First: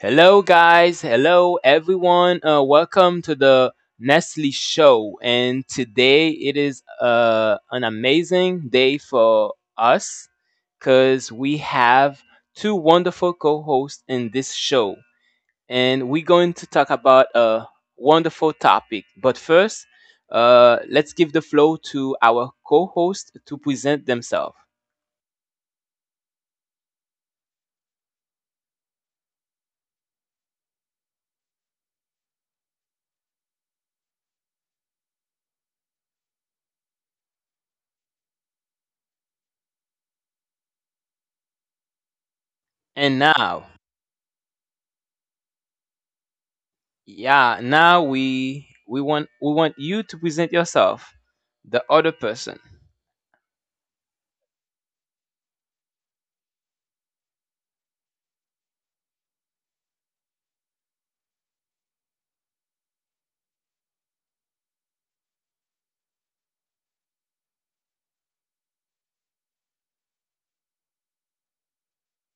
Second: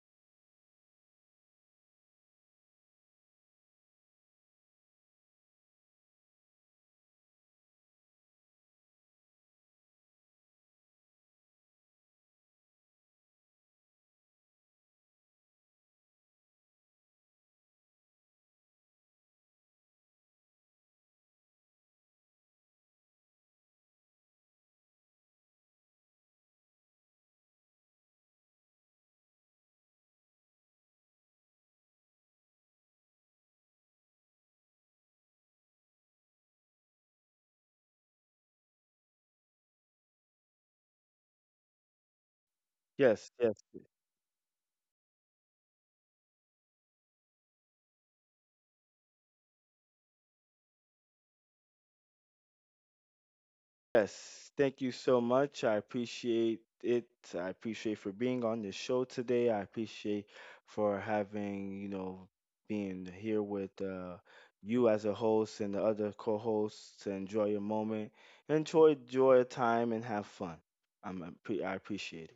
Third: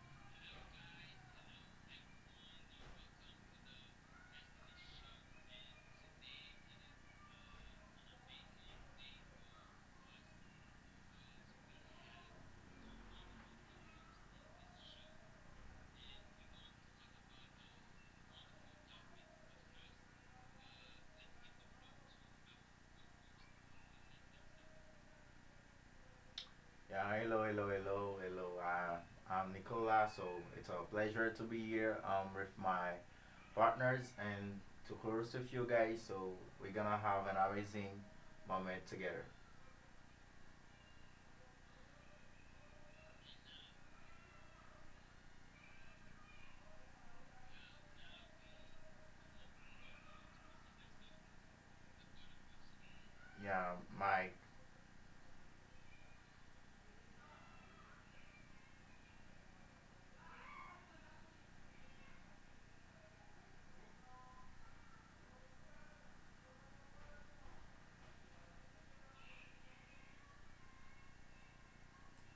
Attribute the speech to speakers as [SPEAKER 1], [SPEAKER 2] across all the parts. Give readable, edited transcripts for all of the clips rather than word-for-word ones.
[SPEAKER 1] Hello, guys. Hello, everyone. Welcome to the Nestle Show. And today it is an amazing day for us because we have two wonderful co hosts in this show. And we're going to talk about a wonderful topic. But first, let's give the floor to our co host to present themselves.
[SPEAKER 2] Yeah, hello, hello, hello, hello. I'm Nicola, so it's a pleasure to be here with my partners and to host with you guys. So we're gonna have an amazing moment together.
[SPEAKER 1] And
[SPEAKER 3] Yes, yes,
[SPEAKER 1] now, yeah, now we want you to present yourself, the other person.
[SPEAKER 2] Yeah, Mike,
[SPEAKER 3] yes. Thank you so much. I appreciate it. I appreciate for being on the show today. I appreciate for being here with you as a host and the other co-hosts. To enjoy your moment. Enjoy your time and have fun. I appreciate it.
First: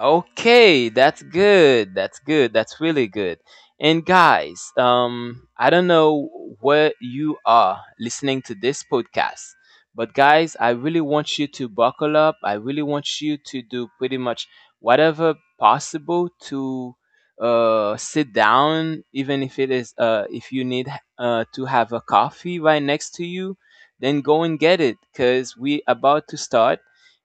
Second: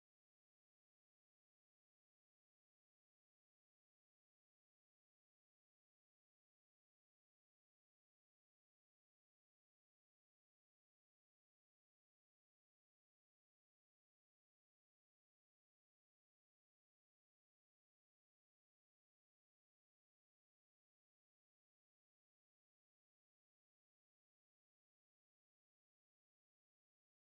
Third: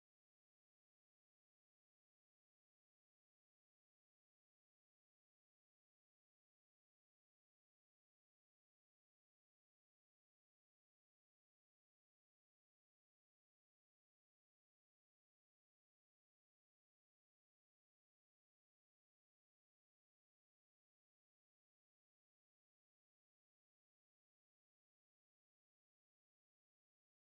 [SPEAKER 1] Okay, that's good. That's good. That's really good. And guys, I don't know where you are listening to this podcast, but guys, I really want you to buckle up. I really want you to do pretty much whatever possible to sit down, even if it is if you need to have a coffee right next to you, then go and get it, cause we about to start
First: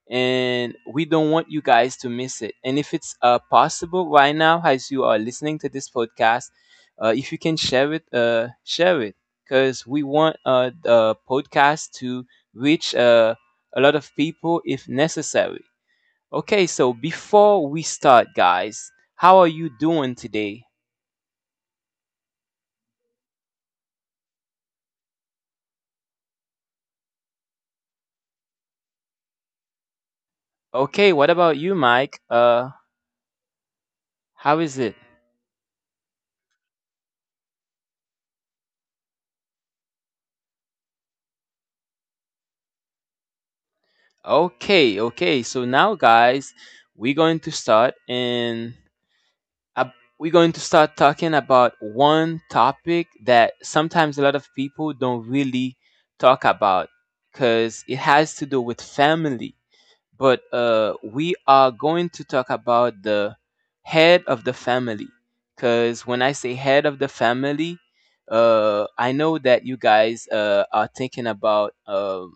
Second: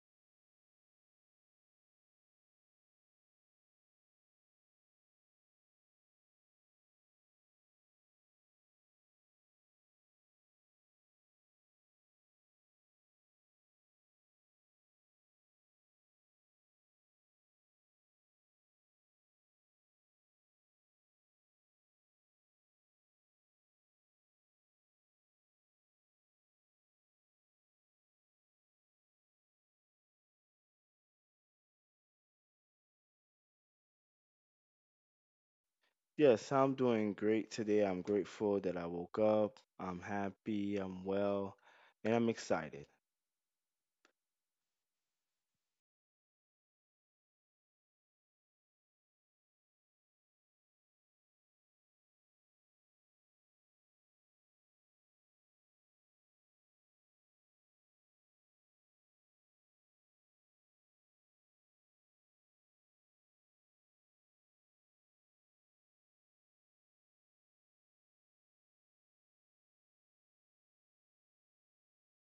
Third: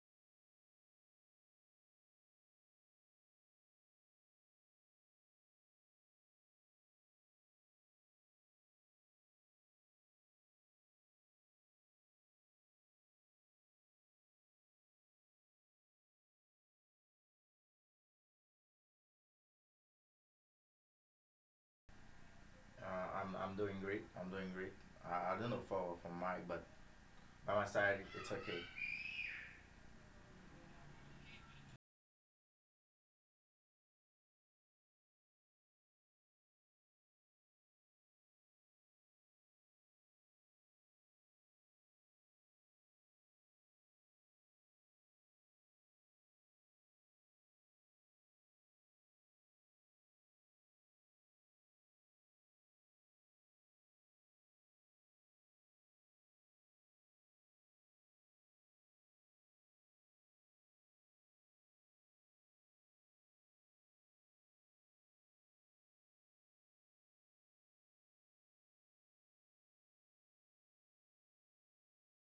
[SPEAKER 1] and we don't want you guys to miss it. And if it's possible right now, as you are listening to this podcast, if you can share it, because we want the podcast to reach a lot of people if necessary. Okay, so before we start, guys, how are you doing today?
[SPEAKER 2] I'm doing great. I'm doing great. I don't know for Mike, but by my side, it's okay.
[SPEAKER 1] Okay, what about you, Mike? How is it?
[SPEAKER 3] Yes, I'm doing great today. I'm grateful that I woke up. I'm happy. I'm well, and I'm excited.
[SPEAKER 1] Okay, okay. So now, guys, we're going to start, and ab- we're going to start talking about one topic that sometimes a lot of people don't really talk about because it has to do with family. But we are going to talk about the head of the family because when I say head of the family, I know that you guys are thinking about um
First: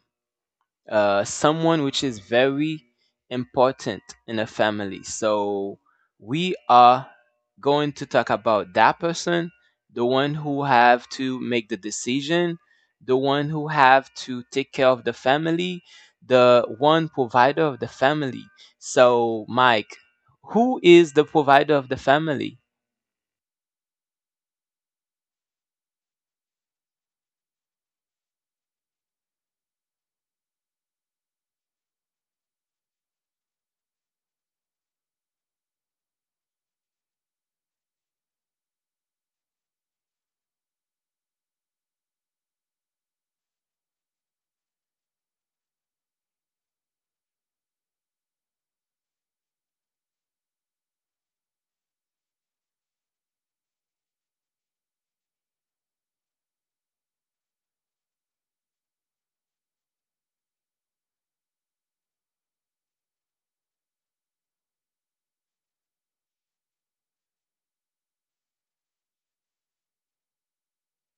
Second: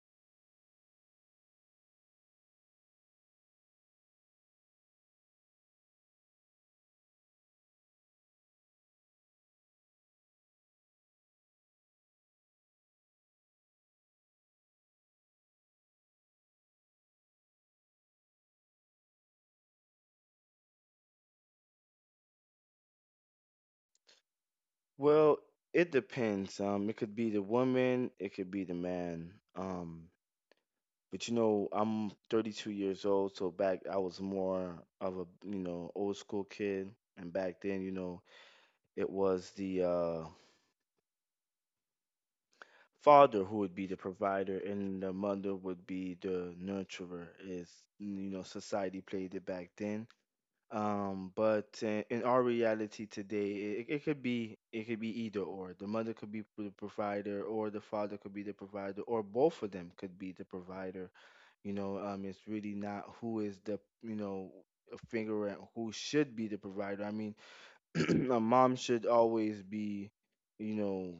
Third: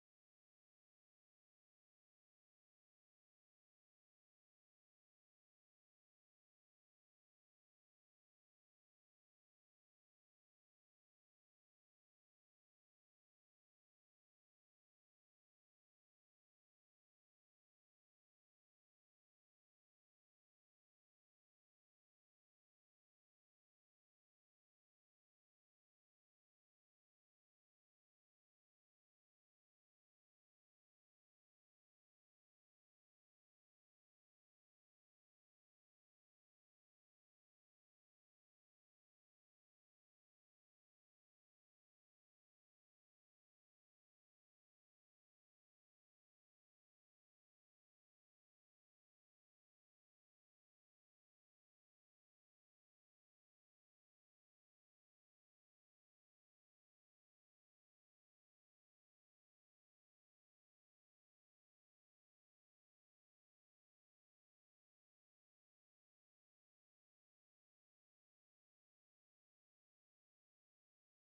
[SPEAKER 1] uh, someone which is very important in a family. So we are going to talk about that person, the one who have to make the decision, the one who have to take care of the family, the one provider of the family. So Mike, who is the provider of the family?
[SPEAKER 3] Well, it depends. It could be the woman, it could be the man. But you know, I'm 32 years old, so back I was more of a, you know, old school kid, and back then, you know, it was the father who would be the provider and the mother would be the nurturer. Is you know, society played it back then. But in our reality today, it could be either or. The mother could be the provider, or the father could be the provider, or both of them could be the provider. You know, it's really not who is the you know a finger at who should be the provider. I mean, a mom should always be, you know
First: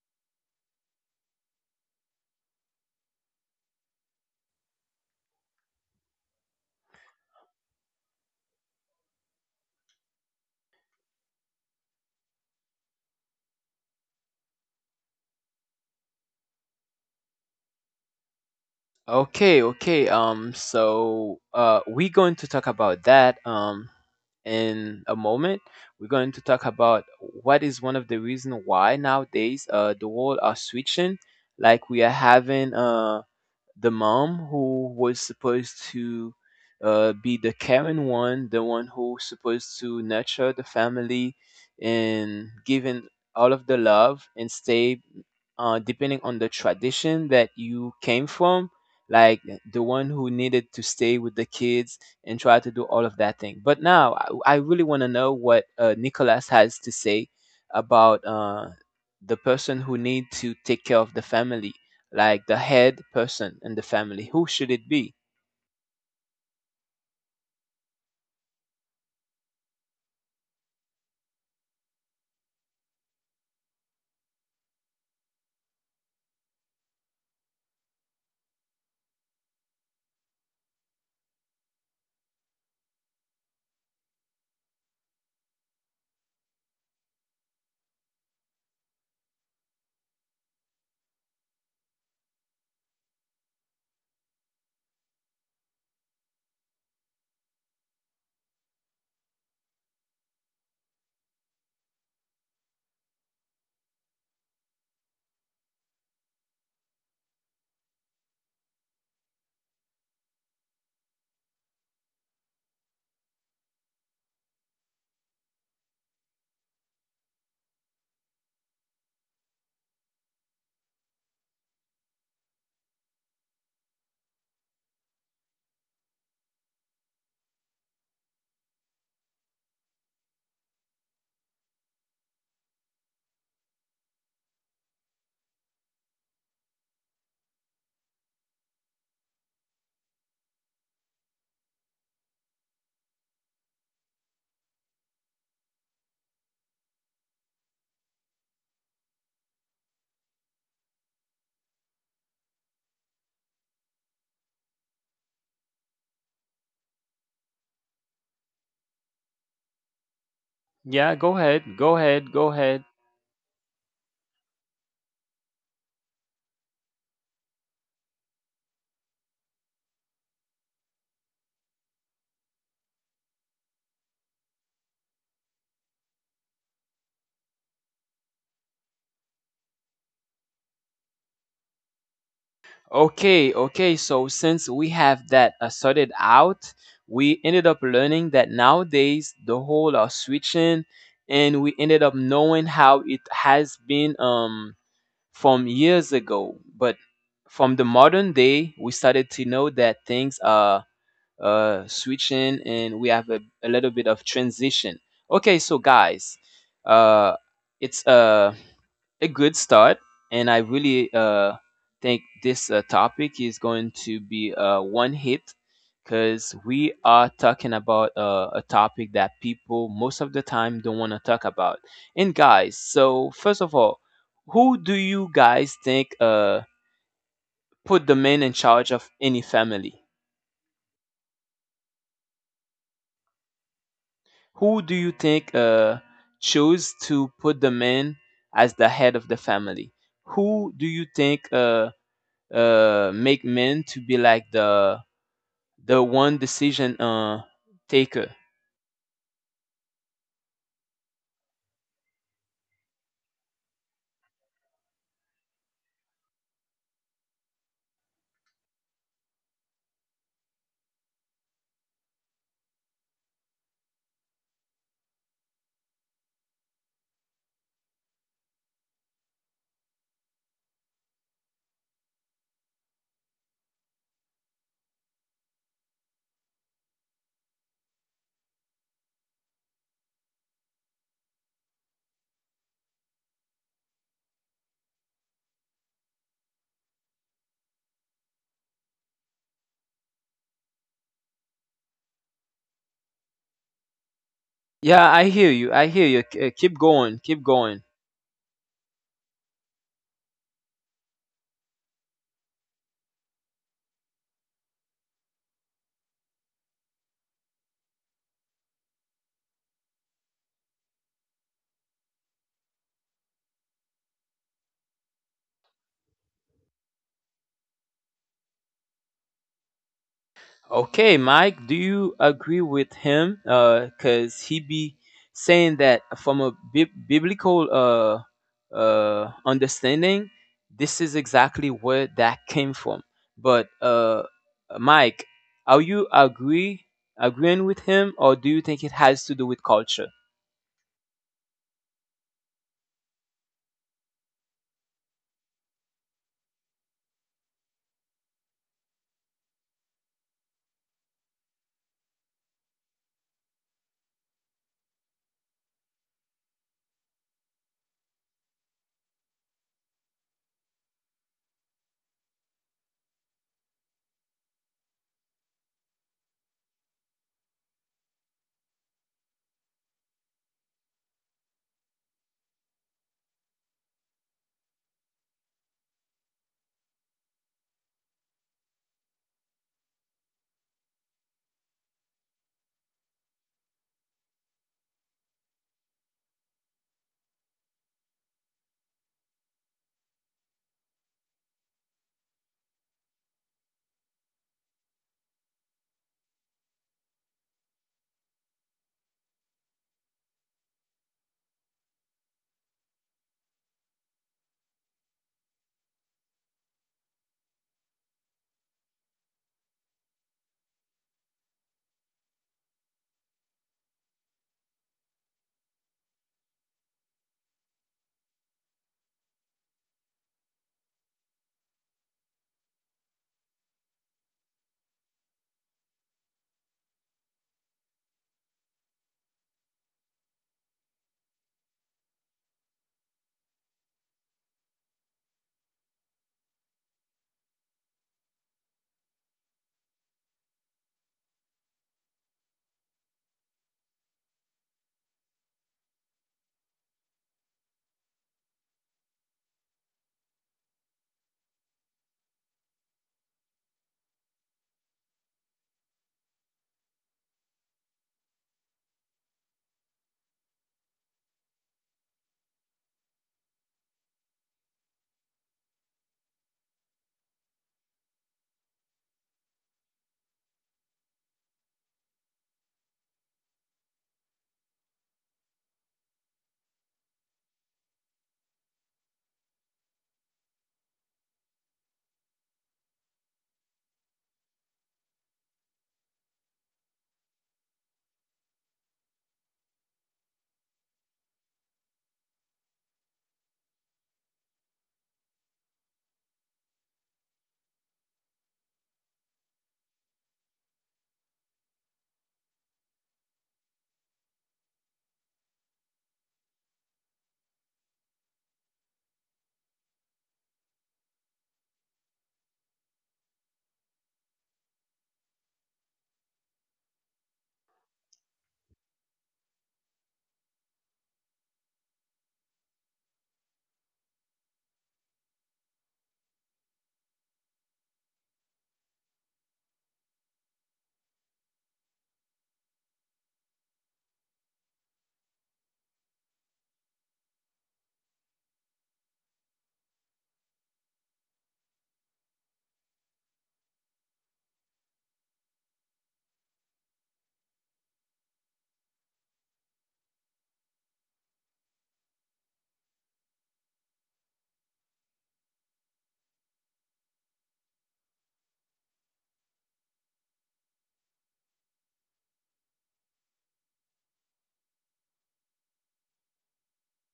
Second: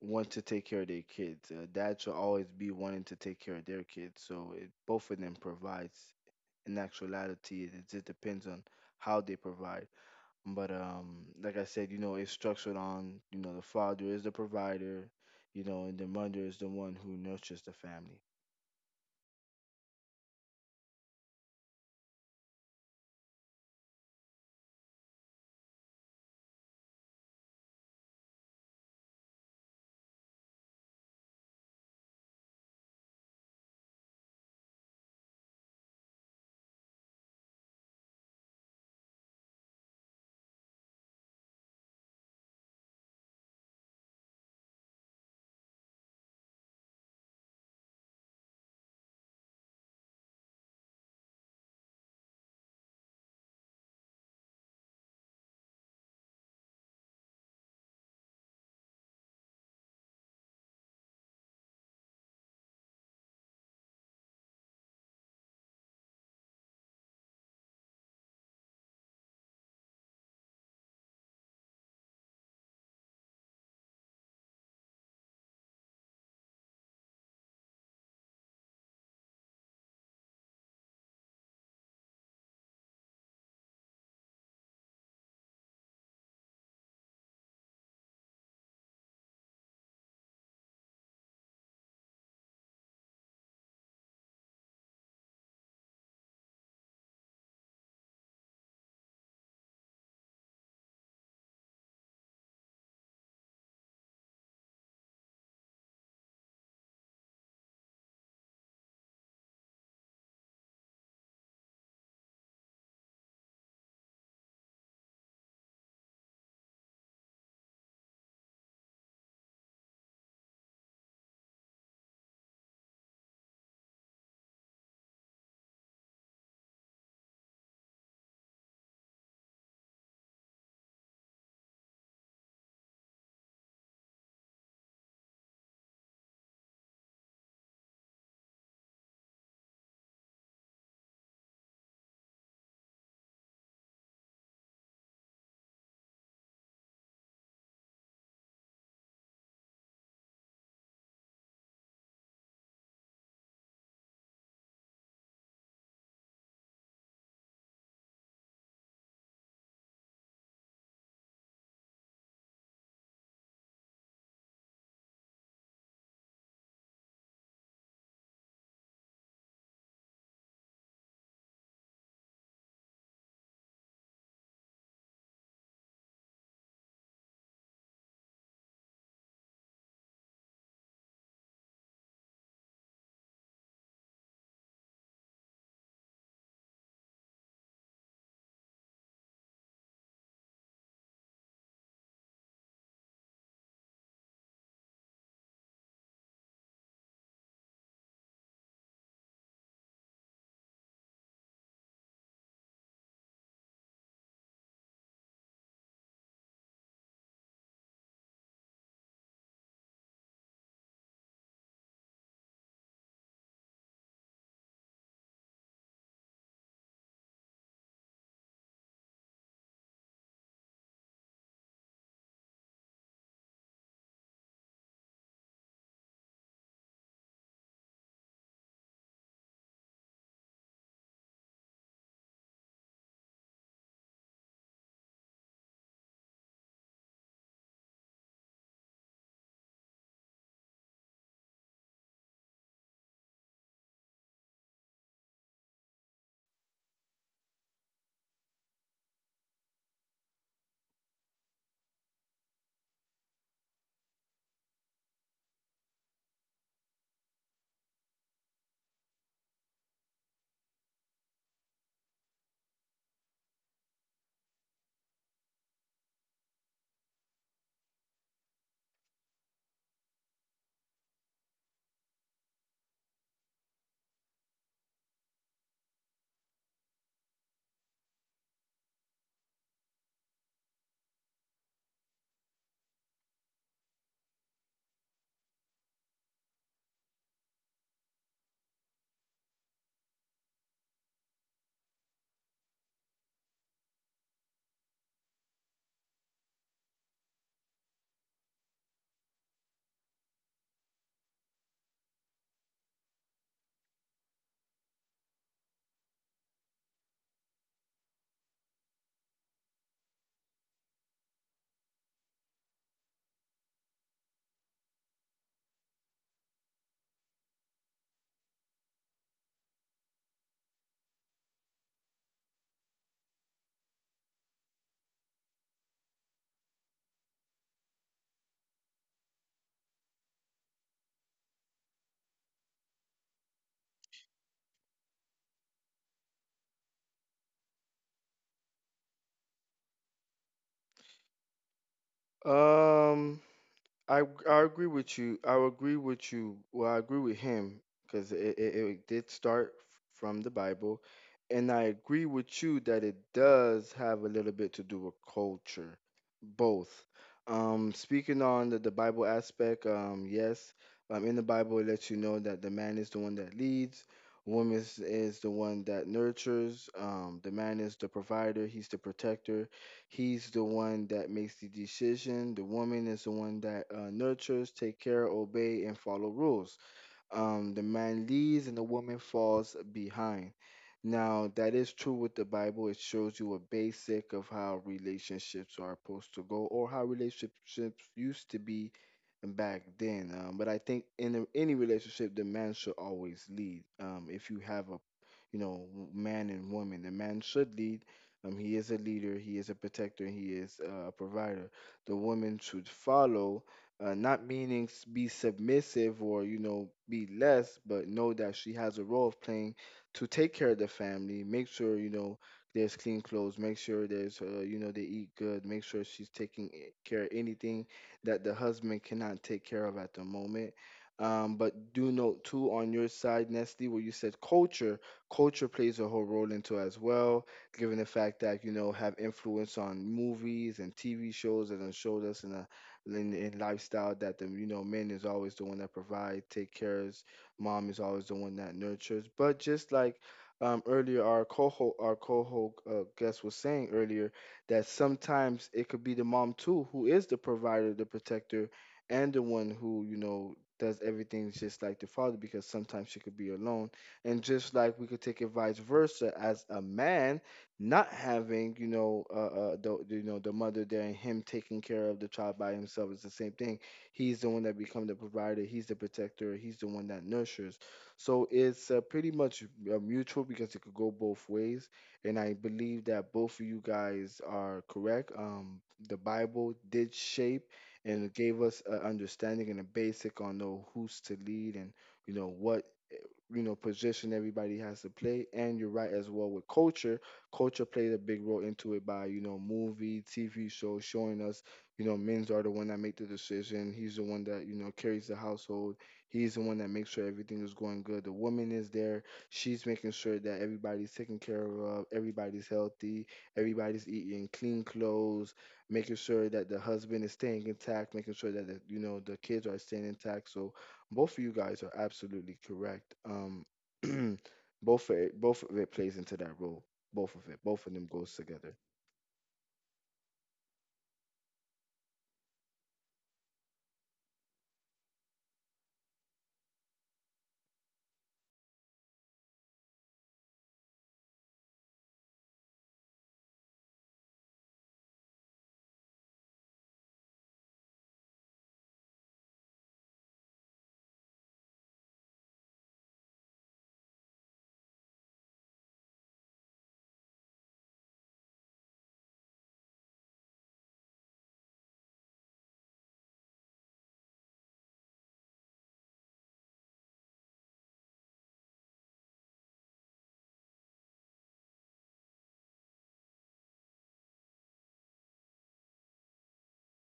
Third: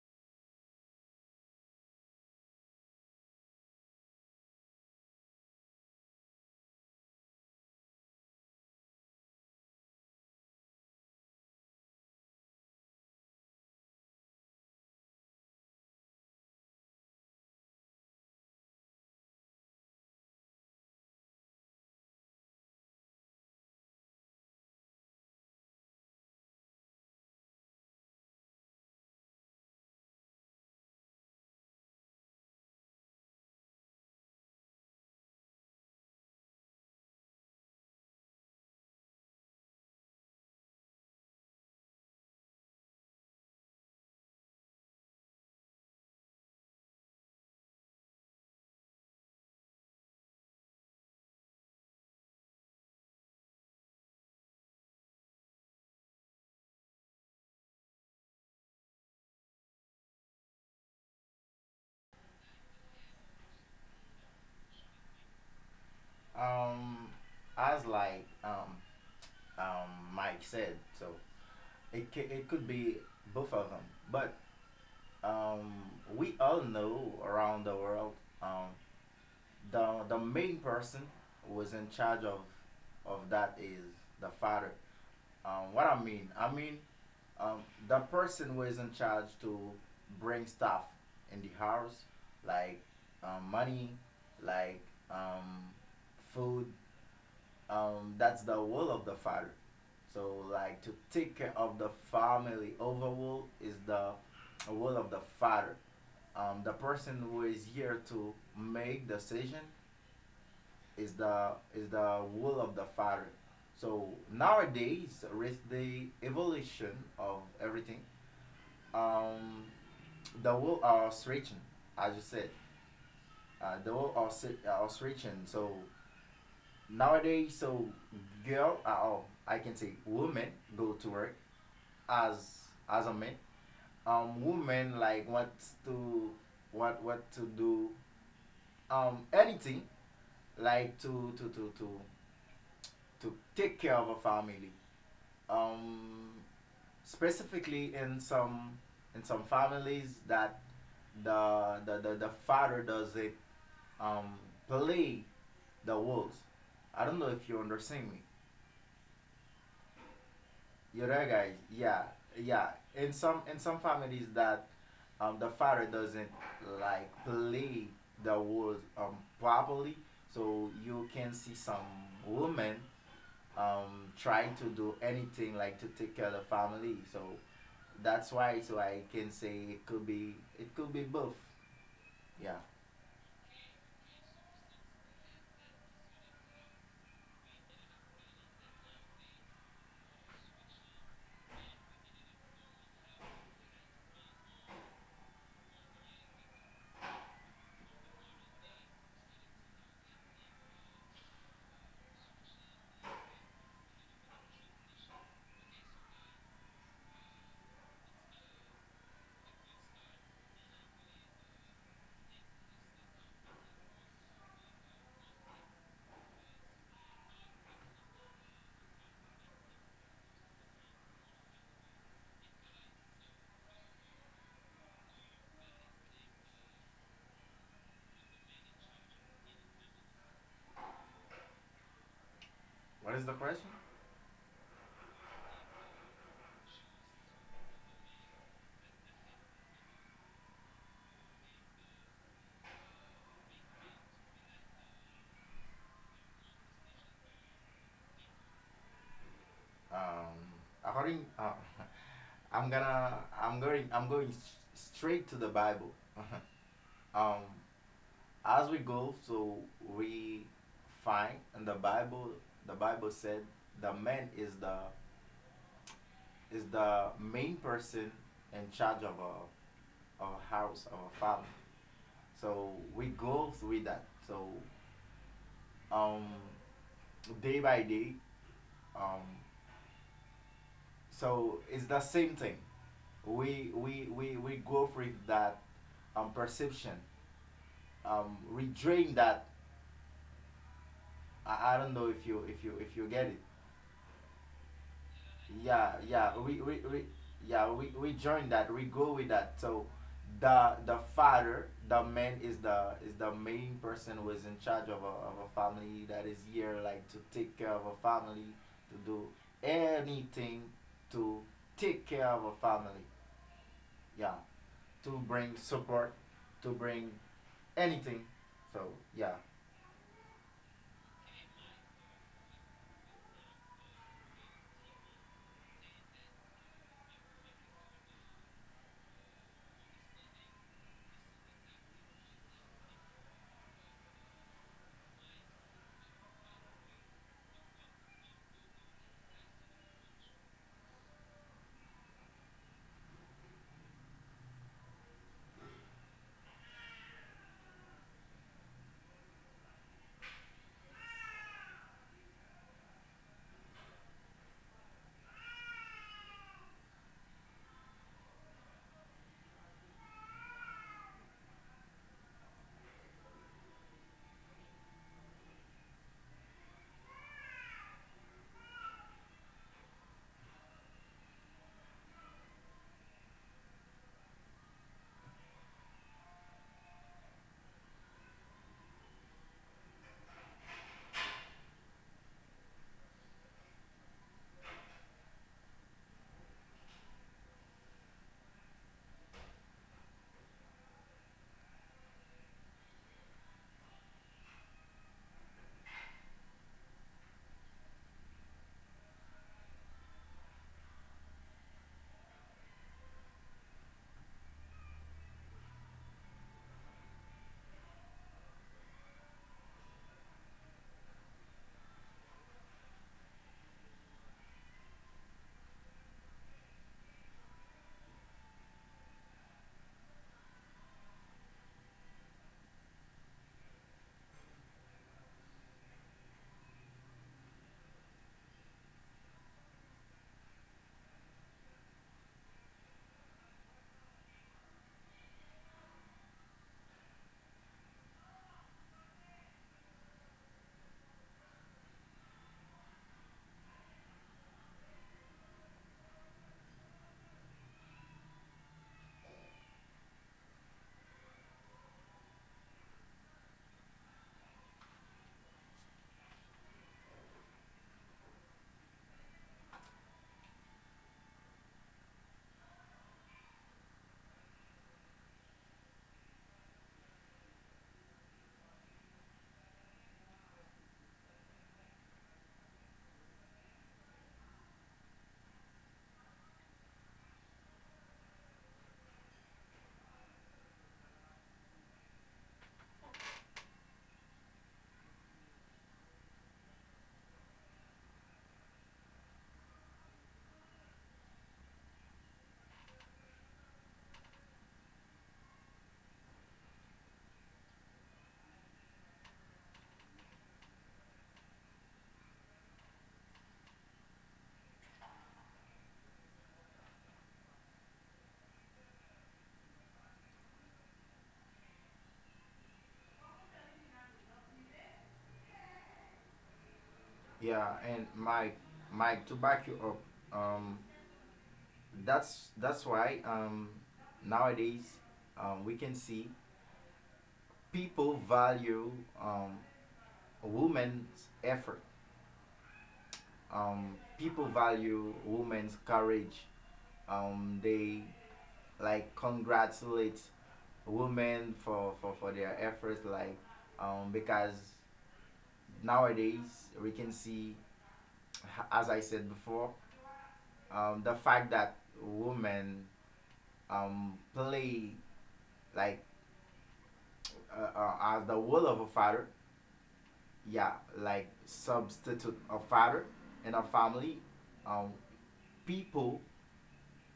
[SPEAKER 3] want to take care of their kids. Dads will always be wanting to take care of their kids. So it, both of them provides. In actuality, it just depends on how they provide. But like I said, you know, it's structured on you know the father is the provider, you know, and the mother is the one who nurtures the family.
[SPEAKER 1] Okay, okay. So we're going to talk about that in a moment. We're going to talk about what is one of the reason why nowadays the world are switching, like we are having the mom who was supposed to be the caring one, the one who's supposed to nurture the family and giving all of the love and stay depending on the tradition that you came from, like the one who needed to stay with the kids and try to do all of that thing. But now I really want to know what Nicholas has to say about the person who need to take care of the family, like the head person in the family. Who should it be?
[SPEAKER 2] Um, as like Mike said, so it could be both of them, but um, we all know around the world, um, the main person who is in charge of that is the father. What I mean, I mean um, the person who is in charge to bring stuff in the house, like money, like um, food. That's the will of the father. So, like, to take care of the family overall is the will of the father. The person who is here to make decision is the will of the father. So nowadays, with the evolution of everything, um, the will are stretching, as you said. The will are stretching. So nowadays, so girl, oh, I can say women go to work as as a man. Women like wants to what to do anything, like to take care of a family. Um, Specifically in some families that the father does it um play the roles. I don't know if you understand me. You
[SPEAKER 1] Yeah,
[SPEAKER 2] there,
[SPEAKER 1] go
[SPEAKER 2] guys?
[SPEAKER 1] ahead. Go
[SPEAKER 2] Yeah,
[SPEAKER 1] ahead. Go
[SPEAKER 2] yeah.
[SPEAKER 1] ahead.
[SPEAKER 2] In some families that the father doesn't like play the roles properly, so you can see some women trying to do anything, like to take care of the family. So that's why, so I can say, it could be, both. Yeah.
[SPEAKER 1] Okay, okay. So since we have that sorted out, we ended up learning that nowadays the whole are switching, and we ended up knowing how it has been from years ago. But from the modern day, we started to know that things are switching, and we have a little bit of transition. Okay, so guys, uh, it's a good start, and I really think this topic is going to be one hit because we are talking about a topic that people most of the time don't want to talk about. And guys, so first of all, who do you guys think put the man in charge of any family?
[SPEAKER 2] What is the question?
[SPEAKER 1] Who do you think chose to put the man as the head of the family? Who do you think make men to be like the one decision taker?
[SPEAKER 2] Um, According, I'm gonna I'm going s- straight to the Bible. um, as we go, so we find in the Bible. The Bible said the man is the main person in charge of a, of a house of a family. So we go through that. So, um, day by day. Um, so it's the same thing. We go through that, perception. We drain that. I don't know if you, get it.
[SPEAKER 1] Yeah, I hear you. I
[SPEAKER 2] Yeah,
[SPEAKER 1] hear you.
[SPEAKER 2] yeah, we, we,
[SPEAKER 1] Keep
[SPEAKER 2] we
[SPEAKER 1] going. Keep
[SPEAKER 2] yeah, we,
[SPEAKER 1] going.
[SPEAKER 2] we join that. We go with that. So the father, the man is the main person who is in charge of a family that is here, like to take care of a family, to do anything to take care of a family, yeah, to bring support, to bring anything. So, yeah.
[SPEAKER 1] Okay, Mike, do you agree with him? Because he be saying that from a biblical understanding, this is exactly where that came from. But Mike, are you agreeing with him, or do you think it has to do with culture?
[SPEAKER 3] Um. I I agree with you. I would agree with you. Well, I agree with him because it did start from the Bible, and I agree with you that it does have a little bit to do with culture, both. Speaking on the Bible aspect, yes, in the Bible it lets you know that the man is the one that leads, woman is the one that nurtures, the man is the provider, he's the protector. He's the one that makes the decision. The woman is the one that nurtures, take care, obey, and follow rules, the man leads and the woman falls behind. Now, that is true with the Bible. It shows you a basic of how relationships are supposed to go or how relationships used to be back then. But I think in a, any relationship, the man should always lead. If you have a, you know, man and woman, the man should lead. He is a leader, he is a protector, he is a provider. The woman should follow, not meaning be submissive or you know be less, but know that she has a role of playing to take care of the family, make sure you know there's clean clothes, make sure there's you know they eat good, make sure she's taking care of anything that the husband cannot take care of at the moment. But do note too on your side Nestle, where you said culture, culture plays a whole role into as well, given the fact that you know have influence on movies and TV shows that have showed us in a in lifestyle that the you know man is always the one that provides, take cares, mom is always the one that nurtures. But just like earlier, our coho guest was saying earlier that sometimes it could be the mom too who is the provider, the protector, and the one who you know does everything just like the father because sometimes she could be alone. And just like we could take it vice versa as a man, not having you know the you know the mother there and him taking care of the child by himself is the same thing. He's the one that become the provider, he's the protector, he's the one that nurtures. So it's pretty much mutual, because it could go both ways, and I believe that both of you guys are correct. The Bible did shape and it gave us an understanding and a basic on know who's to lead and you know what you know position everybody has to play. And you're right as well with culture. Culture played a big role into it by you know movie TV show showing us you know men's are the one that make the decision, he's the one that you know carries the household, he's the one that makes sure everything is going good. The woman is there, she's making sure that everybody's taken care of, everybody's healthy, everybody's eating clean clothes, making sure that the husband is staying intact, making sure that the, you know the kids are staying intact. So both of you guys are absolutely correct. Both of it plays into that role.
[SPEAKER 2] Yeah,
[SPEAKER 3] Both of them
[SPEAKER 2] and
[SPEAKER 3] goes
[SPEAKER 2] Mike,
[SPEAKER 3] together.
[SPEAKER 2] to back you up, that's why, nowadays, we can see people value, um, a woman's effort. People value women's courage. They like congratulate women, for their efforts. Like, because nowadays we can see, as I said before, the fact that women play, like uh, uh, as the role of a father, yeah, like substitute a father in a family, um, people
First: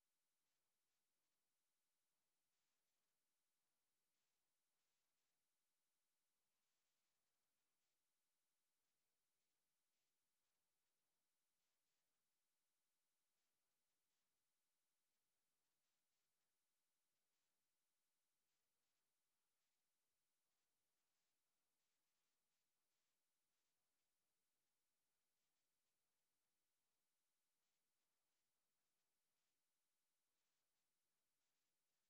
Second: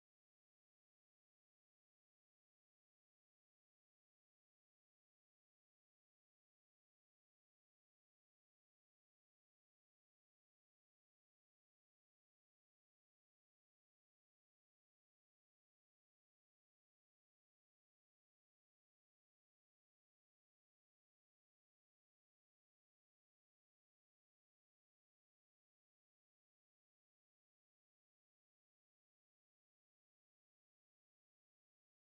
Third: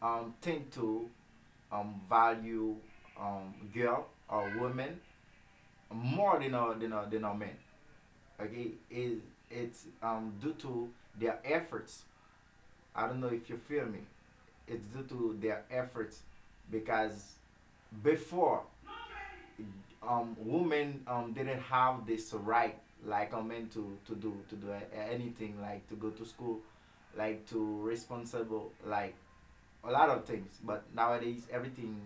[SPEAKER 2] tend to value girl or woman more than a, than a man. Okay, it, it's due to their efforts. I don't know if you feel me. It's due to their efforts, because before, women didn't have this right like a man, to do anything like to go to school, like to responsible, like a lot of things. But nowadays,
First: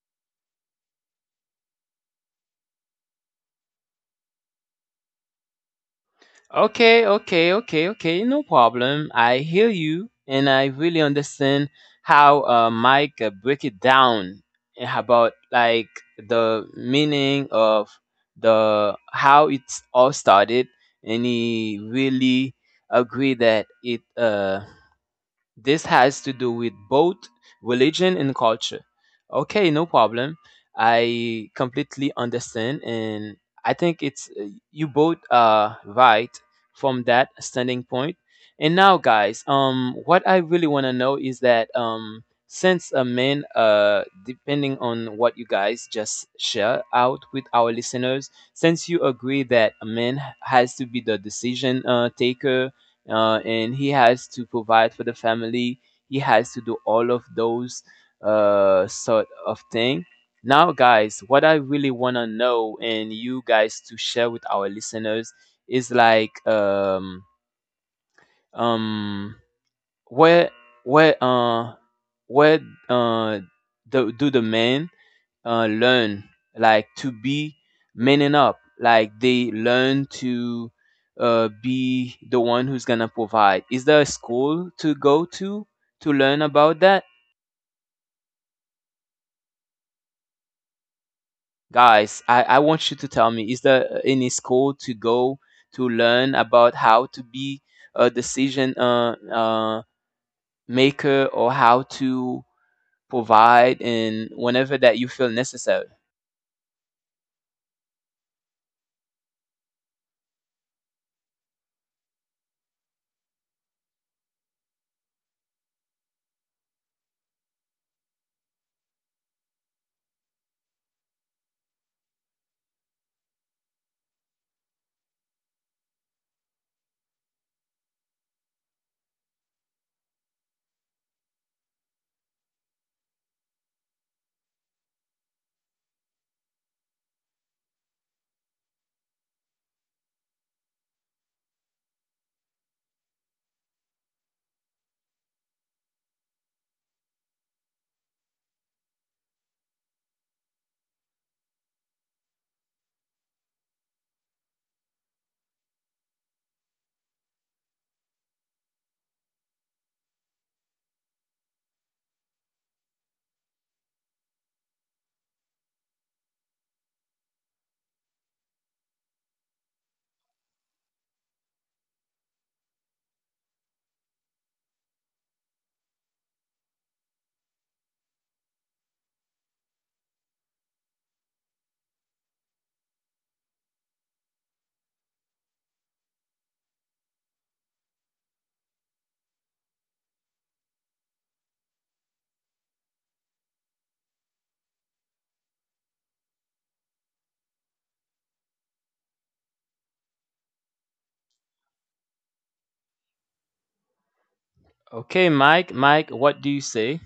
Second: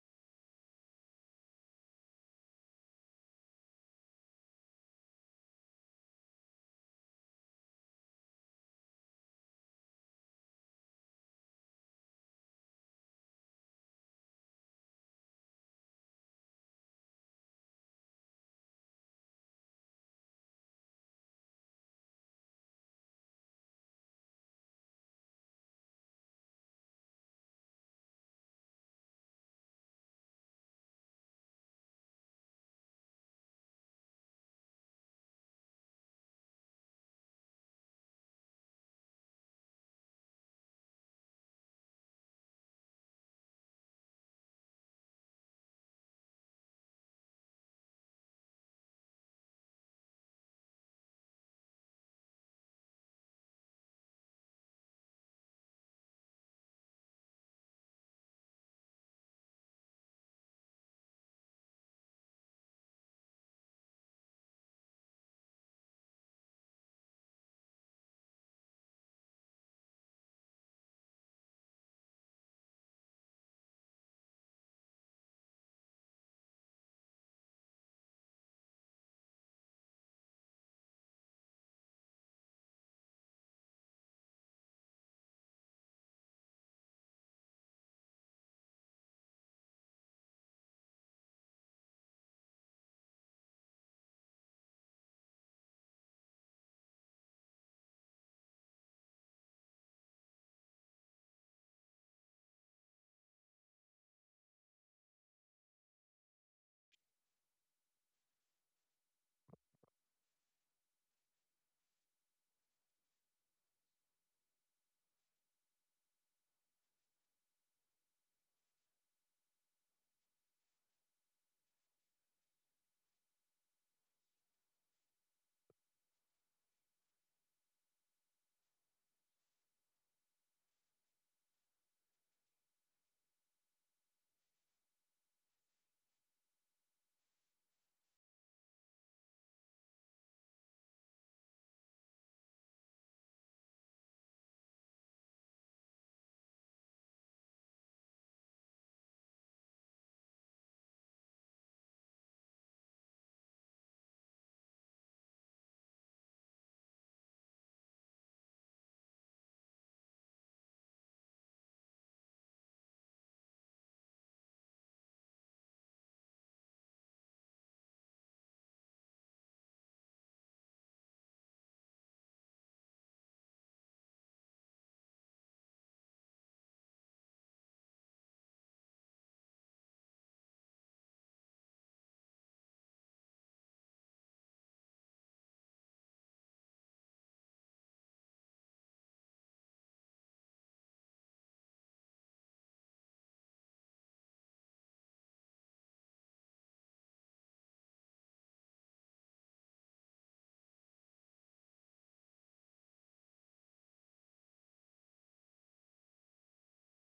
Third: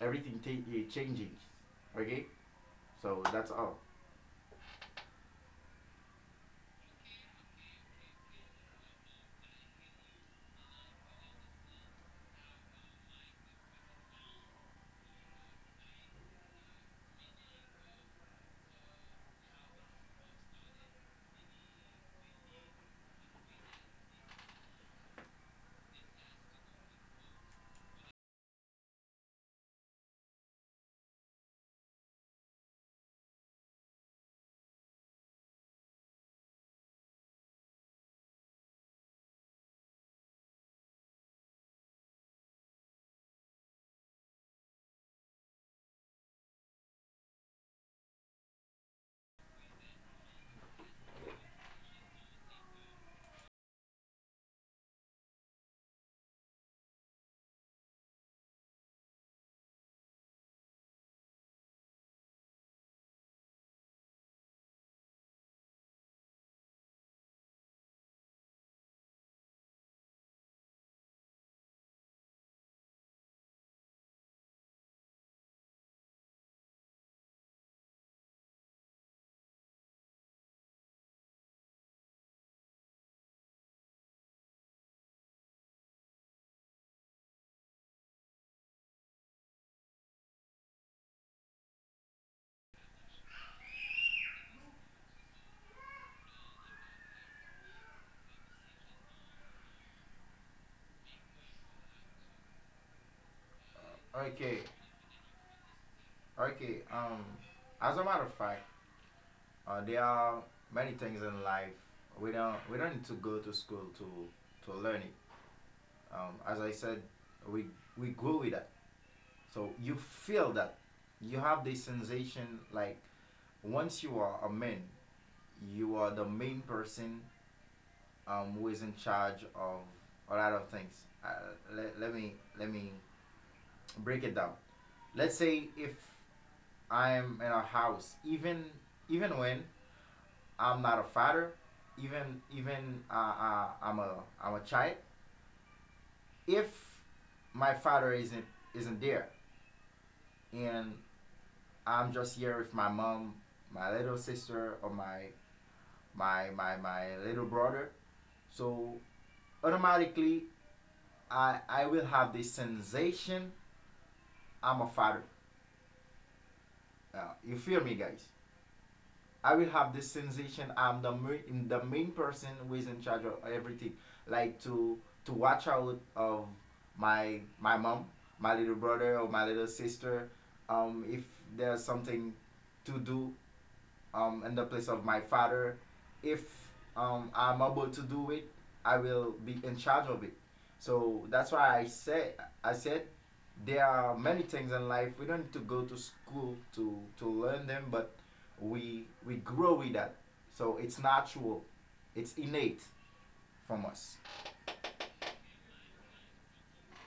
[SPEAKER 2] everything changing. Okay, so that's all.
[SPEAKER 1] Okay, okay, okay, okay. No problem. I hear you, and I really understand how Mike break it down, about like the meaning of the how it's all started, and he really agree that it this has to do with both religion and culture. Okay, no problem. I completely understand, and I think it's you both are right from that standing point. And now, guys, what I really want to know is that since a man, depending on what you guys just share out with our listeners, since you agree that a man has to be the decision taker, and he has to provide for the family. He has to do all of those sort of thing. Now, guys, what I really want to know and you guys to share with our listeners is like um where where uh where uh do, do the men learn like to be manning up, like they learn to be the one who's gonna provide. Is there a school to go to learn about that? Guys, I want you to tell me, is there any school to go to learn about how to be a decision maker or how to provide and
[SPEAKER 2] Okay,
[SPEAKER 1] whenever that you feel necessary?
[SPEAKER 2] okay. As a matter of fact, there are many things in life we don't need to go to school to learn it. As I said, we we grow with that. So you feel that you have this sensation, like once you are a man, you are the main person, who is in charge of a lot of things. Let, me let me break it down. Let's say if I'm in a house, even when I'm not a father, even even I'm a, I'm a child. If my father isn't there, and I'm just here with my mom, my little sister, or my, little brother. So automatically, I will have this sensation I'm a father. You feel me, guys? I will have this sensation I'm the main person who is in charge of everything. Like to, watch out of my mom, my little brother, or my little sister. If there's something to do, in the place of my father. If, I'm able to do it, I will be in charge of it. So that's why I said, I said there are many things in life we don't need to go to school to learn them, but we grow with that. So it's natural, it's innate from us.
[SPEAKER 1] Okay, Mike, Mike, what do you say?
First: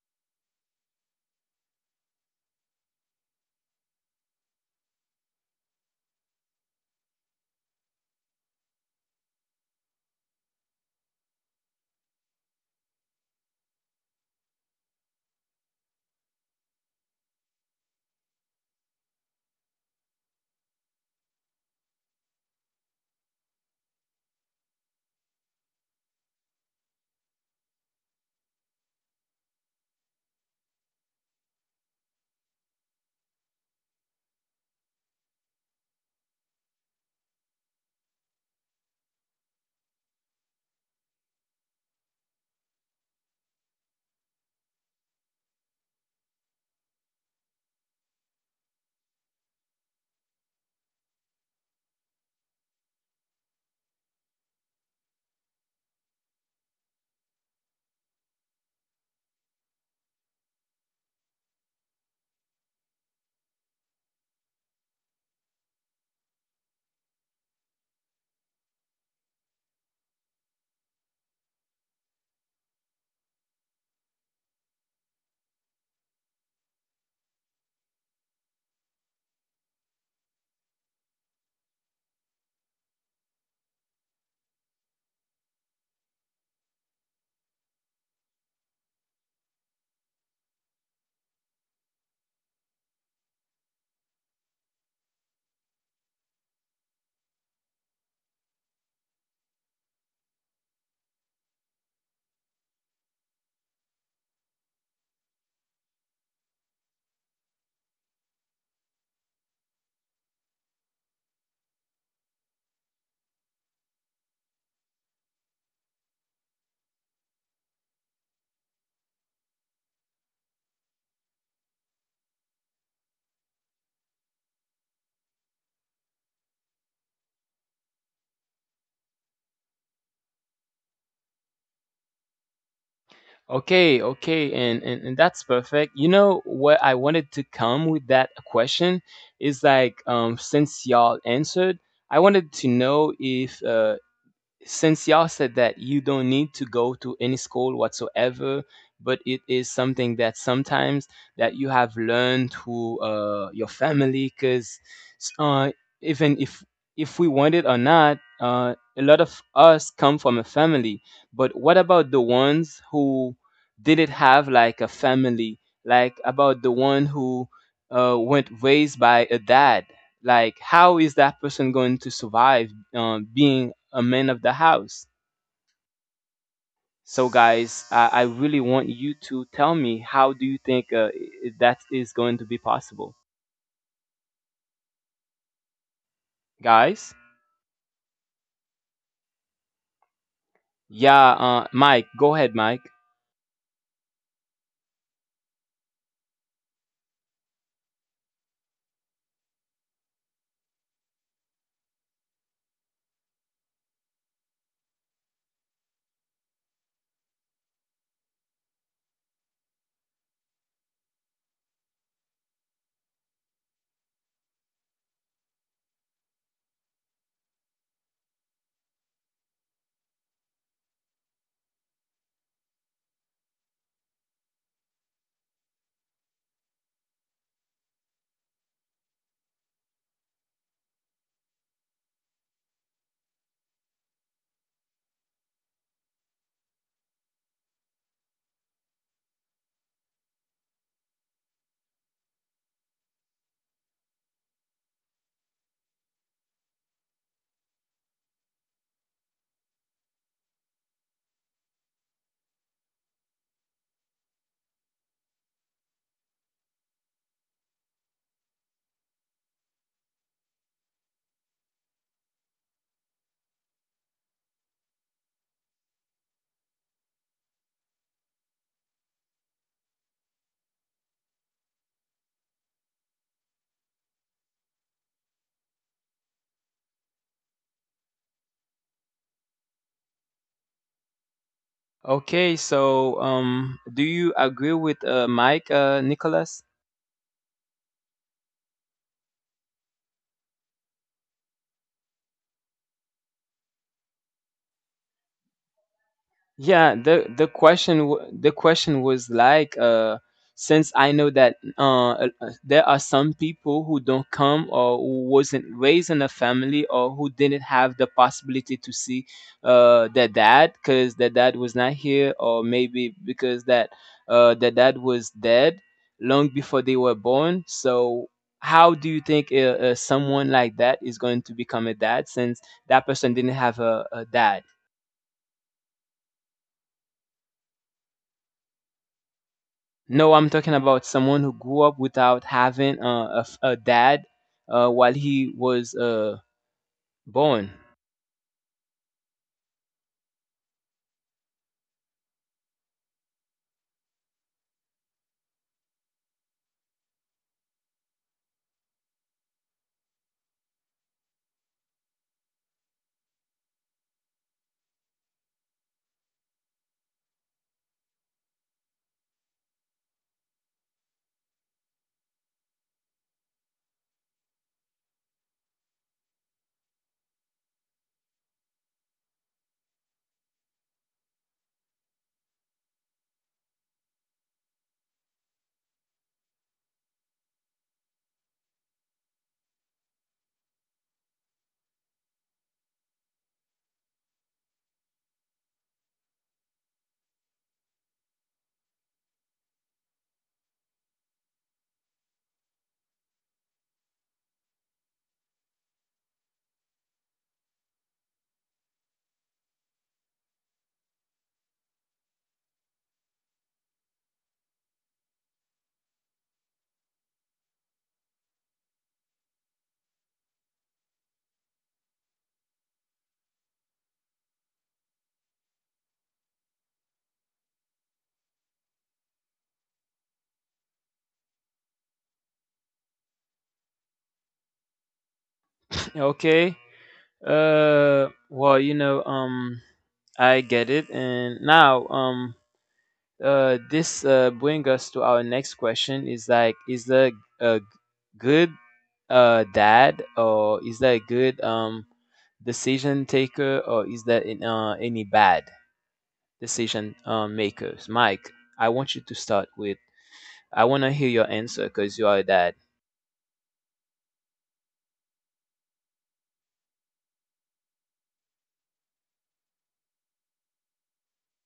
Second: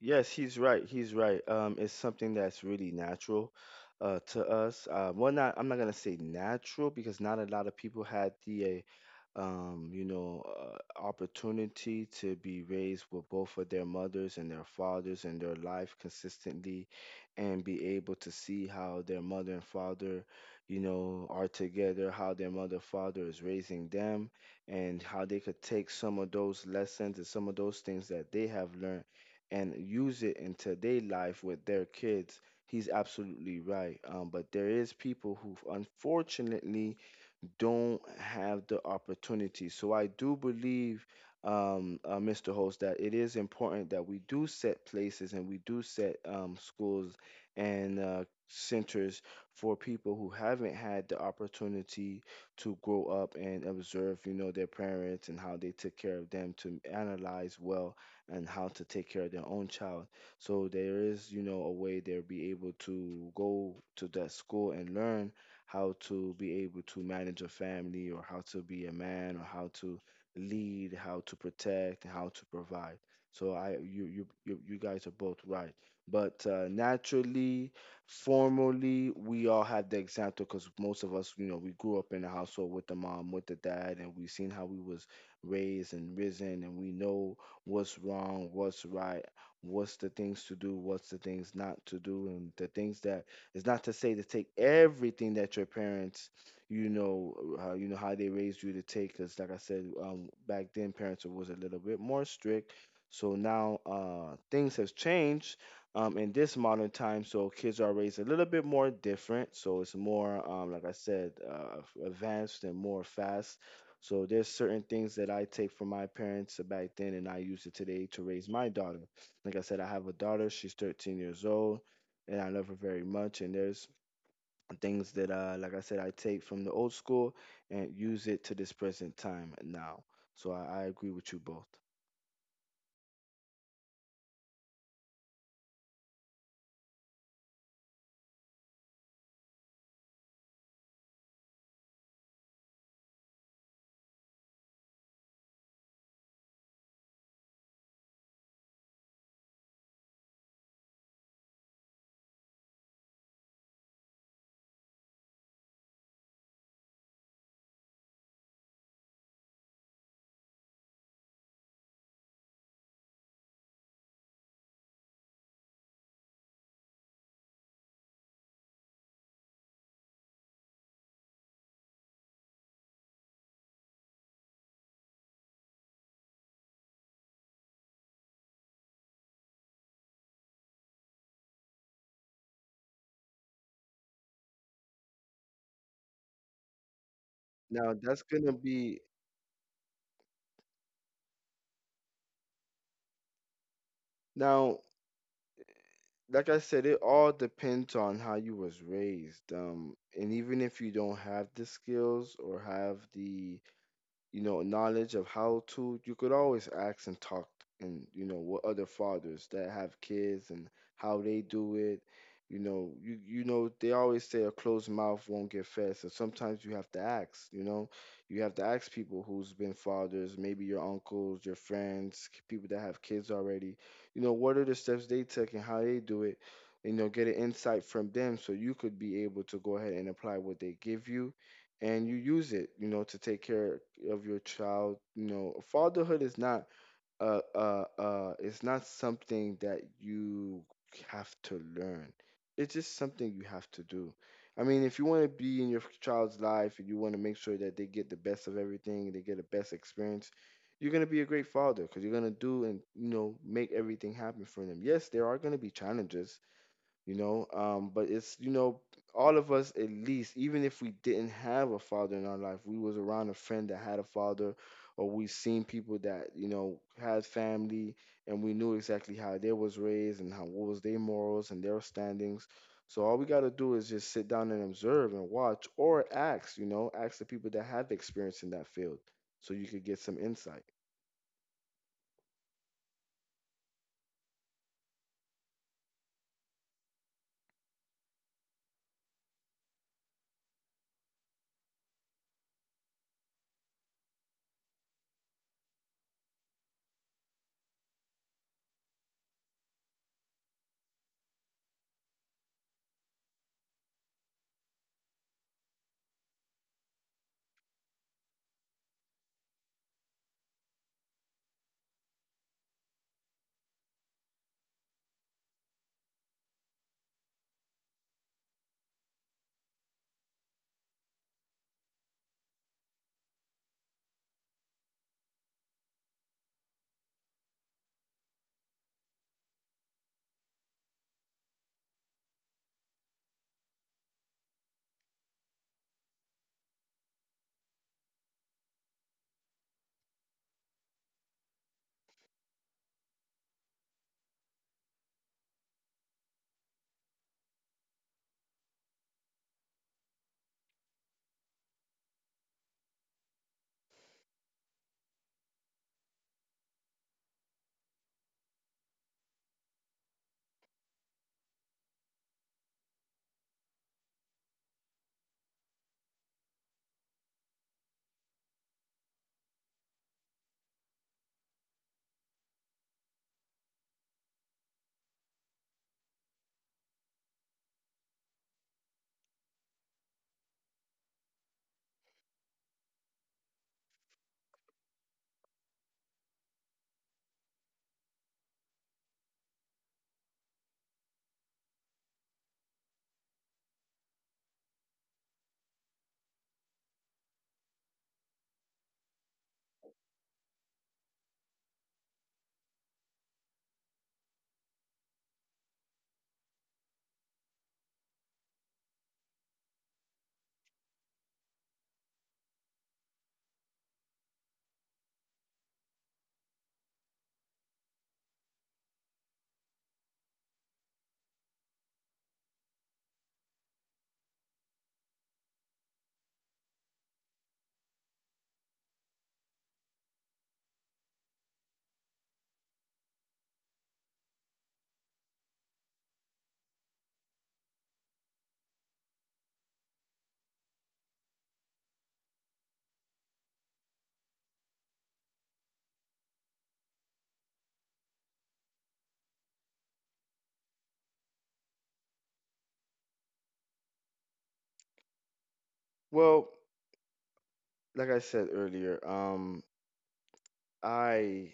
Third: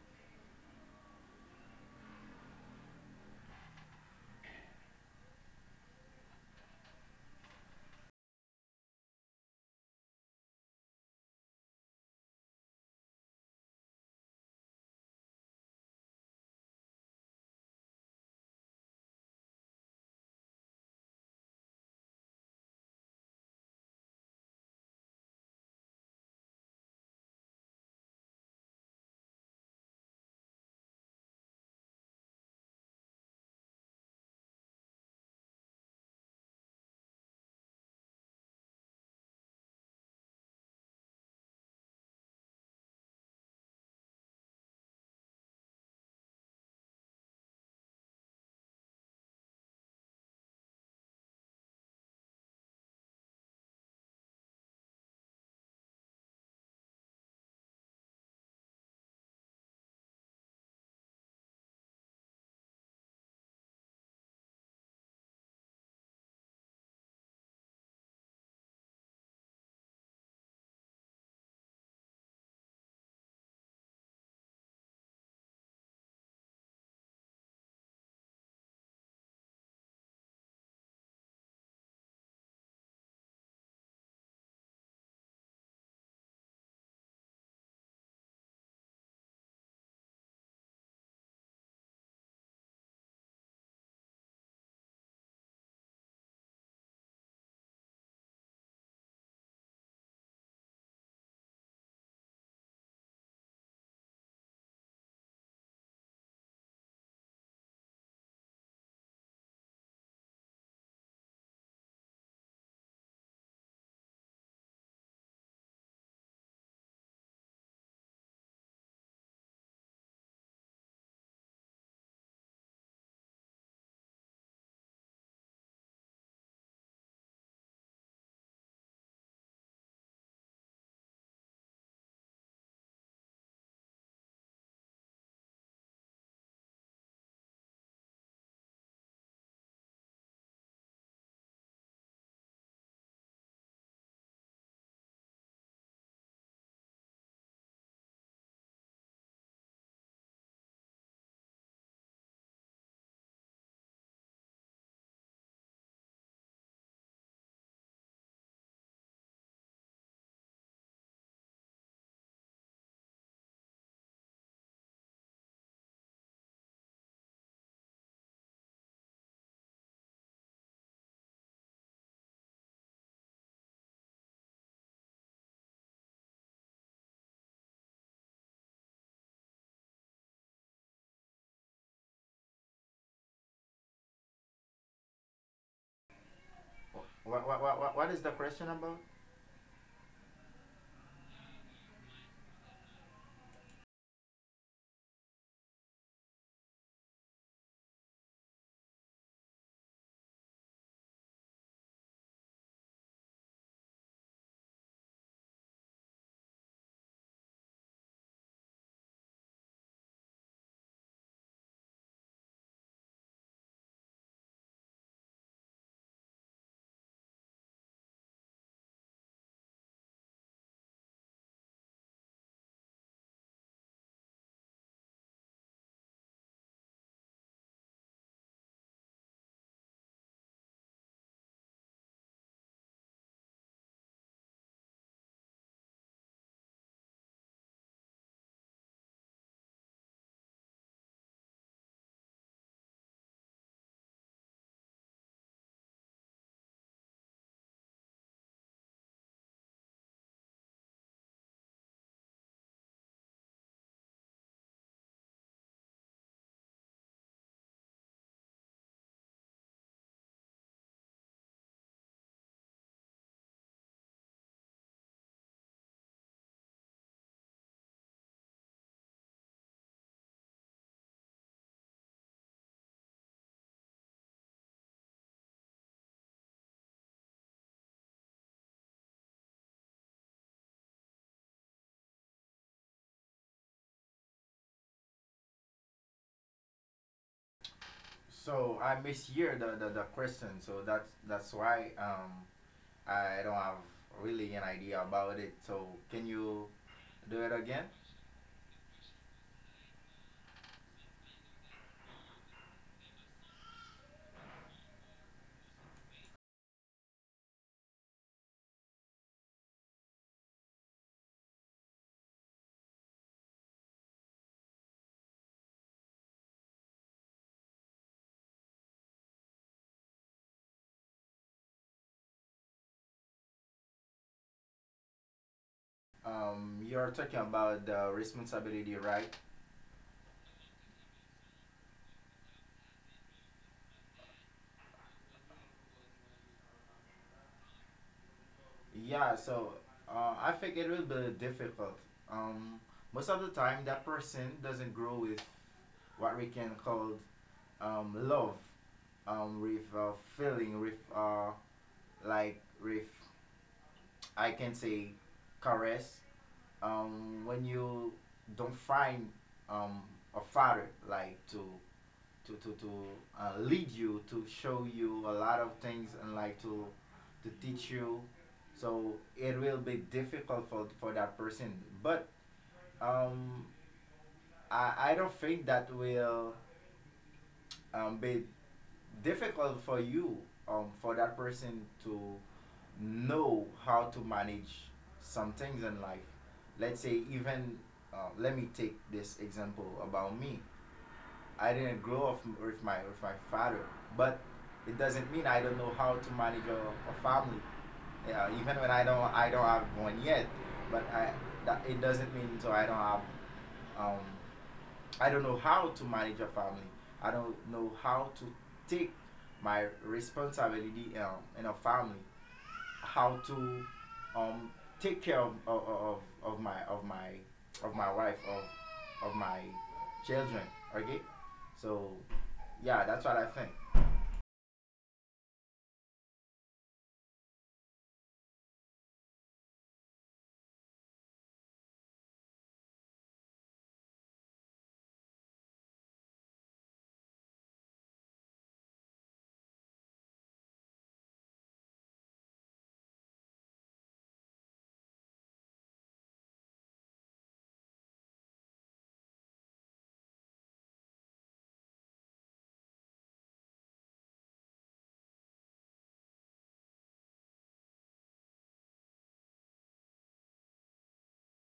[SPEAKER 3] Yes, he's right. He's right. It's something that's really natural, to us. Well, not I'm not gonna say natural because not a lot of people had the you know, opportunity to be raised with both of their mothers and their fathers in their life consistently, and be able to see how their mother and father, you know, are together, how their mother and father is raising them, and how they could take some of those lessons and some of those things that they have learned and use it into their life with their kids. He's absolutely right. But there is people who, unfortunately, don't have the opportunity. So I do believe, Mr. Host, that it is important that we do set places and we do set schools and centers for people who haven't had the opportunity to grow up and observe, you know, their parents and how they took care of them, to analyze well and how to take care of their own child. So there is, you know, a way they'll be able to go to that school and learn how to be able to manage a family, or how to be a man, or how to lead, how to protect, and how to provide. So I you you you, you guys are both right. But naturally, formally, we all have the example because most of us, you know, we grew up in a household with the mom, with the dad, and we've seen how we was raised and risen, and we know what's wrong, what's right, what's the things to do, what's the things not to do, and the things that it's not to say to take everything that your parents, you know, you know how they raised you to take. Because like I said, back then parents was a little bit more strict. So now things has changed in this modern time. So kids are raised a little bit more different. So it's more, like I said, advanced and more fast. So there's certain things that I take from my parents back then, and I use it today to raise my daughter. Like I said, I have a daughter. She's 13 years old and I love her very much. And there's things that, like I said, I take from the old school and use it to this present time now. So I agree with you both.
[SPEAKER 1] Okay, okay, and that's perfect. You know what I wanted to come with that question is like, since y'all answered, I wanted to know if since y'all said that you don't need to go to any school whatsoever, but it is something that sometimes that you have learned through your family. Because uh, even if we want it or not, a lot of us come from a family, but what about the ones who didn't have like a family, like about the one who went raised by a dad? Like how is that person going to survive, being a man of the house? So, guys, I really want you to tell me, how do you think that is going to be possible, guys?
[SPEAKER 2] What what what,
[SPEAKER 3] Now
[SPEAKER 2] what is
[SPEAKER 3] that's
[SPEAKER 2] the
[SPEAKER 3] gonna
[SPEAKER 2] question about?
[SPEAKER 3] be
[SPEAKER 1] Yeah, Mike, go ahead, Mike.
[SPEAKER 3] Now, like I said, it all depends on how you was raised. And even if you don't have the skills or have the you know, knowledge of how to, you could always ask and talk and, you know, what other fathers that have kids and how they do it. You know, you know, they always say a closed mouth won't get fed. So sometimes you have to ask, you know, you have to ask people who's been fathers, maybe your uncles, your friends, people that have kids already, you know, what are the steps they took and how they do it, you know, get an insight from them so you could be able to go ahead and apply what they give you and you use it, you know, to take care of your child. You know, fatherhood is not it's not something that you have to learn. It's just something you have to do. I mean, if you want to be in your child's life and you want to make sure that they get the best of everything, they get the best experience, you're gonna be a great father because you're gonna do and you know make everything happen for them. Yes, there are gonna be challenges you know but it's you know all of us, at least even if we didn't have a father in our life, we was around a friend that had a father, or we seen people that had family, and we knew exactly how they was raised and how what was their morals and their standings. So all we got to do is just sit down and observe and watch, or ask, ask the people that have experience in that field, so you could get some insight.
[SPEAKER 1] Okay, so do you agree with Mike, Nicholas?
[SPEAKER 2] So I mishear the, the question. So that's why I don't have really an idea about it. So can you
[SPEAKER 1] Yeah, the
[SPEAKER 2] do it again?
[SPEAKER 1] the question was like, since I know that there are some people who don't come or who wasn't raised in a family or who didn't have the possibility to see their dad because their dad was not here, or maybe because that their dad was dead long before they were born. So how do you think someone like that is going to become a dad since that person didn't have a dad?
[SPEAKER 2] You're talking about the responsibility, right?
[SPEAKER 1] No, I'm talking about someone who grew up without having a dad while he was born.
[SPEAKER 2] Yeah. So, I think it will be difficult. Um, Most of the time, that person doesn't grow with what we can call, love, with feeling, with like with, I can say, caress. When you don't find, um, a father, like to to to to lead you, to show you a lot of things, and like to teach you. So it will be difficult for that person. But, um I don't think that will, be difficult for you, for that person to know how to manage some things in life. Let's say, even, let me take this example about me. I didn't grow up with my, with my father, but it doesn't mean I don't know how to manage a, family. Yeah, even when I don't have one yet, but I, that, it doesn't mean, so I don't have, um I don't know how to manage a family. I don't know how to take my responsibility, in a family, how to, um, take care of my, wife, of my children. Okay, so yeah, that's what I think.
[SPEAKER 1] Okay. Well, you know, I get it. And now, this brings us to our next question: is like, is the a good dad, or is that a good decision taker, or is that in, any bad decision makers? Mike, I want you to start with, I want to hear your answer because you are a dad.
[SPEAKER 3] Well, like I said earlier, i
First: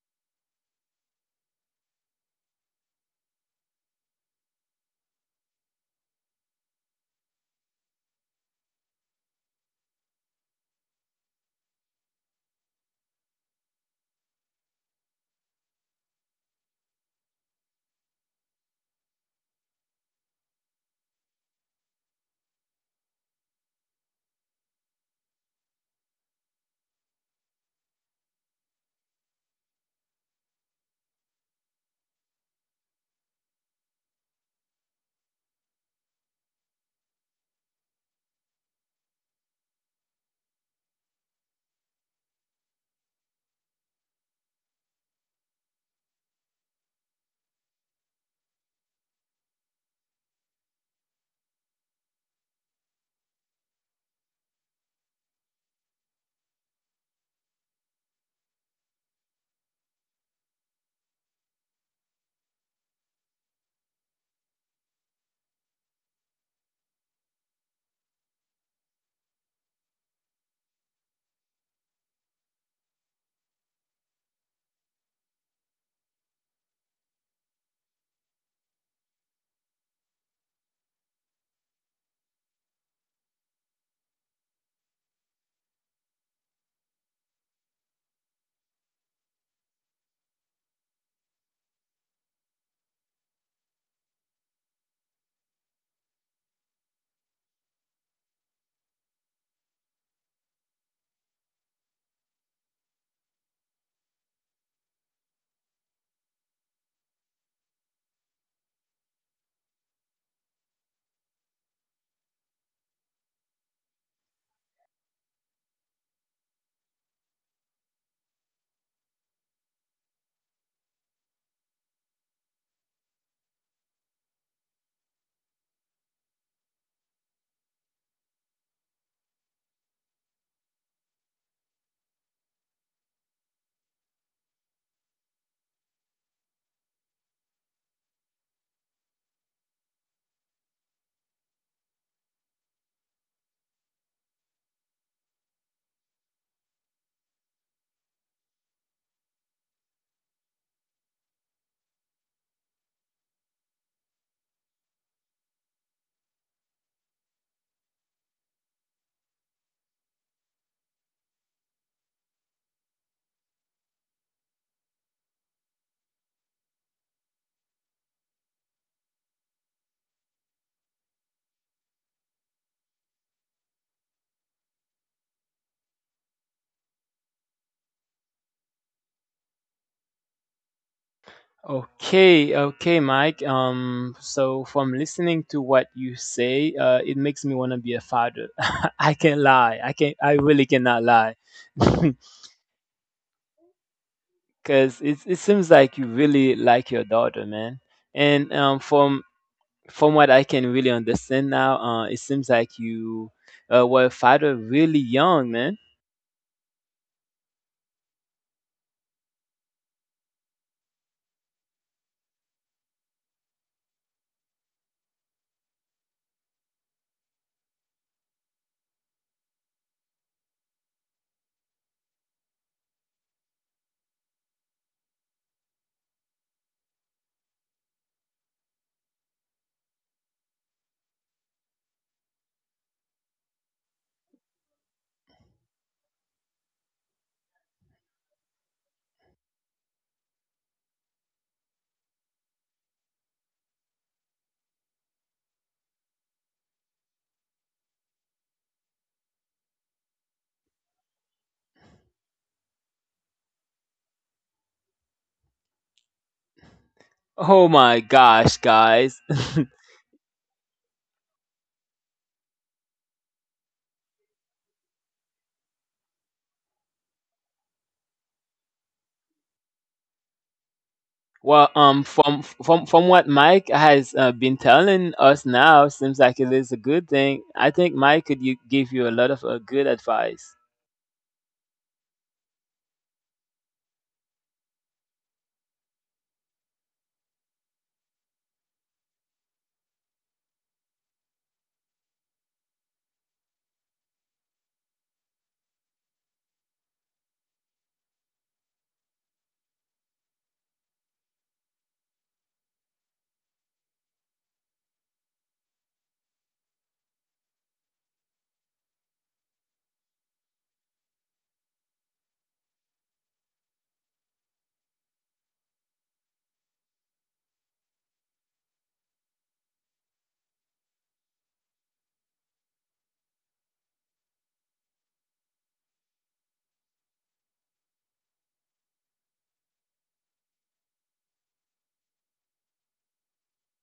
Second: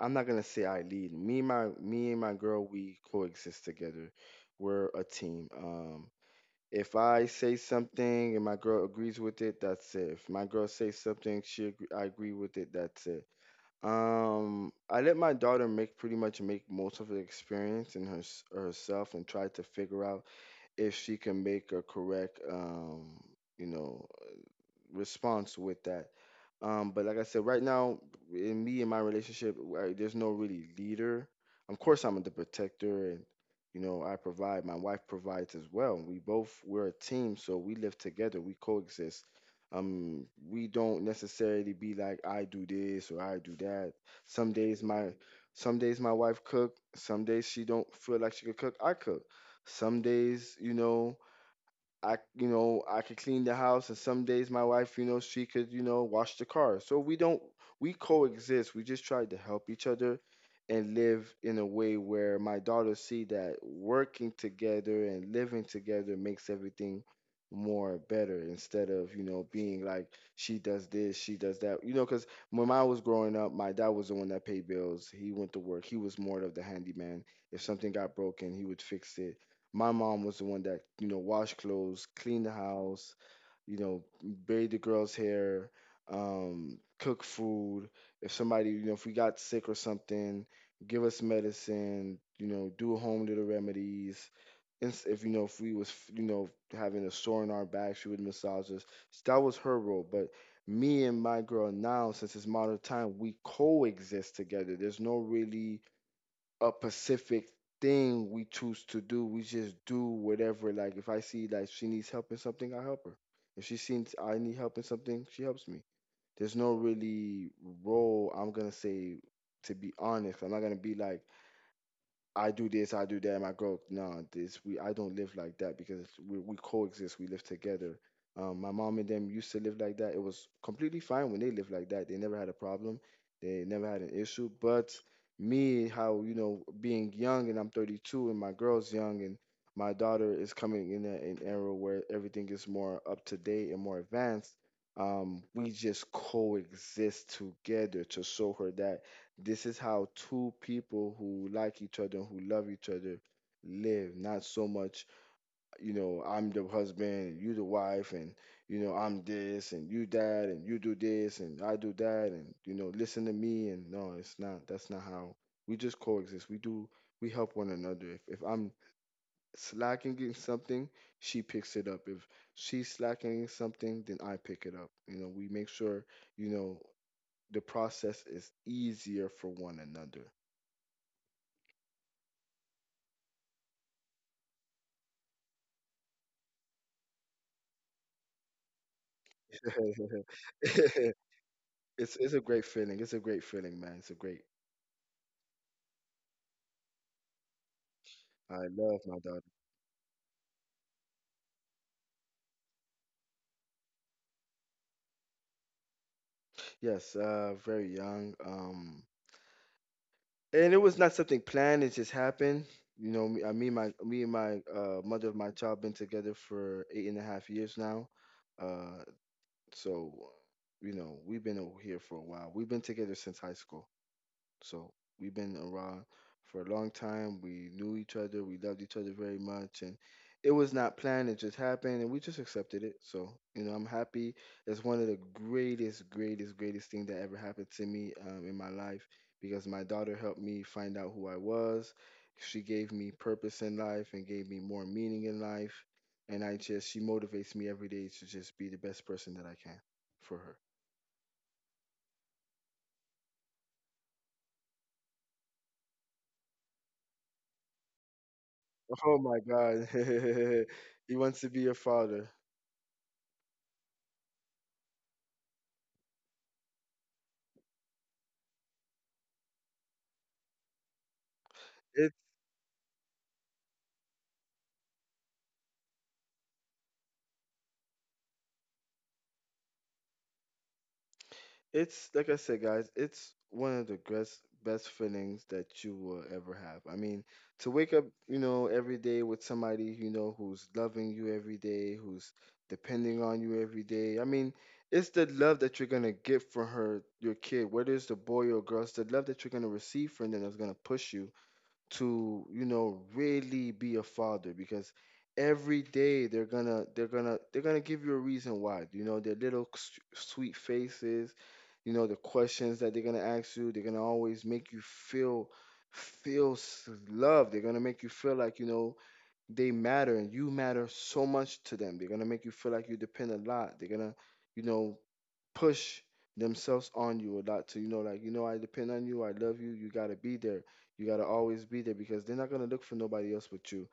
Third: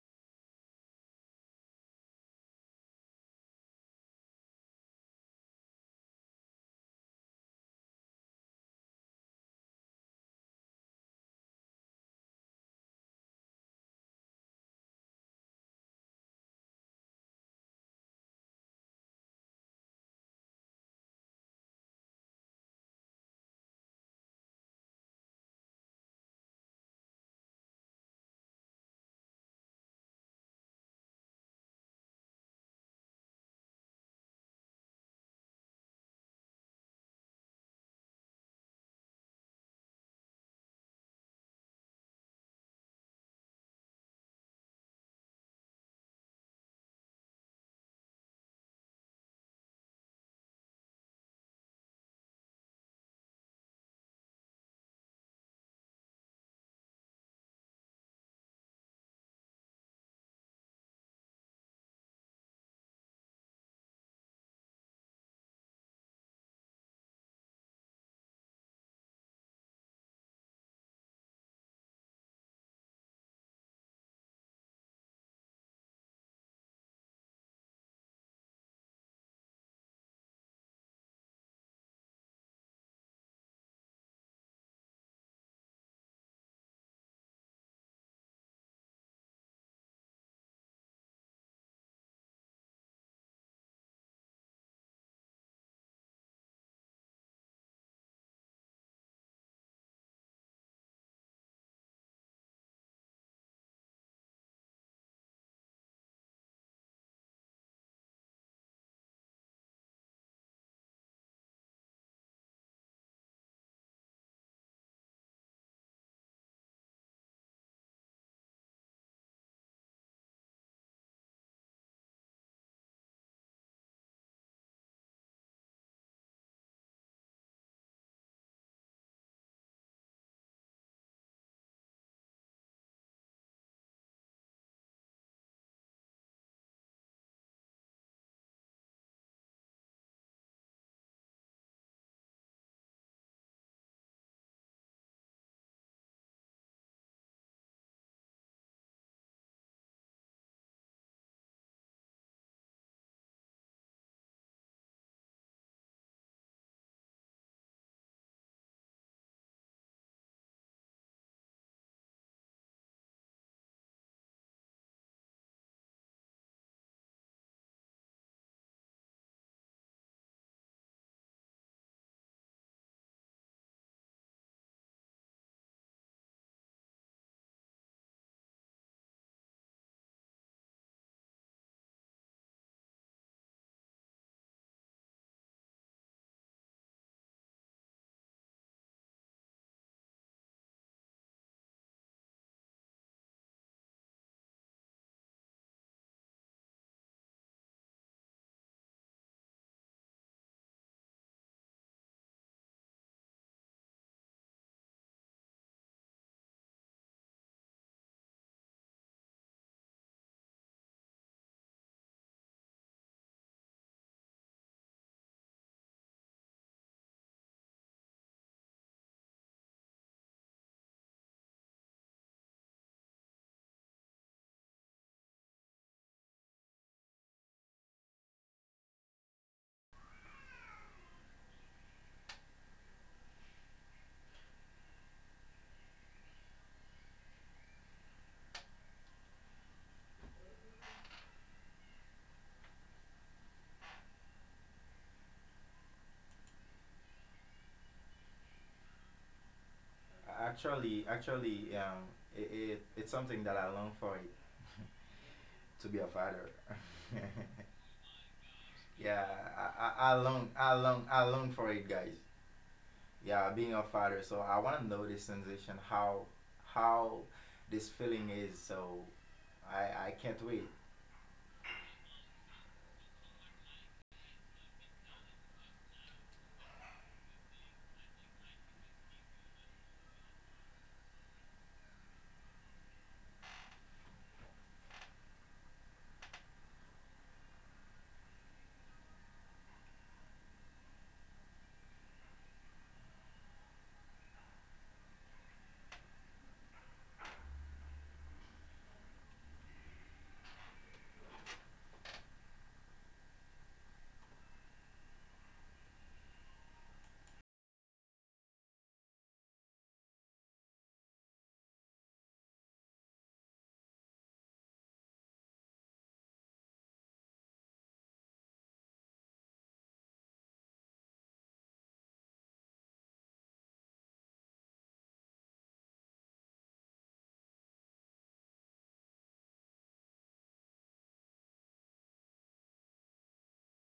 [SPEAKER 3] I'm not gonna say I lead. Me and my girl, we coexist together. We're a team. If I say something and my girl agrees with it, that's it. If my girl says something, she agree, I agree with it, that's it. I let my daughter make pretty much make most of the experience in herself and try to figure out if she can make a correct you know, response with that. But like I said, right now, in me and my relationship, there's no really leader. Of course, I'm the protector, and you know, I provide. My wife provides as well. We're a team, so we live together. We coexist. We don't necessarily be like I do this or I do that. Some days my some days my wife cook. Some days she don't feel like she could cook. I cook. Some days, you know, you know, I could clean the house, and some days my wife, you know, she could, you know, wash the car. So we don't, we coexist. We just try to help each other and live in a way where my daughters see that working together and living together makes everything more better, instead of, you know, being like she does this, she does that. You know, because when I was growing up, my dad was the one that paid bills. He went to work. He was more of the handyman. If something got broken, he would fix it. My mom was the one that, you know, washed clothes, cleaned the house, you know, braid the girls' hair, cook food. If somebody, you know, if we got sick or something, give us medicine, you know, do home little remedies. If, you know, if we was, you know, having a sore in our back, she would massage us. That was her role. But me and my girl now, since it's modern time, we coexist together. There's no really a specific thing we choose to do. We just do whatever. Like if I see like she needs help in something, I help her. If she sees I need help in something, she helps me. There's no really role, I'm gonna say, to be honest. I'm not gonna be like, I do this, I do that. My girl, nah, this we I don't live like that because we coexist, we live together. My mom and them used to live like that. It was completely fine when they lived like that. They never had a problem, they never had an issue. But me, how you know, being young, and I'm 32 and my girl's young, and my daughter is coming in an era where everything is more up to date and more advanced. We just coexist together to show her that this is how two people who like each other, who love each other, live. Not so much, you know, I'm the husband, you the wife, and you know, I'm this and you that, and you do this and I do that, and you know, listen to me. And no, it's not. That's not how we just coexist. We do. We help one another. If I'm slacking in something, she picks it up. If she's slacking in something, then I pick it up. You know, we make sure, you know the process is easier for one another.
[SPEAKER 1] Okay, okay, Mike. So from listening to what you say, it makes me want to be a father. I can't lie. I really cannot lie,
[SPEAKER 3] It's
[SPEAKER 1] because
[SPEAKER 3] it's a great feeling. It's a great feeling, man. It's a great.
[SPEAKER 1] it seems like you really like your daughter, man. And
[SPEAKER 3] I love my daughter.
[SPEAKER 1] from what I can really understand now, it seems like you were a father really young, man.
[SPEAKER 3] Yes, very young. And it was not something planned. It just happened. You know, me, I mean, my me and my mother of my child been together for eight and a half years now. Uh, so, you know, we've been over here for a while. We've been together since high school. So we've been around for a long time. We knew each other. We loved each other very much, and it was not planned. It just happened, and we just accepted it. So you know, I'm happy. It's one of the greatest, greatest, greatest thing that ever happened to me in my life, because my daughter helped me find out who I was. She gave me purpose in life and gave me more meaning in life. And I just, she motivates me every day to just be the best person that I can for her.
[SPEAKER 2] Actually, it, it, it's something that I long for it, to be a father.
[SPEAKER 1] Oh my gosh,
[SPEAKER 3] Oh
[SPEAKER 1] guys.
[SPEAKER 2] Yeah,
[SPEAKER 3] my God.
[SPEAKER 2] I long I
[SPEAKER 3] He
[SPEAKER 2] long I
[SPEAKER 3] wants to be
[SPEAKER 2] long
[SPEAKER 3] your
[SPEAKER 2] for it, guys.
[SPEAKER 3] father.
[SPEAKER 2] Yeah, being a father. So I want to know this sensation, how this feeling is. So I can't wait.
[SPEAKER 1] Well,
[SPEAKER 3] It
[SPEAKER 1] from what Mike has been telling us now, seems like it is a good thing. I think Mike could you, give you a lot of good advice.
[SPEAKER 3] it's like I said, guys, it's one of the best best feelings that you will ever have. I mean, to wake up, you know, every day with somebody, you know, who's loving you every day, who's depending on you every day. I mean, it's the love that you're gonna get from her, your kid, whether it's the boy or girl. It's the love that you're gonna receive from them that's gonna push you to you know really be a father, because every day they're gonna give you a reason why. You know, their little sweet faces, you know, the questions that they're gonna ask you, they're gonna always make you feel loved. They're gonna make you feel like, you know, they matter and you matter so much to them. They're gonna make you feel like you depend a lot. They're gonna, you know, push themselves on you a lot to, you know, like, you know, I depend on you, I love you, you gotta be there. You gotta always be there, because they're not gonna look for nobody else but you.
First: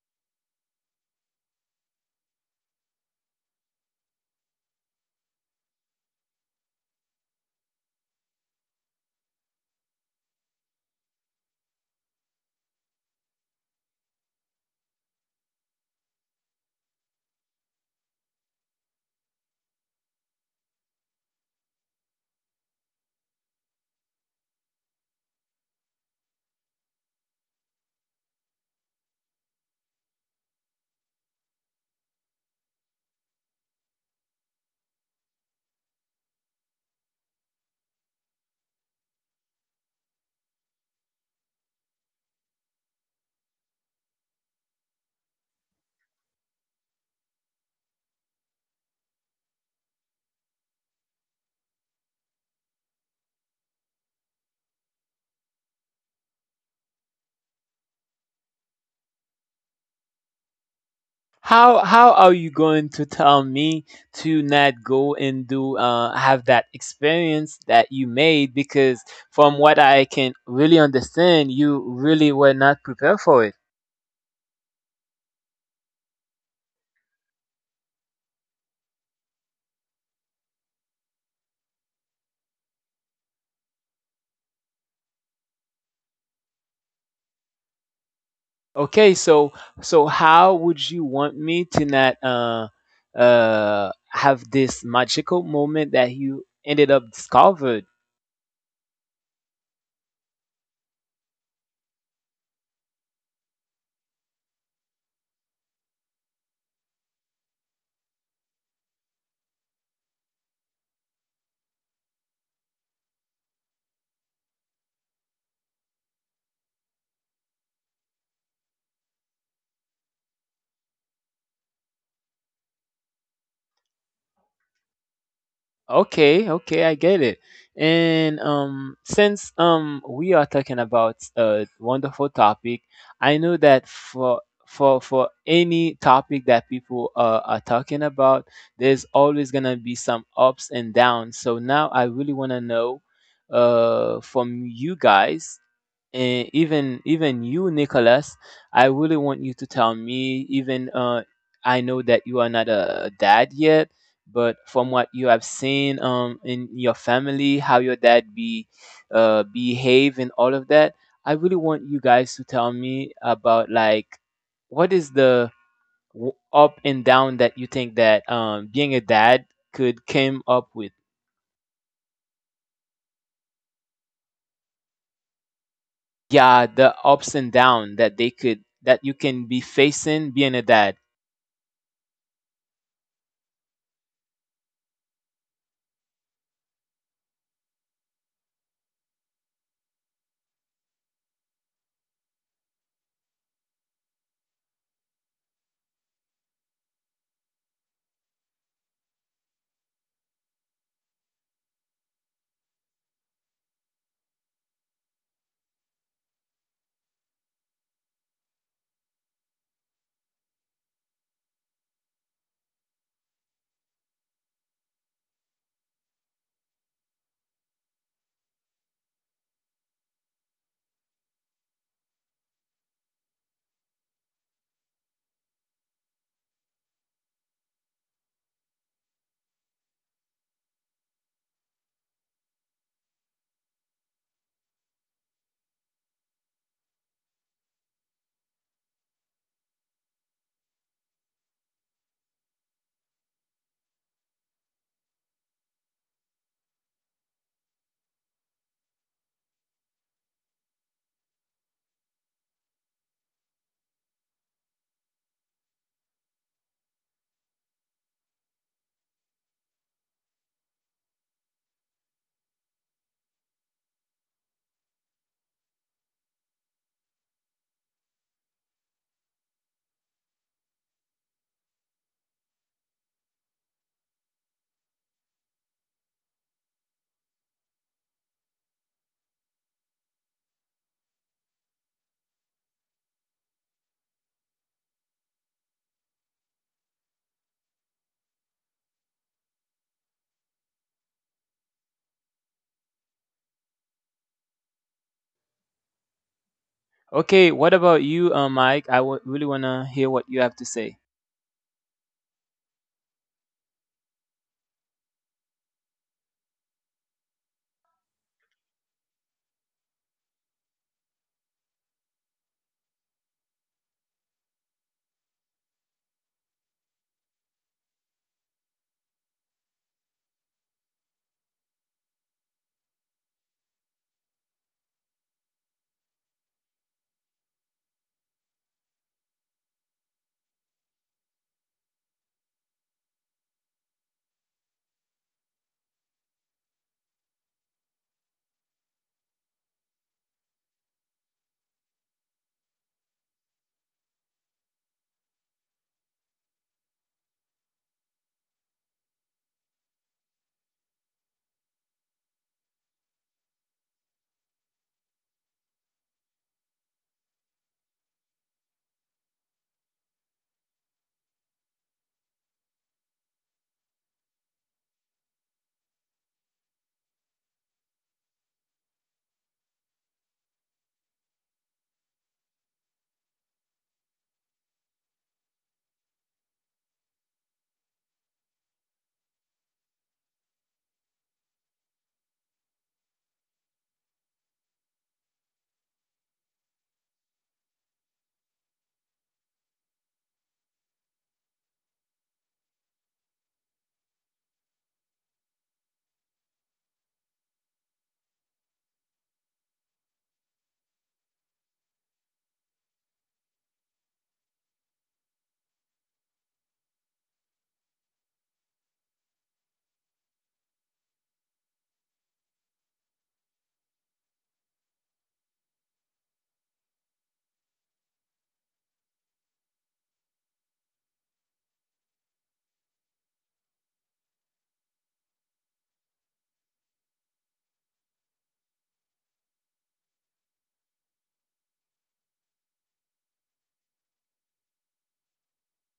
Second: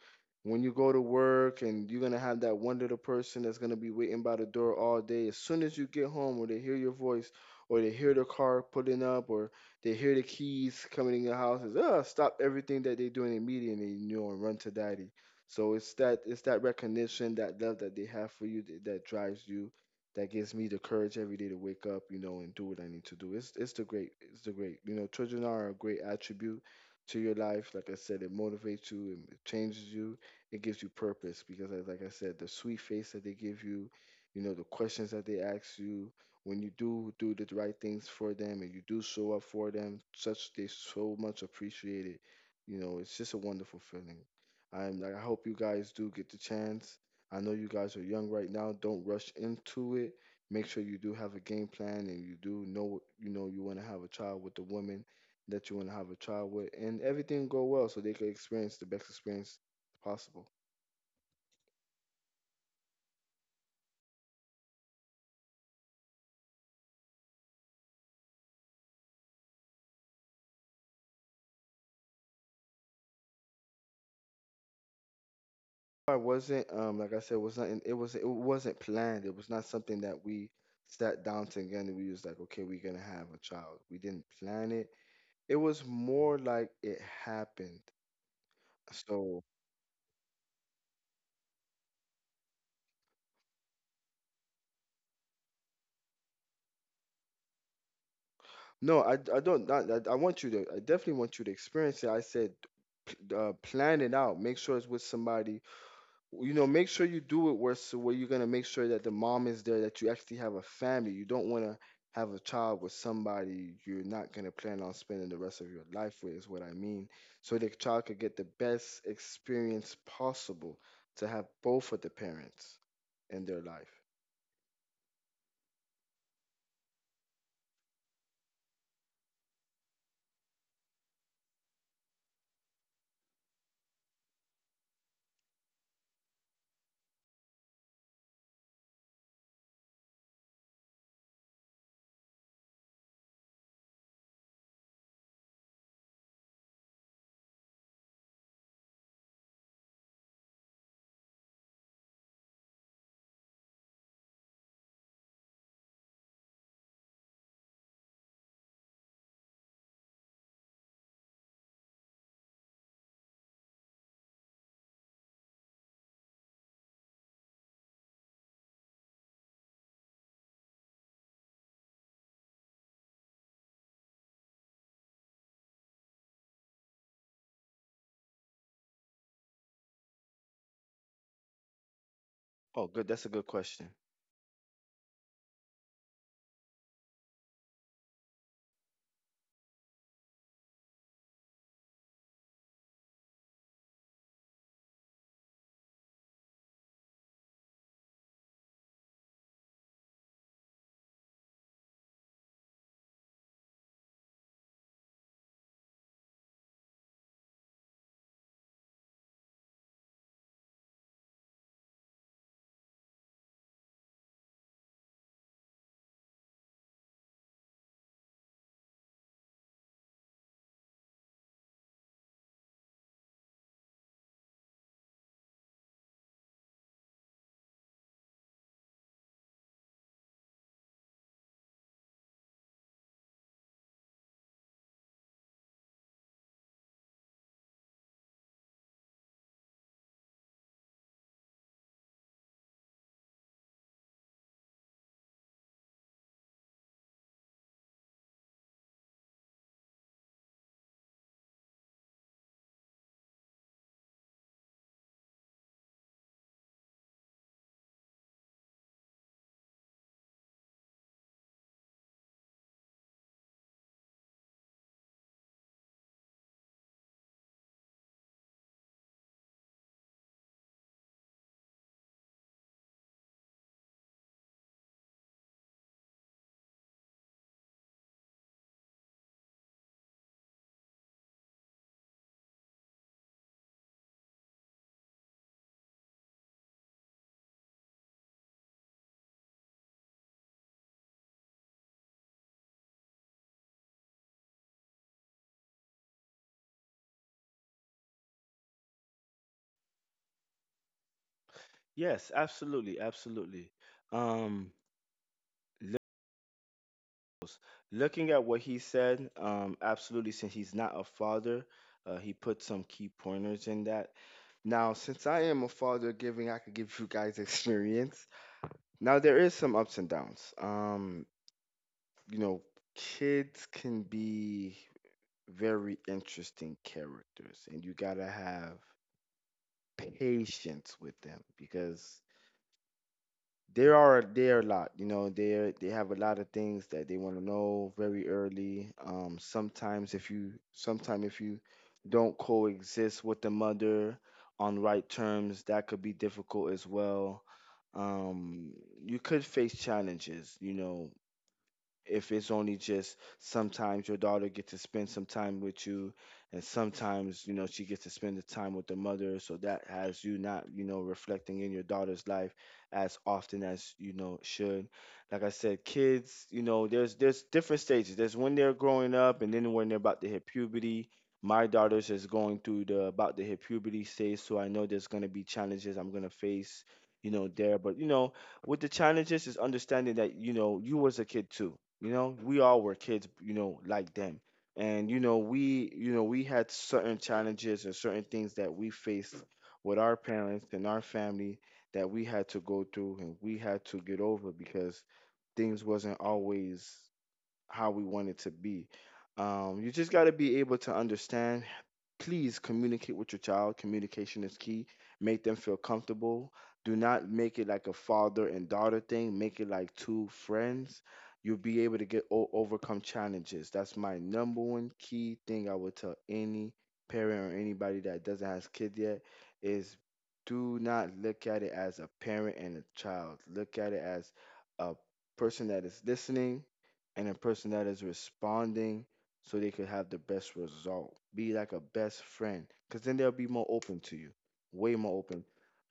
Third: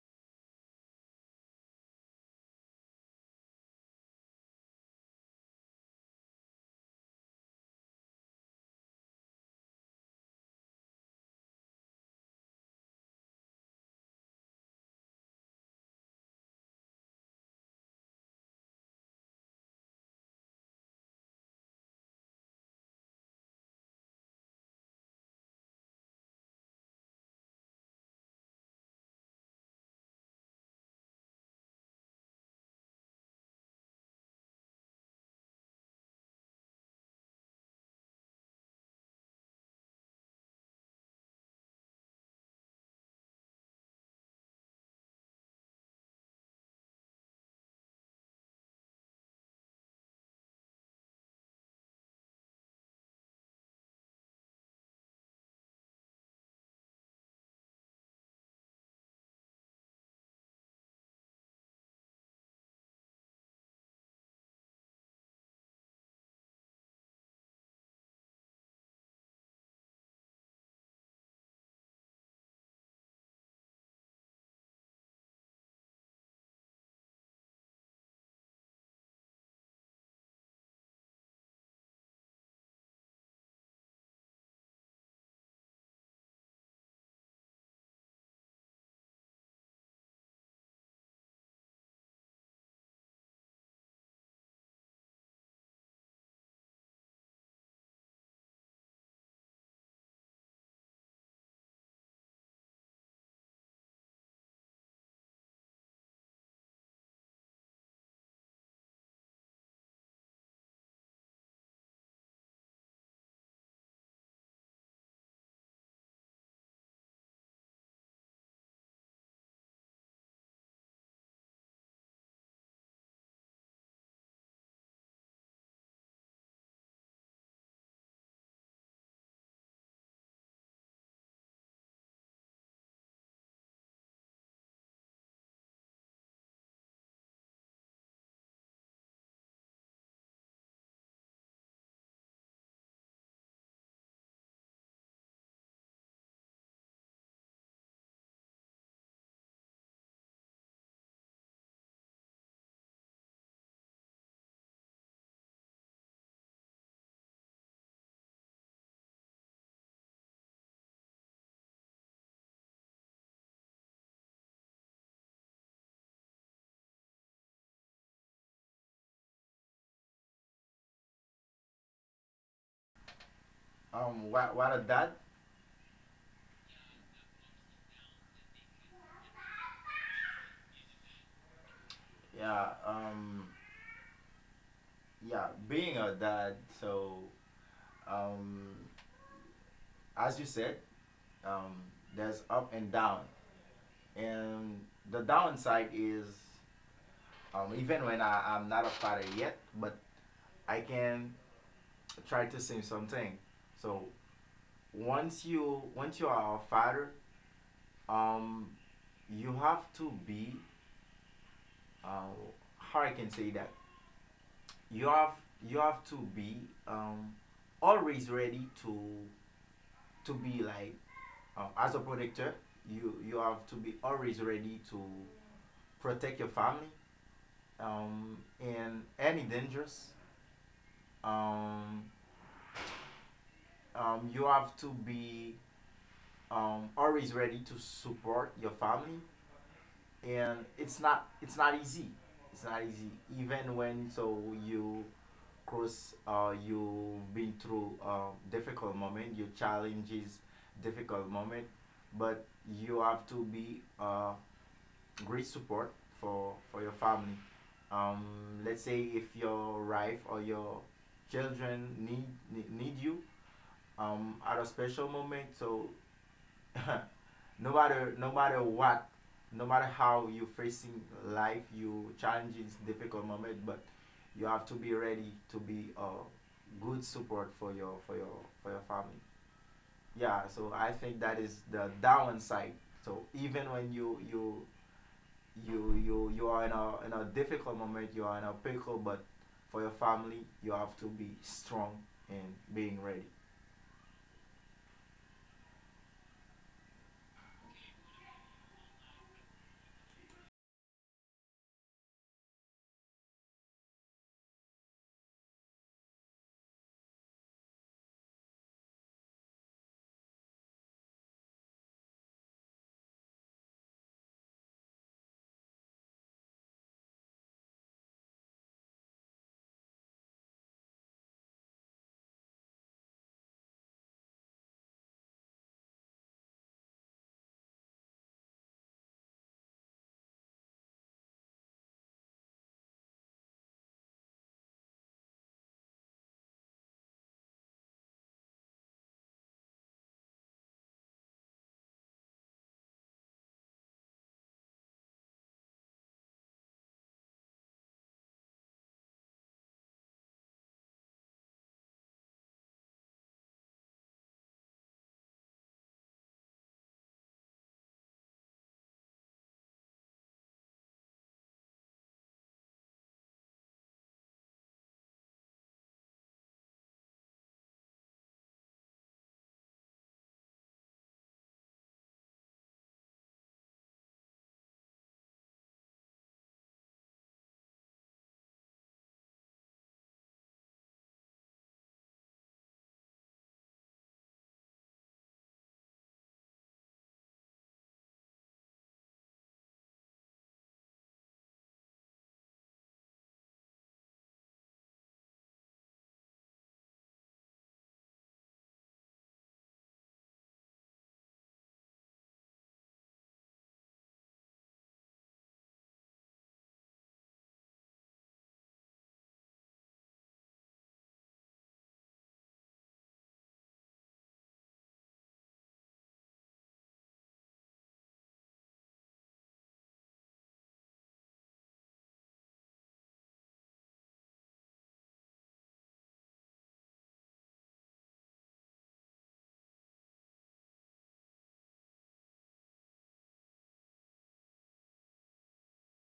[SPEAKER 3] When you go to work, and you're gonna have that one little person that's gonna be waiting by the door all day, as soon as you get home, or they hear your voice, or they hear the car pulling up, or they hear the keys coming in your house, is stop everything that they're doing immediately, you know, and run to daddy. So it's that, recognition, that love that they have for you, that drives you, that gives me the courage every day to wake up, you know, and do what I need to do. It's the great. You know, children are a great attribute to your life. Like I said, it motivates you, it changes you, it gives you purpose because, like I said, the sweet face that they give you, you know, the questions that they ask you, when you do the right things for them, and you do show up for them, such they so much appreciate it. You know, it's just a wonderful feeling. I hope you guys do get the chance. I know you guys are young right now. Don't rush into it. Make sure you do have a game plan and you do know, you know, you want to have a child with the woman that you want to have a child with, and everything go well so they can experience the best experience possible.
[SPEAKER 1] How are you going to tell me to not go and do have that experience that you made? Because from what I can really understand, you really were not prepared for it.
[SPEAKER 3] I wasn't, like I said, was not it was it wasn't planned. It was not something that we sat down together and we was like, okay, we're gonna have a child. We didn't plan it. It was more like it happened.
[SPEAKER 1] Okay,
[SPEAKER 3] So
[SPEAKER 1] so so how would you want me to not have this magical moment that you ended up discovered?
[SPEAKER 3] no, I don't. Not I I want you to. I definitely want you to experience it. I said, plan it out. Make sure it's with somebody. You know, make sure you do it where, where you're gonna make sure that the mom is there, that you actually have a family. You don't want to have a child with somebody you're not gonna plan on spending the rest of your life with. Is what I mean. So the child could get the best experience possible, to have both of the parents in their life.
[SPEAKER 1] Okay, okay, I get it. And since we are talking about a wonderful topic, I know that for any topic that people are talking about, there's always gonna be some ups and downs. So now I really wanna know, from you guys, and even even you, Nicholas, I really want you to tell me. Even I know that you are not a dad yet but from what you have seen in your family, how your dad be behave and all of that, I really want you guys to tell me about like what is the up and down that you think that being a dad could came up with.
[SPEAKER 2] What a dad.
[SPEAKER 1] Yeah, the ups and down that they could that you can be facing being a dad.
[SPEAKER 2] Yeah,
[SPEAKER 3] Oh, good. That's a good question.
[SPEAKER 2] yeah, being a dad, so, um, as you said, um, there's up and down, and the downside is, even when I'm not a father yet, but I can try to say something. So once you are a father, um, you have to be, uh, how I can say that, you have to be, um, always ready to be like, as a protector. You have to be always ready to protect your family, in any dangers, um, you have to be, always ready to support your family, and it's not easy, it's not easy. Even when, so, you cross, you've been through, difficult moment, your challenges, difficult moment, but you have to be, great support for your family. Um, let's say if your wife or your children need you, at a special moment, so no matter what, no matter how you facing life, you challenges, difficult moment, but you have to be ready to be a good support for your, for your family. Yeah, so I think that is the downside. So even when you you are in a, in a difficult moment. You are in a pickle, but for your family, you have to be strong and being ready.
[SPEAKER 1] Okay, what about you, Mike? I really wanna hear what you have to say.
[SPEAKER 3] Yes, absolutely, absolutely. Um, Looking at what he said, absolutely, since he's not a father, he put some key pointers in that. Now, since I am a father giving, I could give you guys experience. Now, there is some ups and downs. You know, kids can be very interesting characters, and you gotta have patience with them because they are a lot. They have a lot of things that they want to know very early. Sometime if you don't coexist with the mother on right terms, that could be difficult as well. um you could face challenges, if it's only just sometimes your daughter gets to spend some time with you, and sometimes, she gets to spend the time with the mother. So that has you not reflecting in your daughter's life as often as should. Like I said, kids, there's different stages. There's when they're growing up, and then when they're about to hit puberty. My daughter's is going through the about to hit puberty stage, so I know there's going to be challenges I'm going to face, you know there but with the challenges is understanding that you was a kid too. You know, we all were kids, you know, like them. And we, we had certain challenges and certain things that we faced with our parents and our family that we had to go through and we had to get over because things wasn't always how we wanted to be. You just got to be able to understand. Please communicate with your child. Communication is key. Make them feel comfortable. Do not make it like a father and daughter thing. Make it like two friends. You'll be able to overcome challenges. That's my number one key thing I would tell any parent or anybody that doesn't have kids yet. Is, do not look at it as a parent and a child. Look at it as a person that is listening and a person that is responding so they could have the best result. Be like a best friend, because then they'll be more open to you, way more open.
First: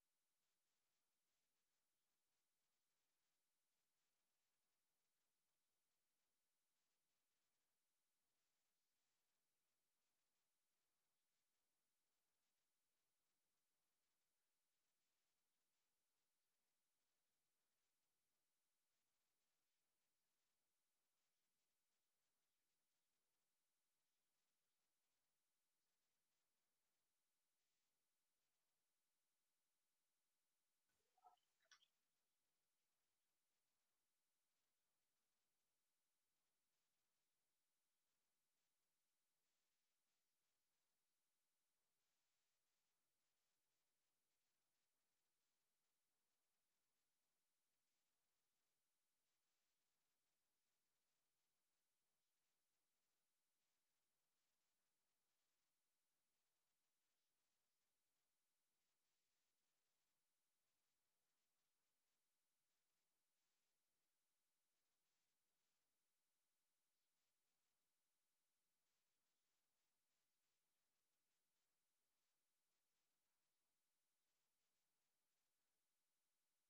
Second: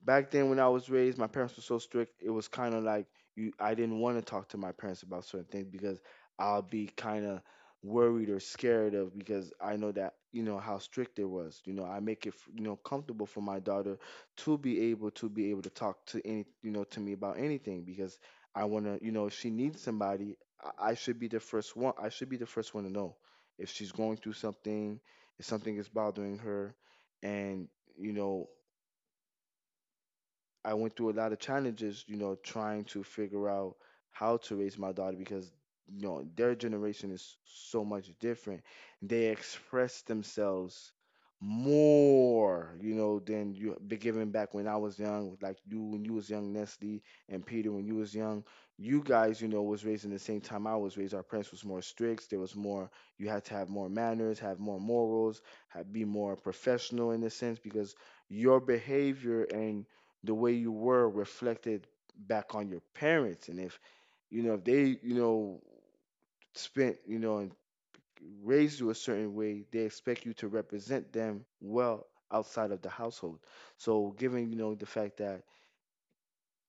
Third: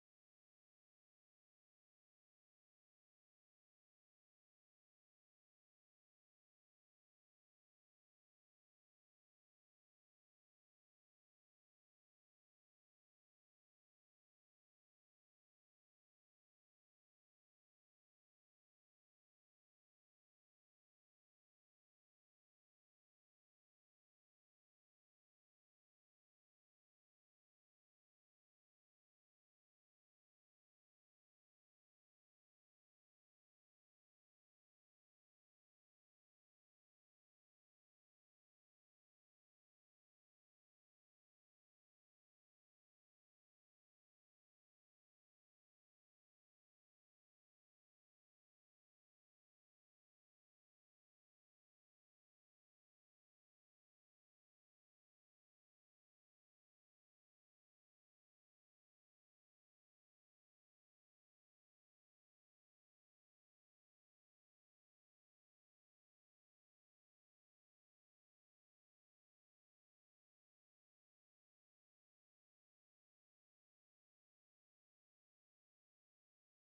[SPEAKER 3] Back then, when I was raised, my parents were so strict. It was kind of like you. I didn't want to talk to my parents about certain things because I'll be kind of worried or scared of, because I know that, you know, how strict it was. You know, I make it comfortable for my daughter to be able to talk to any you know to me about anything because I want to, if she needs somebody, I should be the first one. I should be the first one to know if she's going through something, if something is bothering her. And you know I went through a lot of challenges, you know, trying to figure out how to raise my daughter because, you know, their generation is so much different. They express themselves more, you know, than you be giving back when I was young, like you when you was young, Nestle, and Peter when you was young. You guys, you know, was raised in the same time I was raised. Our parents was more strict. There was more. You had to have more manners, have more morals, have, be more professional in a sense, because your behavior and the way you were reflected back on your parents. And if, if they, spent, and raised you a certain way, they expect you to represent them well outside of the household. So given, the fact that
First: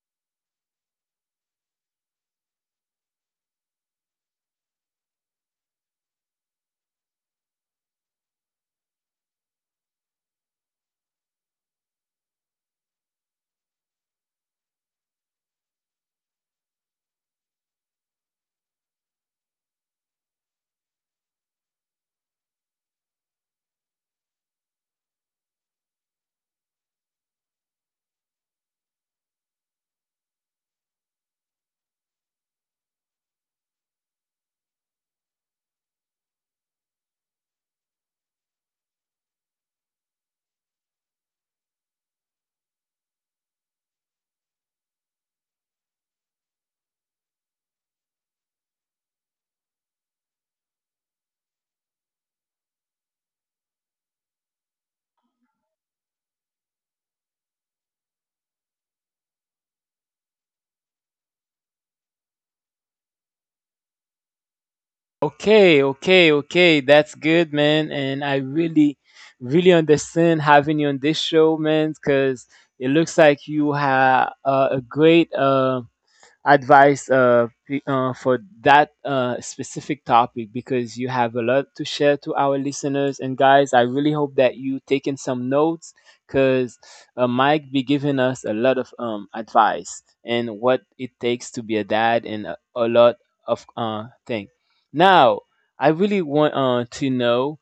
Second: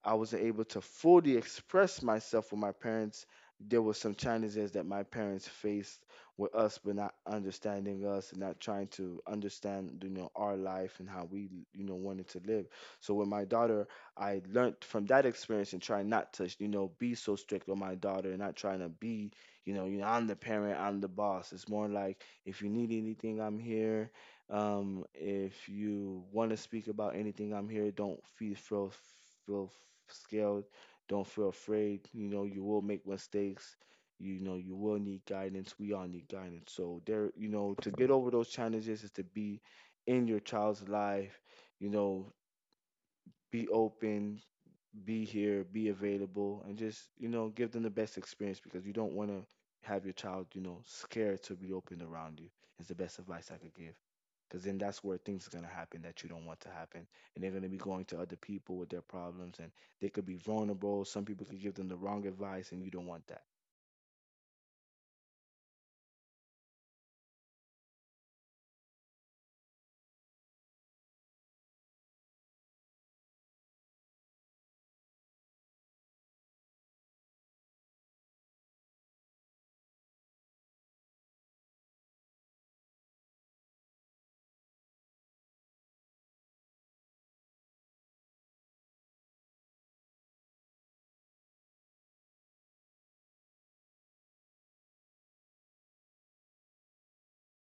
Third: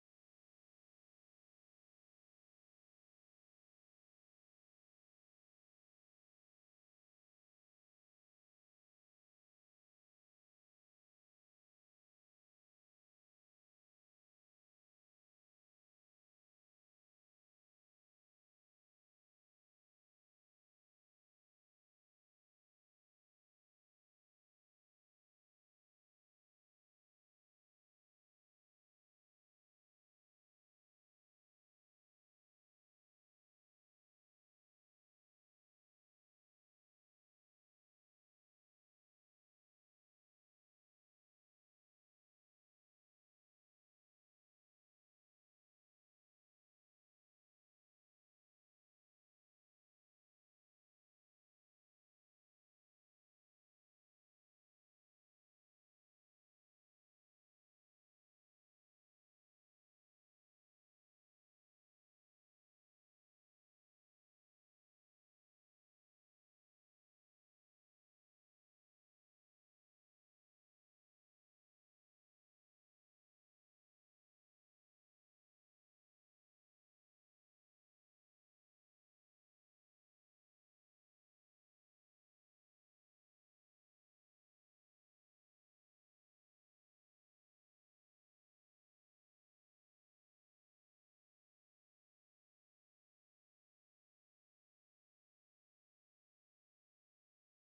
[SPEAKER 3] I wasn't able to fully express myself with my parents. There were some challenges that my parents faced with us, but not understanding us and not trying to understand, you know, our life and how we, you know, wanted to live. So with my daughter, I learned from that experience and try not to, you know, be so strict on my daughter and not trying to be, I'm the parent, I'm the boss. It's more like, if you need anything, I'm here. If you want to speak about anything, I'm here. Don't feel scared. Don't feel afraid. You know, you will make mistakes. You know, you will need guidance. We all need guidance. So there, you know, to get over those challenges is to be in your child's life. You know, be open, be here, be available, and just, you know, give them the best experience, because you don't want to have your child, you know, scared to be open around you. Is the best advice I could give, because then that's where things are going to happen that you don't want to happen, and they're going to be going to other people with their problems, and they could be vulnerable. Some people could give them the wrong advice, and you don't want that.
[SPEAKER 1] Okay, okay, okay. That's good, man. And I really, really understand having you on this show, man, because it looks like you have a great advice for that specific topic because you have a lot to share to our listeners. And guys, I really hope that you taking some notes because Mike be giving us a lot of advice and what it takes to be a dad and a lot of thing. Now, I really want to know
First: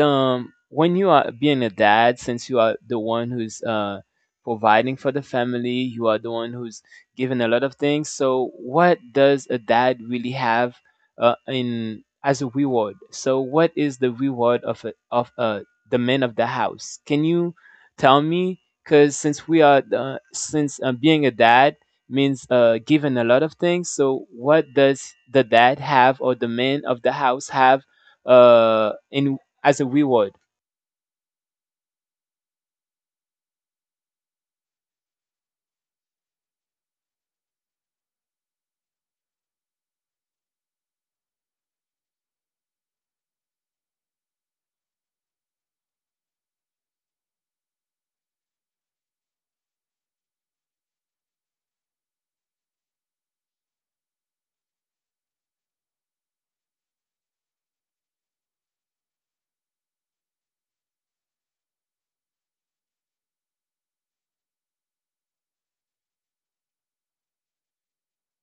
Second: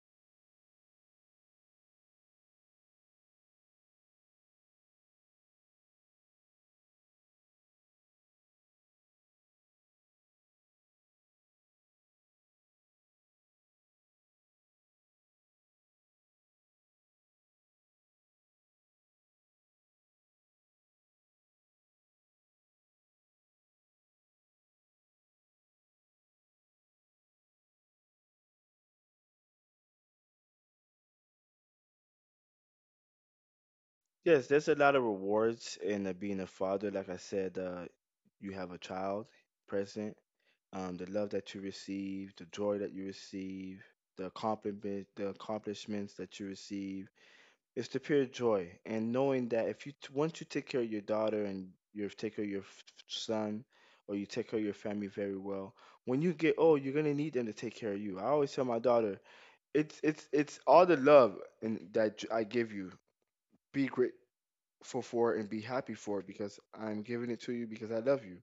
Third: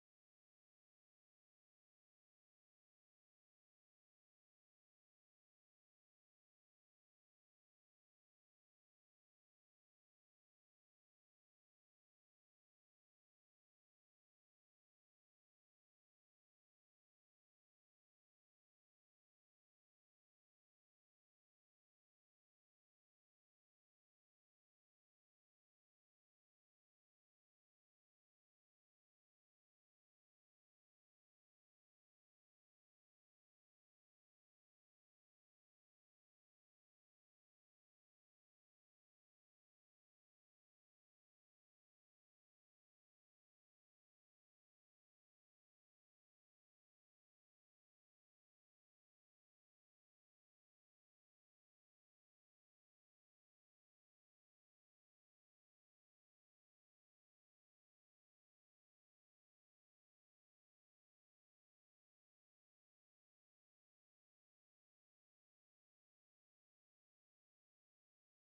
[SPEAKER 1] when you are being a dad, since you are the one who's providing for the family, you are the one who's given a lot of things. So, what does a dad really have in as a reward? So, what is the reward of of the man of the house? Can you tell me? Because since we are since being a dad means given a lot of things. So, what does the dad have or the man of the house have in as a reward?
[SPEAKER 3] Yes, there's a lot of rewards in being a father. Like I said, you have a child present. The love that you receive, the joy that you receive, the accomplishments that you receive. It's the pure joy, and knowing that if you once you take care of your daughter and you take care of your son or you take care of your family very well, when you get old, you're gonna need them to take care of you. I always tell my daughter, it's all the love and that I give you. Be grateful for it and be happy for it because I'm giving it to you because I love you.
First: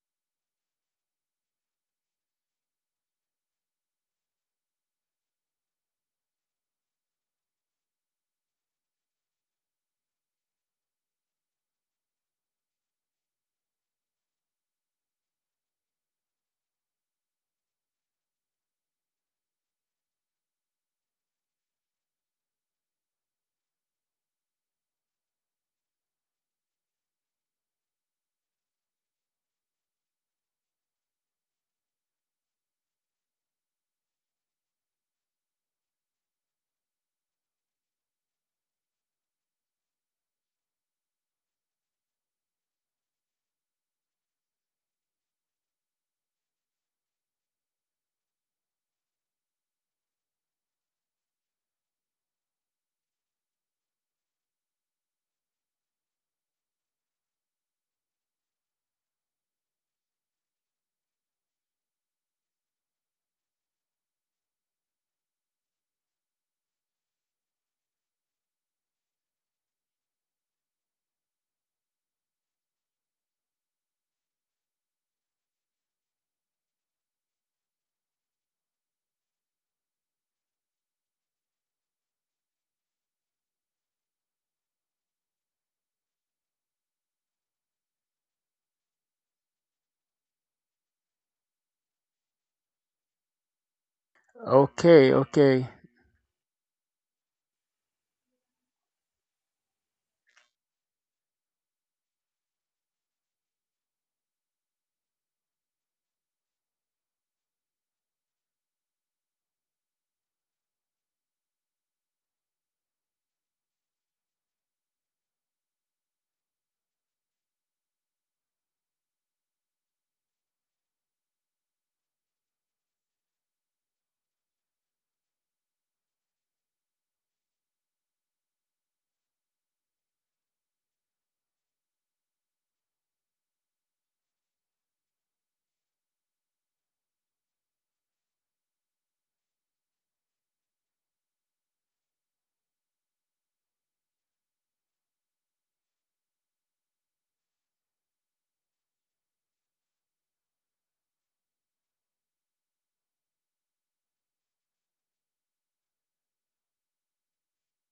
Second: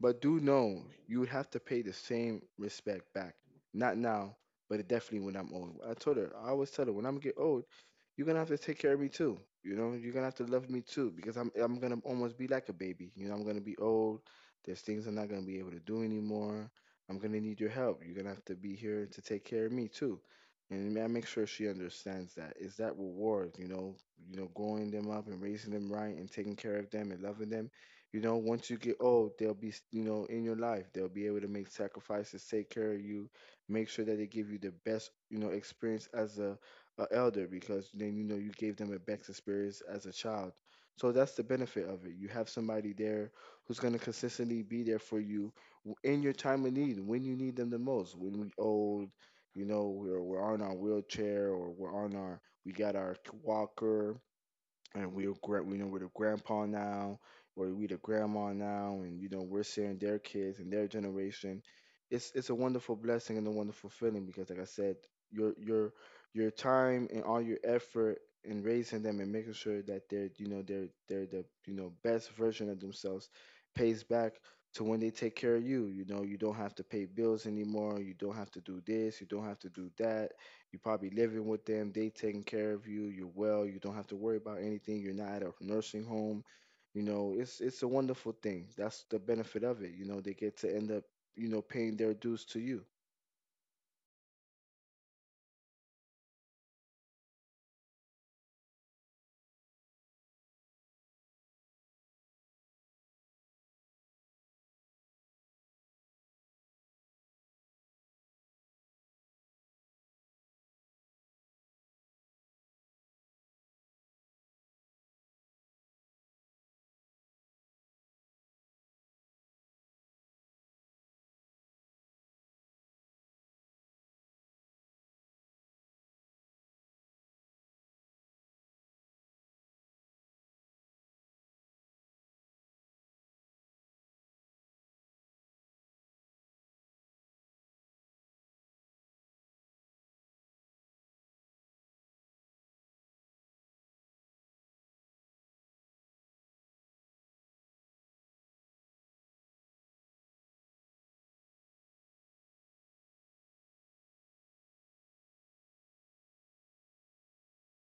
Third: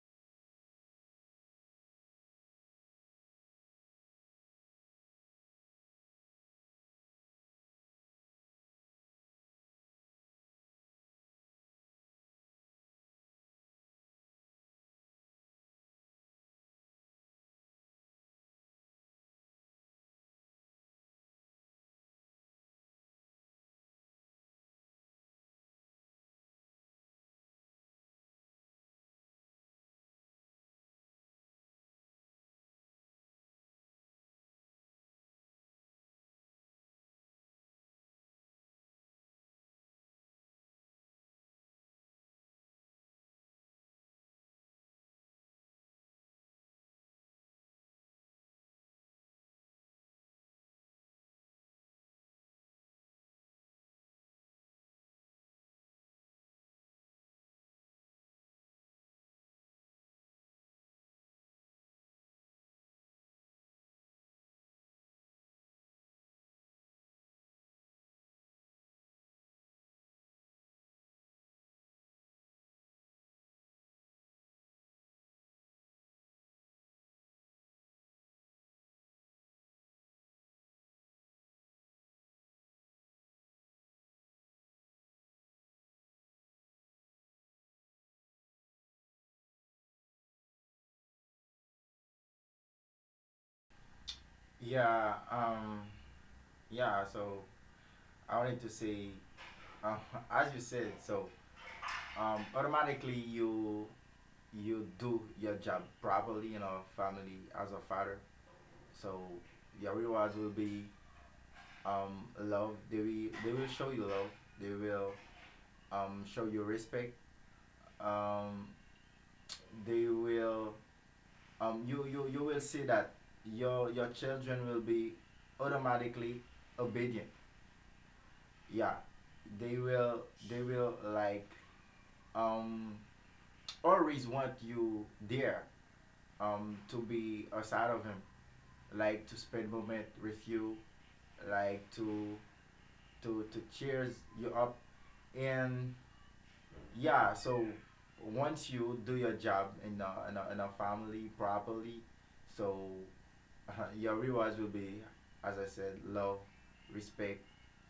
[SPEAKER 3] But do know, you would have to pay the same respect back. Not now, but it definitely when I'm old. I told her, I always tell her, when I'm get old, you're gonna have to take care of me too. You know, you're gonna have to love me too, because I'm gonna almost be like a baby. You know, I'm gonna be old. There's things I'm not gonna be able to do anymore. I'm gonna need your help. You're gonna have to be here to take care of me too. And I make sure she understands that. It's that reward, you know, growing them up and raising them right and taking care of them and loving them. You know, once you get old, they'll be, you know, in your life. They'll be able to make sacrifices, take care of you, make sure that they give you the best, you know, experience as a elder, because then, you know, you gave them a best experience as a child. So that's the benefit of it. You have somebody there who's going to consistently be there for you in your time of need, when you need them the most, when we old, you know, we're on our wheelchair, or we're on our, we got our walker, and we're we know we're the grandpa now, or we the grandma now, and, you know, we're seeing their kids and their generation. It's a wonderful blessing and a wonderful feeling because, like I said, your your time and all your effort in raising them and making sure that they're, you know, they're the, you know, best version of themselves pays back to when they take care of you. You know, you don't have to pay bills anymore. You don't have to do this. You don't have to do that. You are probably living with them, they taking care of you, you're well, you don't have to worry about anything, you're not at a nursing home. You know, it's a wonderful thing. That's the benefit of it. You know, they get to end up, you know, paying their dues to you.
[SPEAKER 1] Okay,
[SPEAKER 2] Yeah,
[SPEAKER 1] okay.
[SPEAKER 2] yeah. So I wanted to say, um, as you said, so, automatically, you do your job properly in a family as a father. So your rewards will be, love. They will, they will show you love. They will, show you respect. Um, they will, you will see that your children will be automatically obedient. Yeah, they will, like, um, always want you there, to be aside of him, like to spend moment with you, like to, cheers you up, and yeah. So once you do your job in a, in a family properly, so your rewards will be, as I said, love, respect,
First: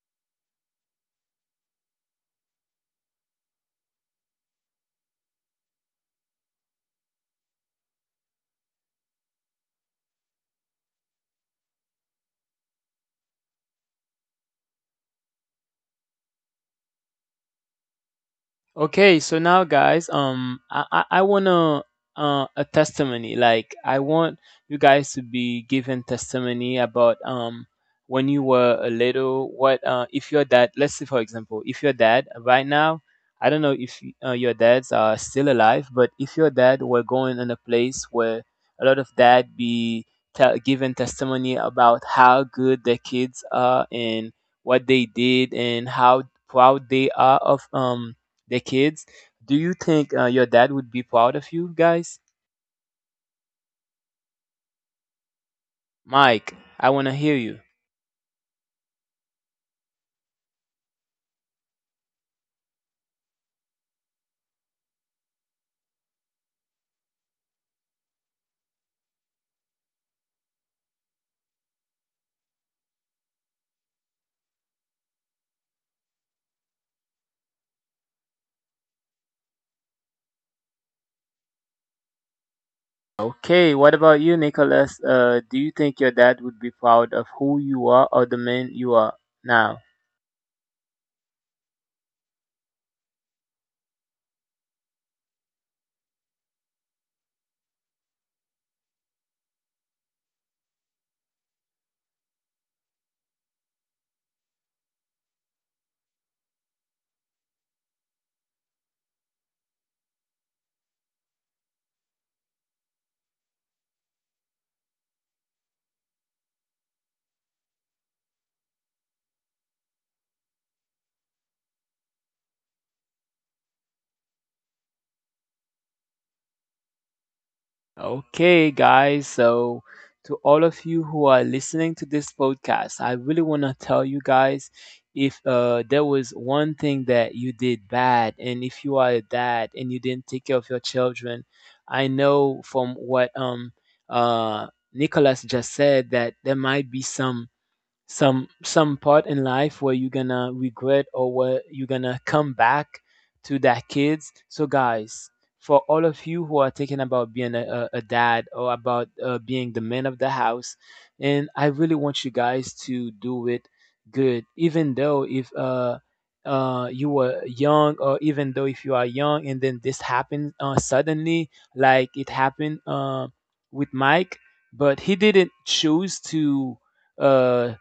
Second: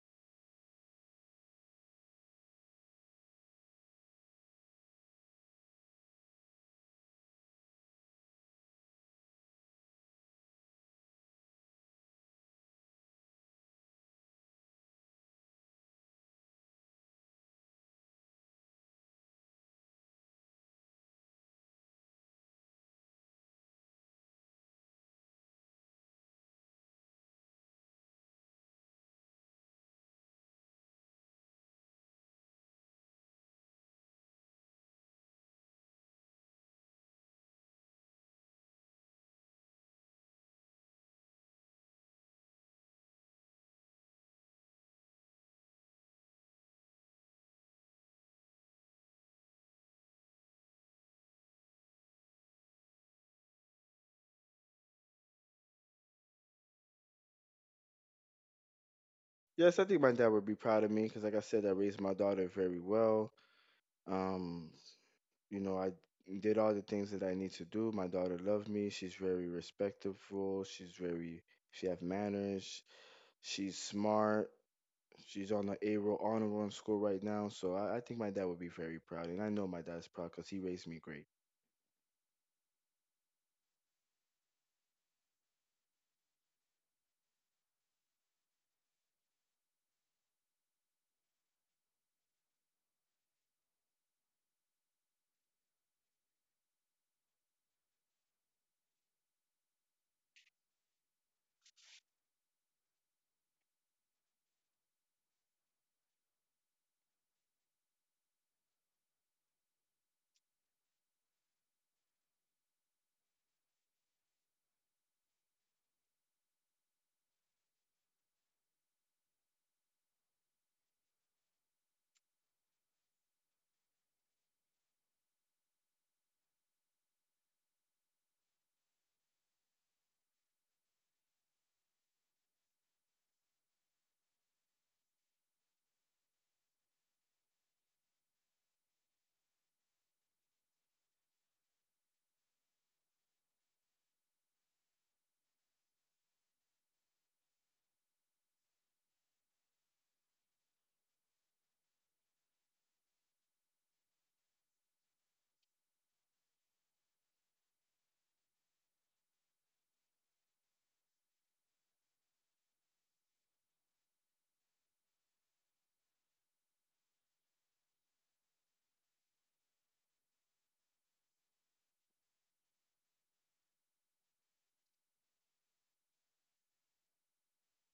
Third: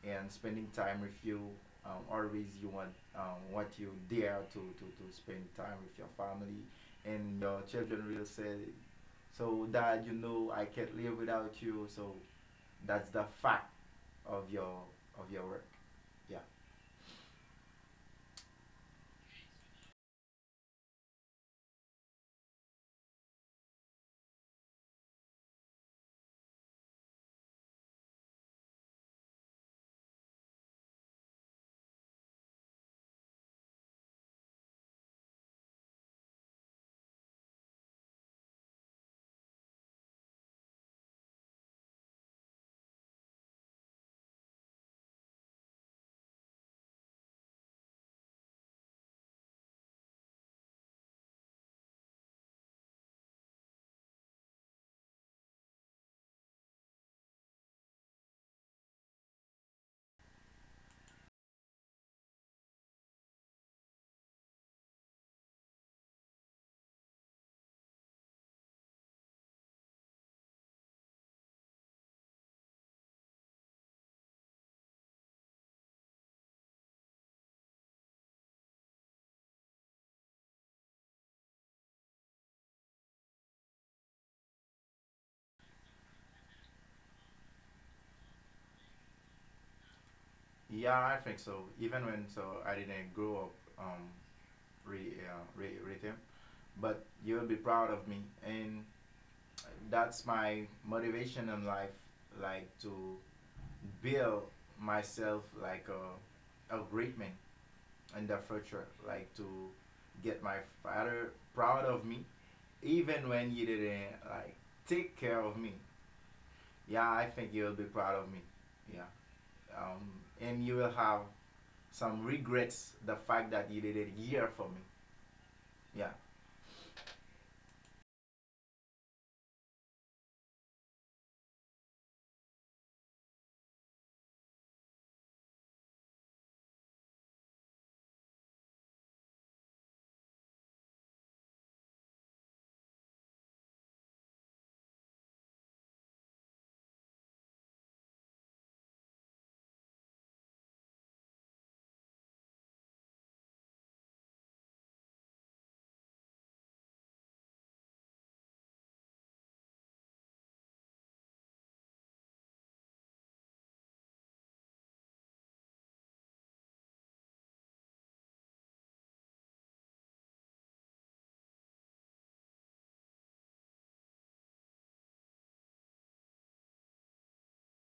[SPEAKER 2] and spending time with you. Always you want what you dare to spend time with your family, and your children will say, so dad, you know, I can't live without you. So that's the fact of your of your work. Yeah.
[SPEAKER 1] Okay, so now guys, I wanna a testimony. Like I want you guys to be given testimony about when you were a little, what if your dad let's say for example, if your dad right now, I don't know if your dads are still alive, but if your dad were going in a place where a lot of dad be given testimony about how good their kids are and what they did and how proud they are of the kids. Do you think your dad would be proud of you guys? Mike, I want to hear you.
[SPEAKER 3] Yes, I think my dad would be proud of me because, like I said, I raised my daughter very well. Um, you know, I did all the things that I need to do. My daughter loved me. She's very respectful. She's very, she have manners. She's smart. She's on the A roll honor roll in school right now, so I think my dad would be very proud, and I know my dad's proud because he raised me great.
[SPEAKER 1] Okay, what about you, Nicholas? Do you think your dad would be proud of who you are or the man you are now?
[SPEAKER 2] Yeah, I think so. Even when, so I didn't grow up um, rhythm, but you'll be proud of me, and that's my motivation in life, like to build myself like a great man in the future, like to get my father proud of me, even when he didn't like take care of me. Yeah, I think he'll be proud of me. Yeah, um, and you will have some regrets the fact that you did it here for me. Yeah,
[SPEAKER 1] Okay, guys. So, to all of you who are listening to this podcast, I really want to tell you guys if there was one thing that you did bad, and if you are a dad and you didn't take care of your children, I know from what uh, Nicholas just said that there might be some some part in life where you're gonna regret or where you're gonna come back to that kids. So guys, for all of you who are thinking about being a dad or about being the man of the house, and I really want you guys to do it good even though if you were young, or even though if you are young, and then this happened suddenly, like it happened with Mike, but he didn't choose to uh,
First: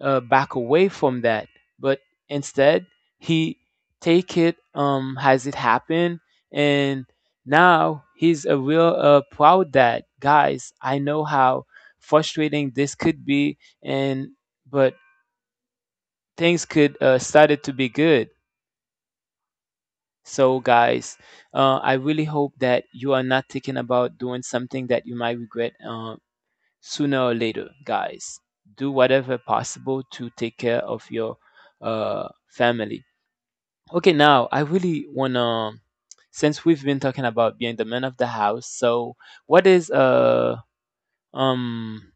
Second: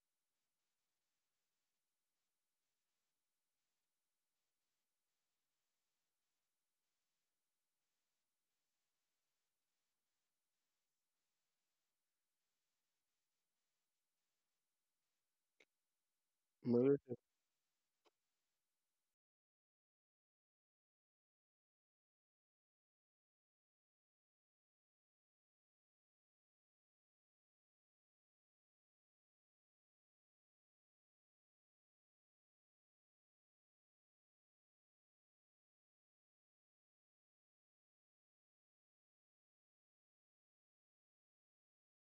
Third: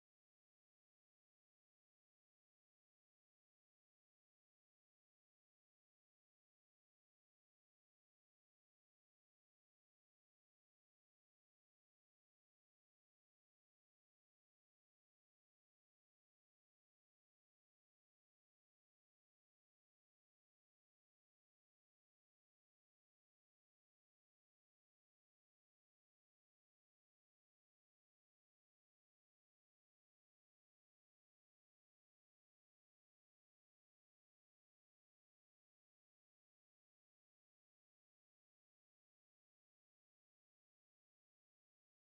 [SPEAKER 1] back away from that, but instead he take it has it happened, and now he's a real proud dad. Guys, I know how frustrating this could be, and but things could
[SPEAKER 3] Melissa,
[SPEAKER 1] started to be good. So, guys, I really hope that you are not thinking about doing something that you might regret sooner or later, guys. Do whatever possible to take care of your family. Okay, now I really wanna, since we've been talking about being the man of the house, so what is uh um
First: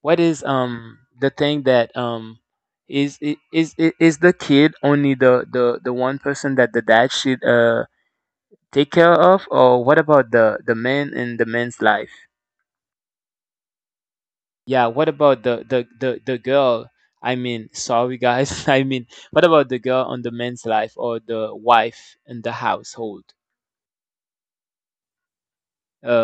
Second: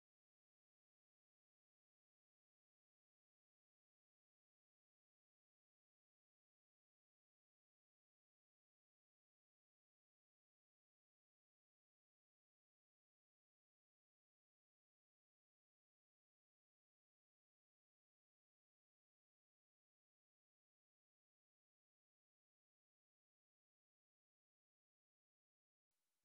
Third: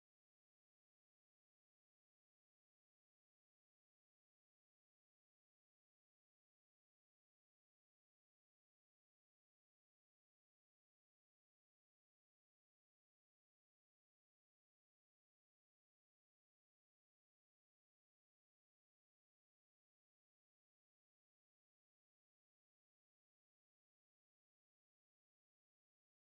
[SPEAKER 1] what is the thing that is is the kid only the one person that the dad should take care of, or what about the man in the man's life? Yeah, what about the girl? I mean, sorry guys. I mean, what about the girl on the man's life or the wife in the household?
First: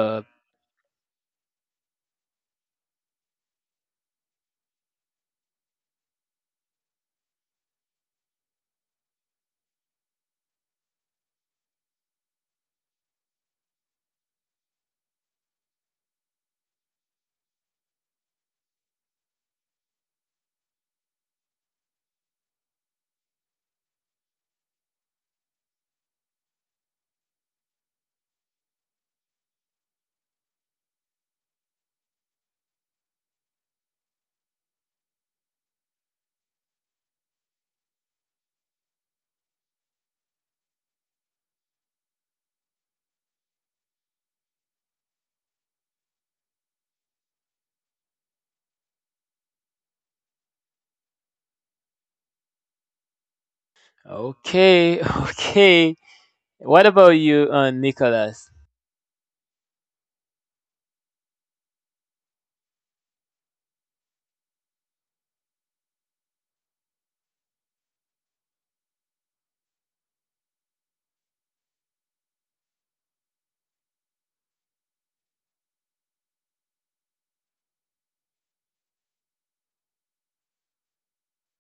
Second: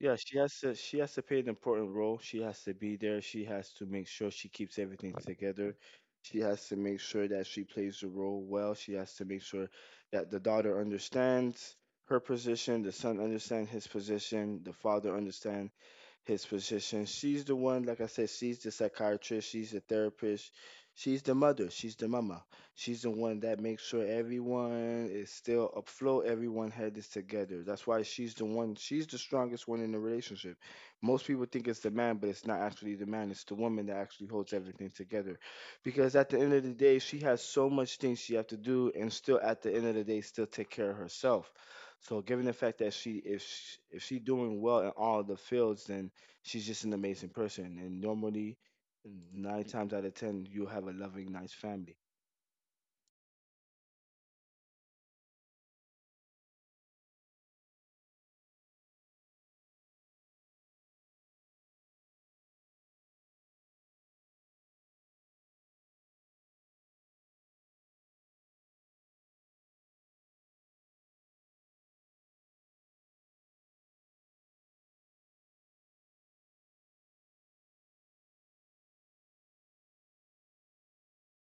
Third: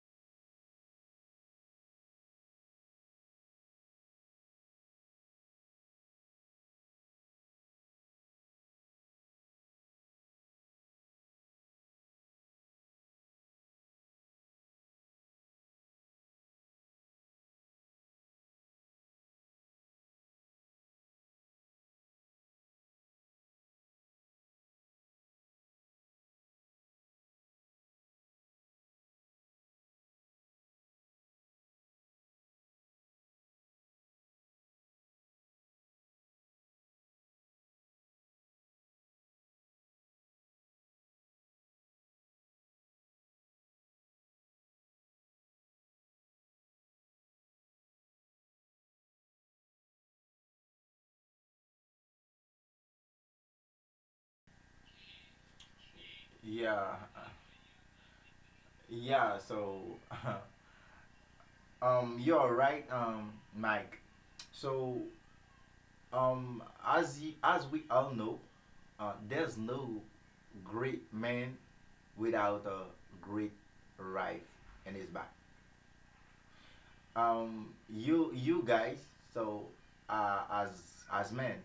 [SPEAKER 3] yeah, she has to play an important role. She has to be there. She has to make sure she keeps everything together. She has to make sure that she plays the role well. She has to make sure that the daughter understands her position, the son understands his position, the father understands his position. She's the one, like I said, she's the psychiatrist, she's the therapist, she's the mother, she's the mama. She's the one that makes sure everyone is still afloat, everyone head is together. That's why she's the one, she's the strongest one in the relationship. Most people think it's the man, but it's not actually the man, it's the woman that actually holds everything together. Because at the end of the day, she has so much things she have to do, and still at the end of the day still take care of herself. So given the fact that if she doing well in all the fields, then she's just an amazing person. And normally, nine times out of ten, you have a loving, nice family.
[SPEAKER 1] okay, okay. What
[SPEAKER 2] yeah,
[SPEAKER 1] about you, Nicholas?
[SPEAKER 2] yeah. So, you're right, Mike. So as you, as we all know, there's no great man without a great rifle in his back. You you guys, so uh, as as men,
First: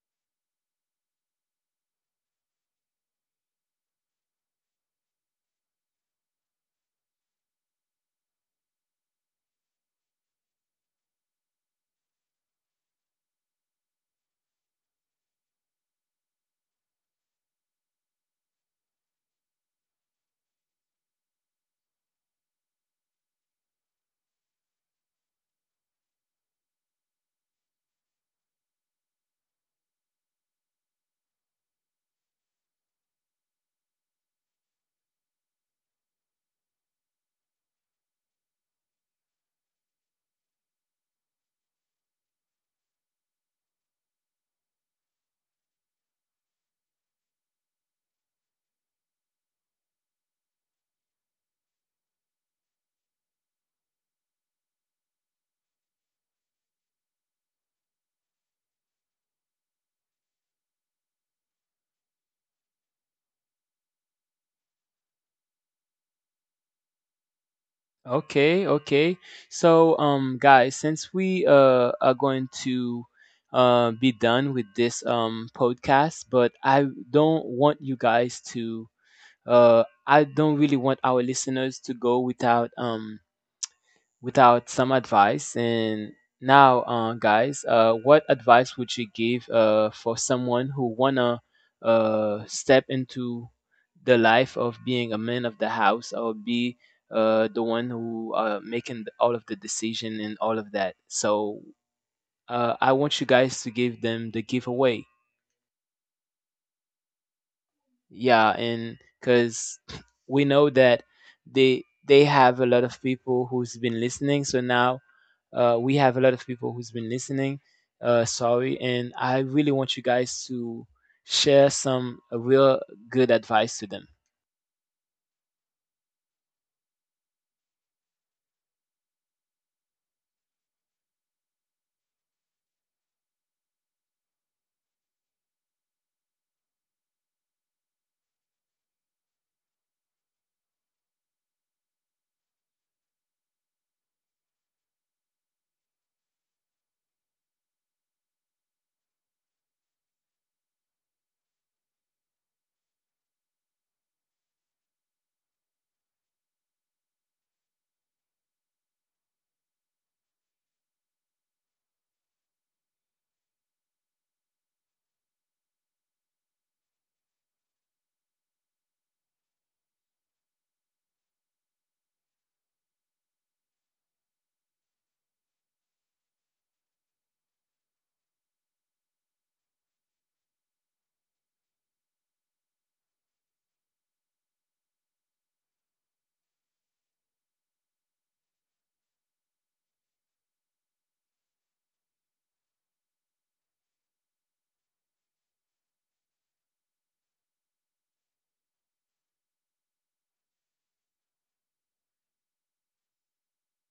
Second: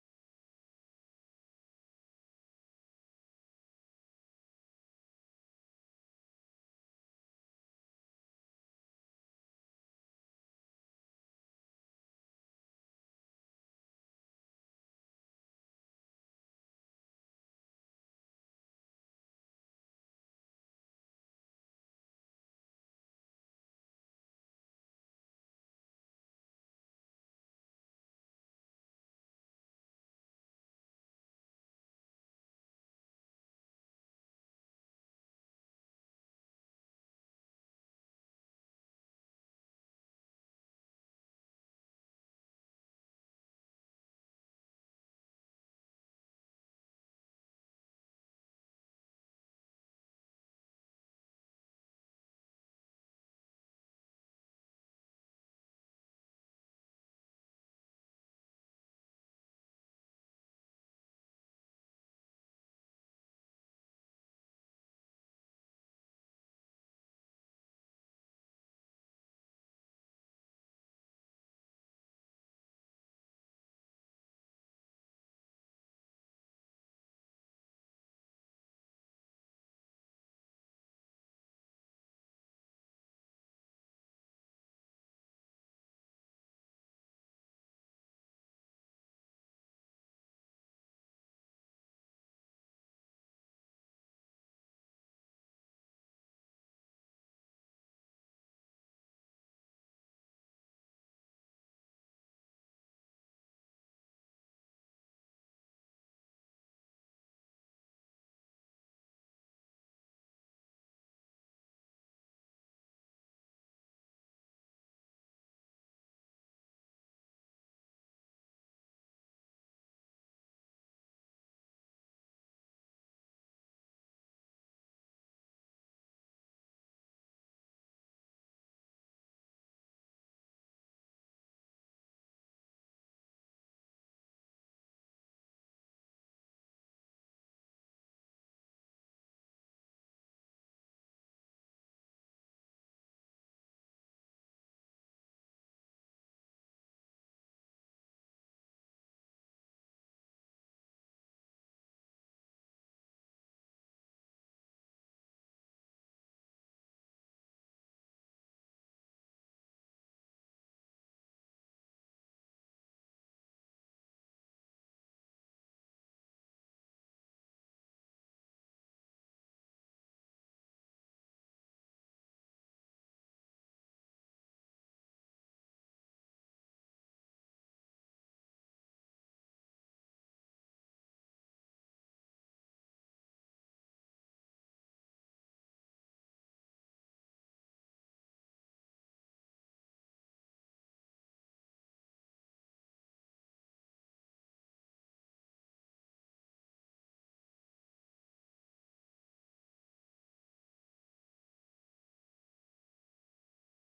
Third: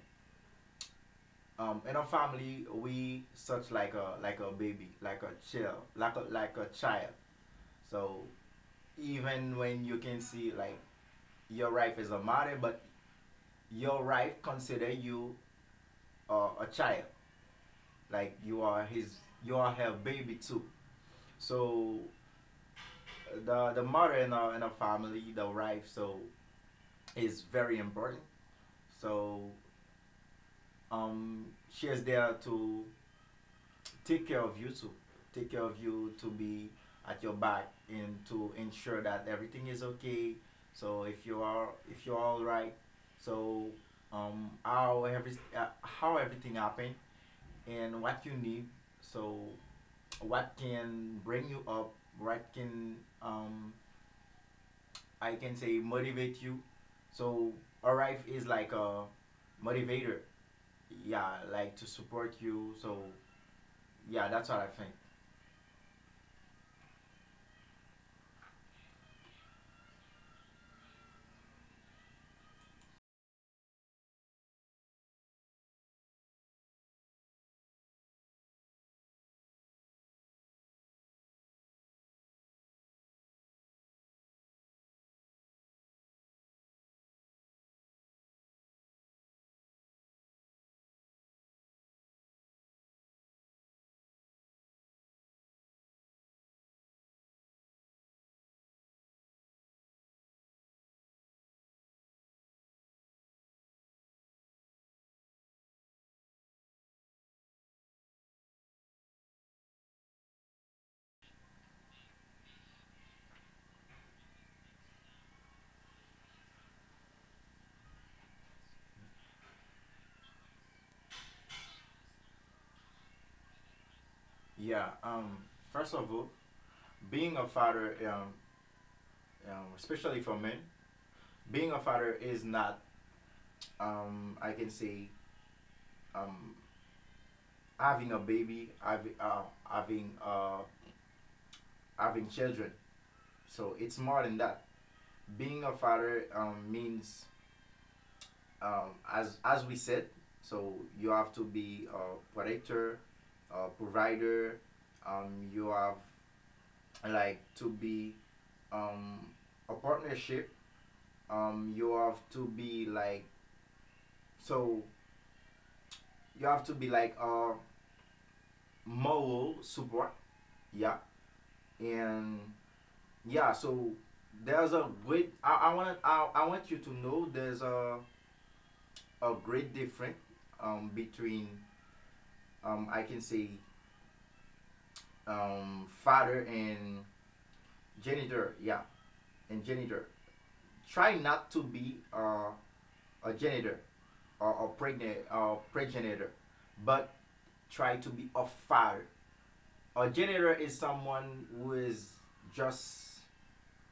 [SPEAKER 2] in our family we such like a baby, like a child, like a child. So even when you can see like your wife is a mother, but your wife consider you a child. Like you are his, you are her baby too. So the mother in our, in our family, the wife, so is very important. So um she is there to take care of you too, take care of you to be at your back, and to ensure that everything is okay. So if you are, if you're all right, so how every how everything happened, and what you need, so what can bring you up, what can um, I can say motivate you. So Arif is like a motivator. Yeah, like to support you. So yeah, that's what I think.
[SPEAKER 1] Okay, okay. So, guys, since we are going to be done with this podcast, but I don't want you guys to I don't really want our listeners to go without without some advice. And now, guys, what advice would you give for someone who wanna step into the life of being a man of the house or be the one who making all of the decision and all of that? So I want you guys to give them the giveaway. Yeah, and because we know that they have a lot of people who's been listening. So now we have a lot of people who's been listening. Sorry, and I really want you guys to share some real good advice to them.
[SPEAKER 2] Yeah. First of all, being a father, especially for men, being a father is not I can say um, having a baby, having uh, having children. So it's more than that. Being a father means, as we said, so you have to be a protector, a provider. You have like to be um, a partnership. You have to be like so. You have to be like a moral support. Yeah, and yeah. So there's a great. I want you to know there's a great difference between, I can say, father and janitor, yeah, and janitor. Try not to be a janitor or a pregnant or progenitor, but try to be a father. A janitor is someone who is just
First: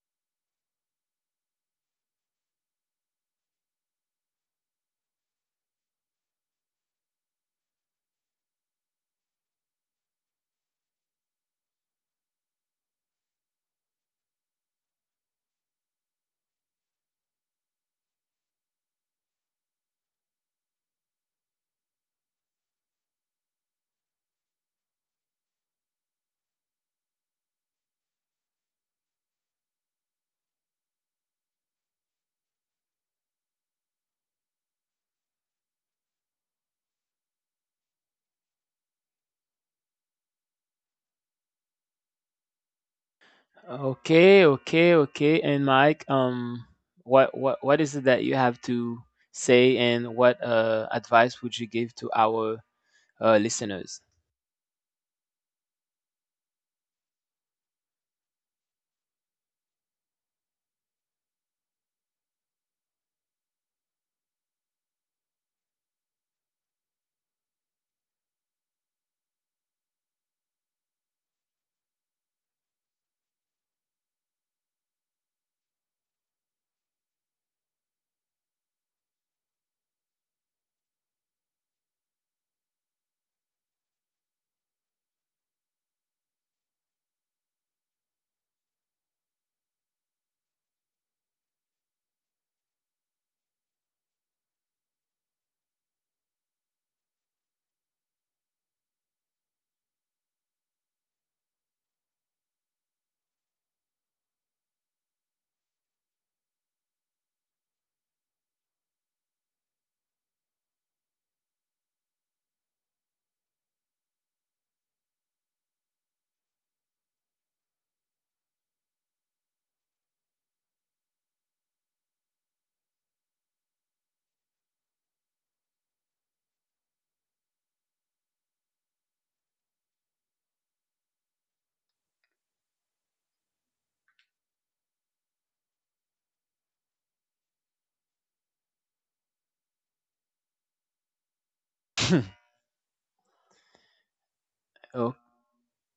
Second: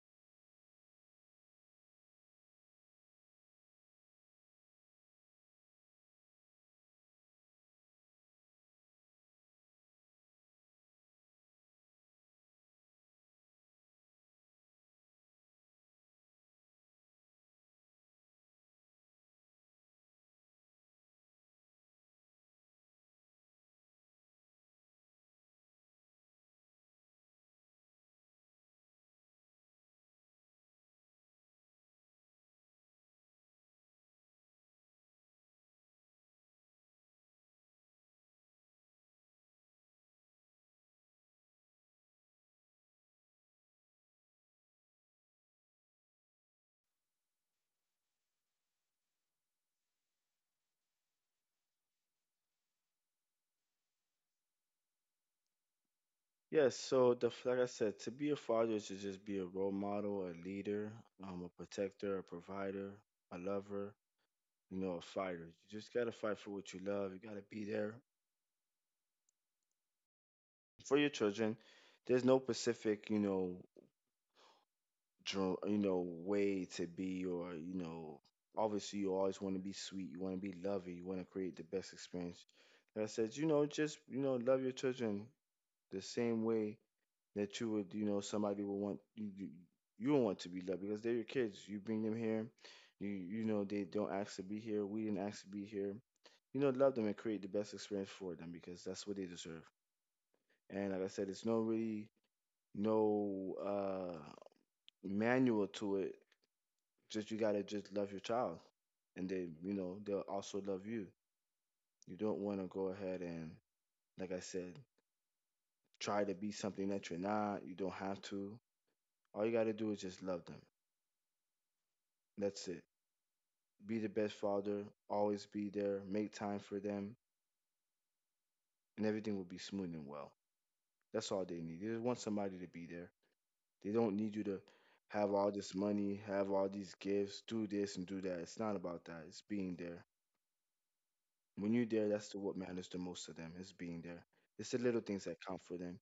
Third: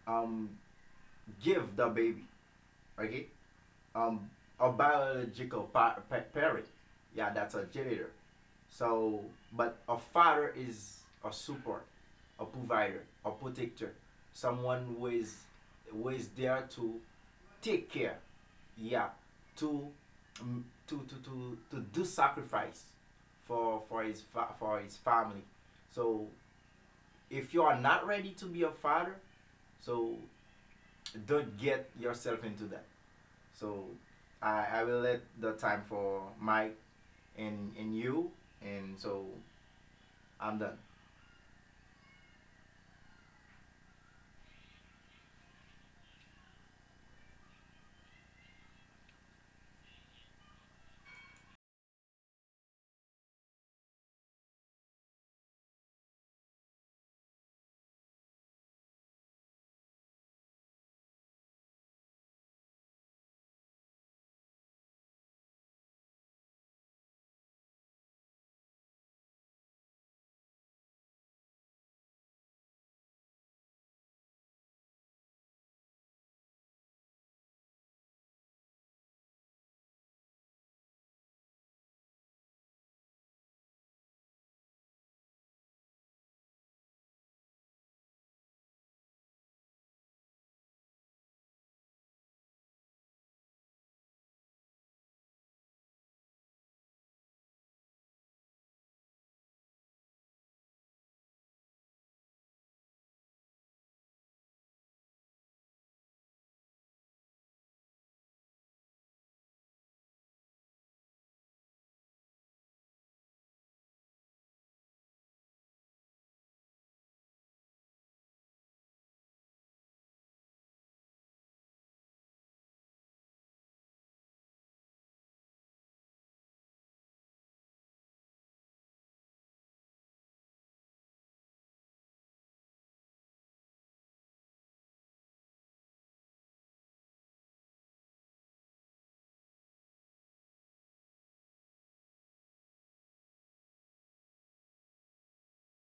[SPEAKER 2] um give the baby, okay? um, a biological parent. Yeah, that's a janitor. So, but a father is a support, a provider, a protector, someone who is there to take care. Yeah, to to do sacrifice for his for his family. So if you are not ready to be a father, so don't get yourself into that. So I will let the time for Mike and you, and so I'm done.
[SPEAKER 1] Okay, okay, okay. And Mike, what is it that you have to say, and what advice would you give to our listeners?
[SPEAKER 3] Yes, so the, like I said, to be a father is to just be a role model, a leader, a protector, a provider, a lover, you know, a fighter. You just gotta fight for what you love. You gotta be there for your children. There's no specific, you know, you know, way to be. Or, you know, obviously you always want to be sweet, you want to be loving, you want to create the best experience. Like I said, you know, just, you know, love your children the same way that you would, you, you would want to be loved, because they're your kids, you bring them here. You know, they don't ask to be here, we didn't ask to be here. You know, love them and create the best experience for them because that's what they deserve. And like I said, it's no really, no manual to it. Just you gotta just love your child, and they, you know, they'll also love you. You don't want to go ahead and, like I said, try to be something that you're not. You don't have to. All you gotta do is just love them. That's it. Be the best father. Always be there. Make time for them, and everything will be smooth and well. That's all they need. They just want somebody to be there. They don't need you to have all this money, have all these gifts, do this and do that. It's not about that. It's being there. When you're there, that's the, what matters the most to them is being there. It's the little
[SPEAKER 1] Okay,
[SPEAKER 3] things that count for them.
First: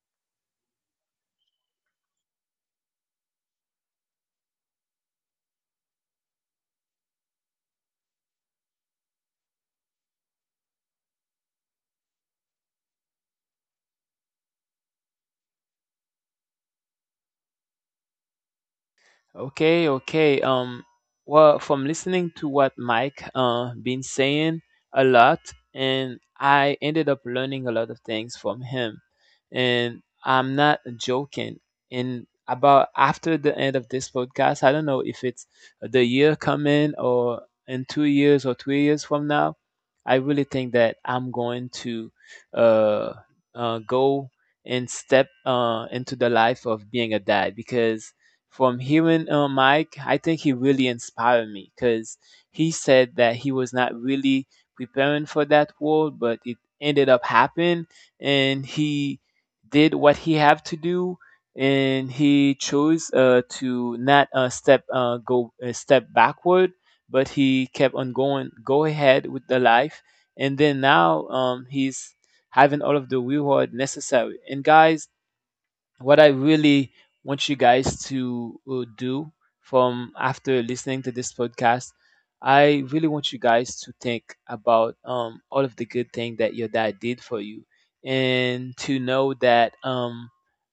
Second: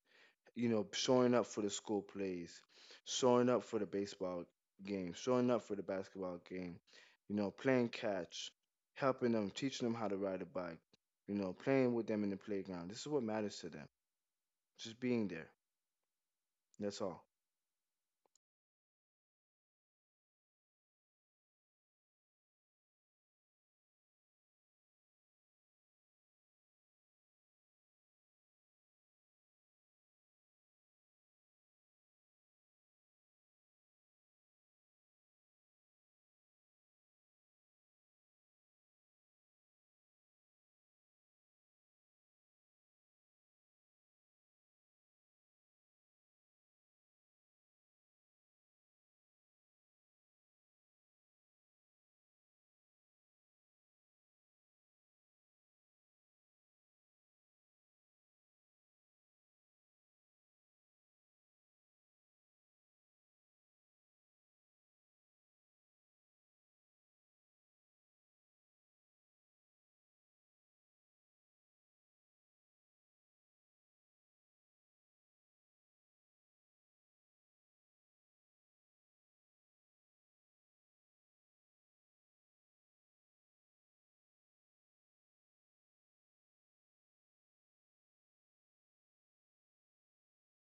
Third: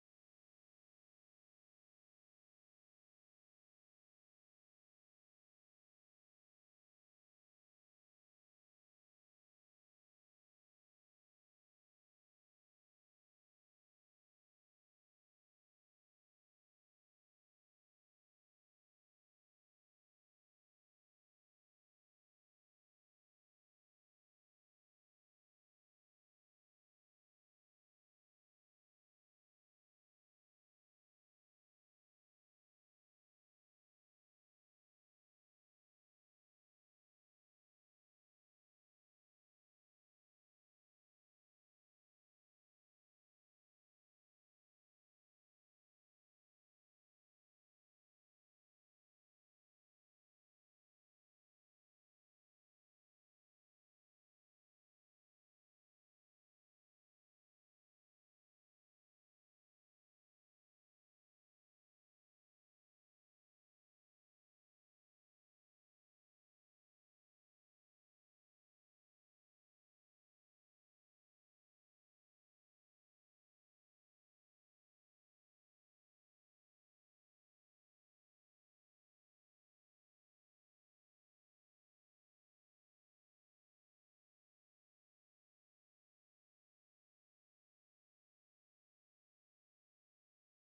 [SPEAKER 3] You know, showing up for the school plays, showing up for the baseball game, showing up for the basketball game, you know, playing catch, helping them, teaching them how to ride a bike, you know, playing with them in the playground. This is what matters to them. Just being there. That's all.
[SPEAKER 1] okay, okay. Well, from listening to what Mike been saying a lot, and I ended up learning a lot of things from him. And I'm not joking. And about after the end of this podcast, I don't know if it's the year coming or in 2 years or 3 years from now, I really think that I'm going to uh, go and step into the life of being a dad because from hearing Mike, I think he really inspired me because he said that he was not really preparing for that world, but it ended up happening, and he did what he had to do, and he chose to not step backward, but he kept on going, go ahead with the life, and then now he's having all of the reward necessary. And guys, what I really want you guys to do from after listening to this podcast, I really want you guys to think about all of the good thing that your dad did for you, and to know that um,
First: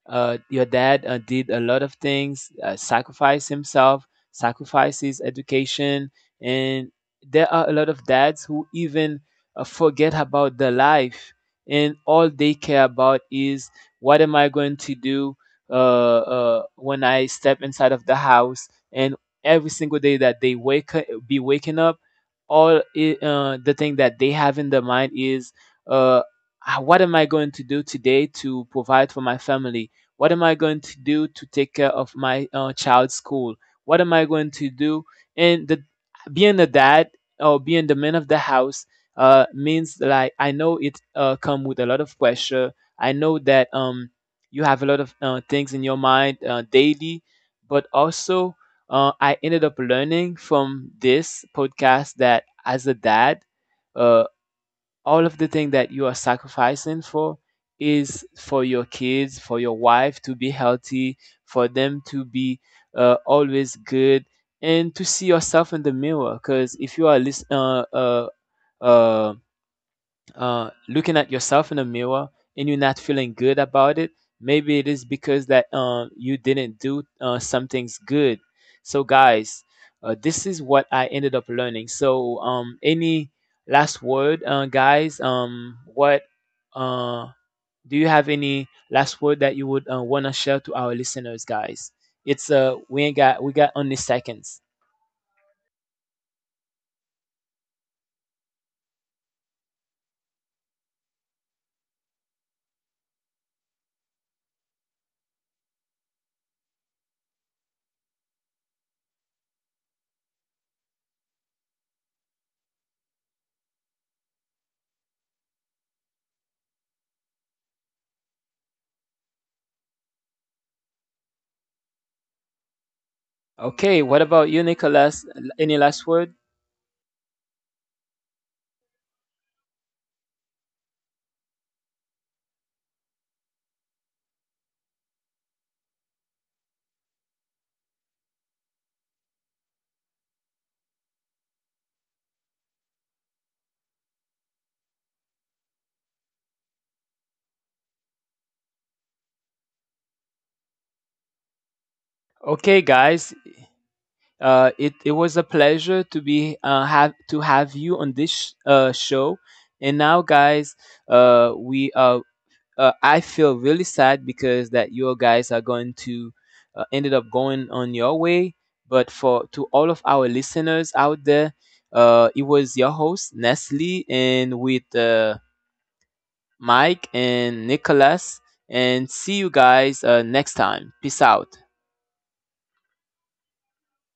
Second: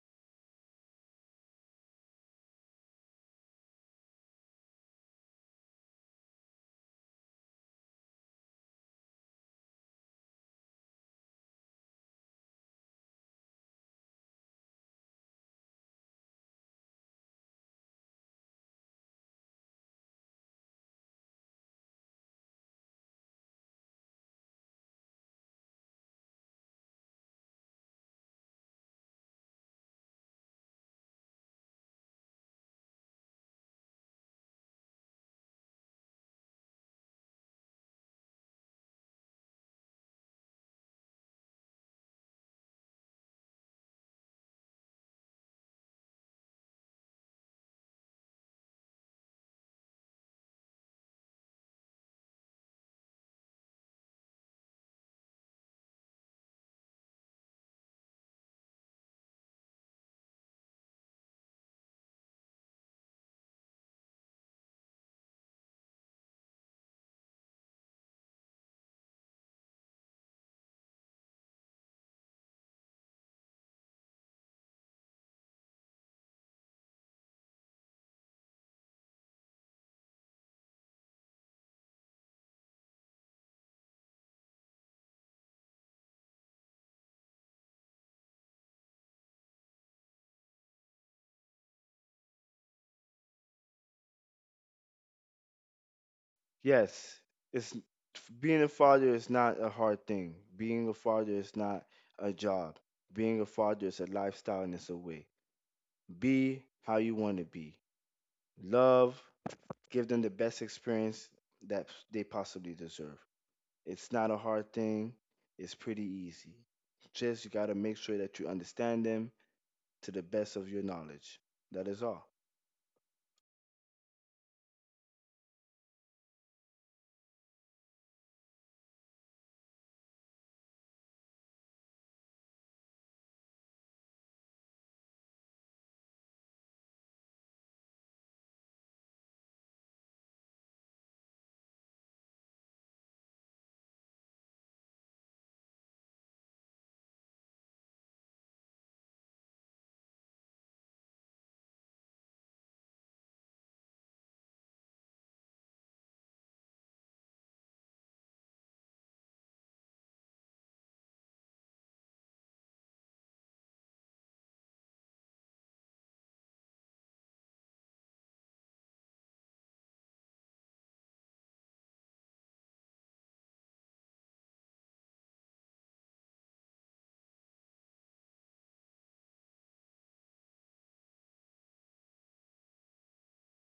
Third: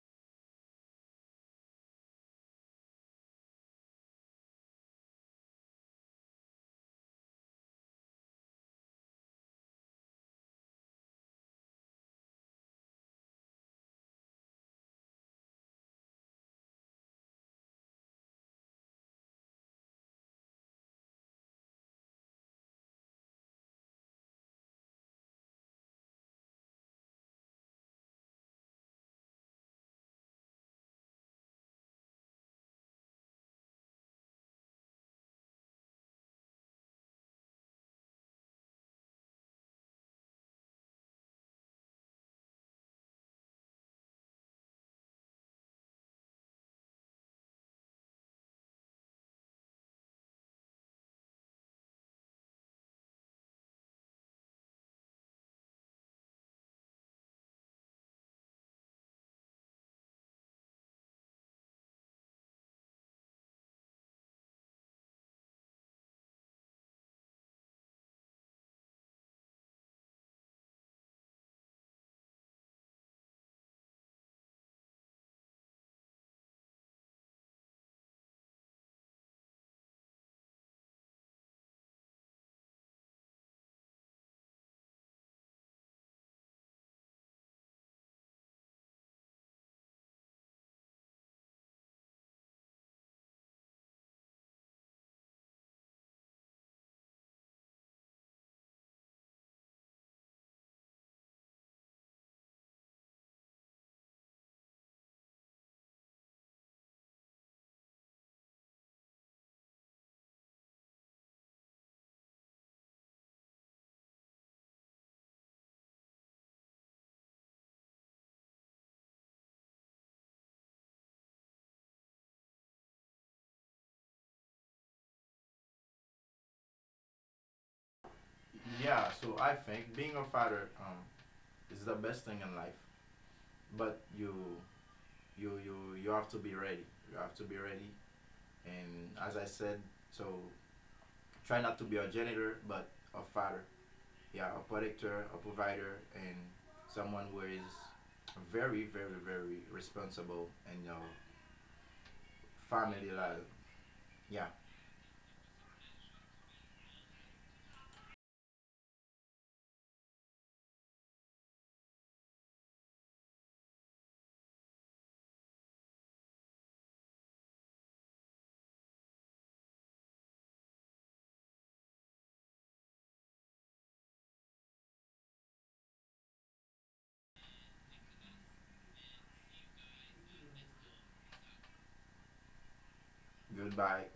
[SPEAKER 1] uh, your dad did a lot of things, sacrifice himself, sacrificed his education, and there are a lot of dads who even forget about their life, and all they care about is what am I going to do when I step inside of the house. And every single day that they wake up, be waking up the thing that they have in their mind is uh, "Ah, what am I going to do today to provide for my family? What am I going to do to take care of my child's school? What am I going to do?" And the being the dad or being the man of the house means like I know it come with a lot of pressure. I know that you have a lot of things in your mind daily, but also I ended up learning from this podcast that as a dad, uh, all of the thing that you are sacrificing for is for your kids, for your wife to be healthy, for them to be always good, and to see yourself in the mirror. Because if you are listening, um looking at yourself in the mirror and you're not feeling good about it, maybe it is because that you didn't do some things good. So, guys, this is what I ended up learning. So, any last word, guys? What uh, do you have any last word that you would want to share to our listeners, guys? It's we ain't got we got only seconds.
[SPEAKER 3] Yes, it's, being a father is not a hard thing. Being a father is not a job. Being a father is a lifestyle, and it's a way. Be how you want to be. Love, give them the best experience that they possibly deserve. It's not a hard thing, it's pretty easy. Just, you got to make sure that you understand them to the best of your knowledge. That is all.
[SPEAKER 1] Okay, what about you, Nicholas? Any last word?
[SPEAKER 2] Yeah, so I think being a father, is the best thing in life, but you you you have to be ready. You have to be ready, and as I said, so try not to be a janitor, but a father. Yeah, a protector, a provider, and someone who is very, very, very responsible in your
[SPEAKER 1] Okay,
[SPEAKER 2] family
[SPEAKER 1] guys,
[SPEAKER 2] life. Yeah,
[SPEAKER 1] It it was a pleasure to be have you on this show. And now, guys, we I feel really sad because that you guys are going to ended up going on your way. But for to all of our listeners out there, it was your host Nestle and with Mike and Nicholas. And see you guys next time. Peace out.
[SPEAKER 2] goodbye.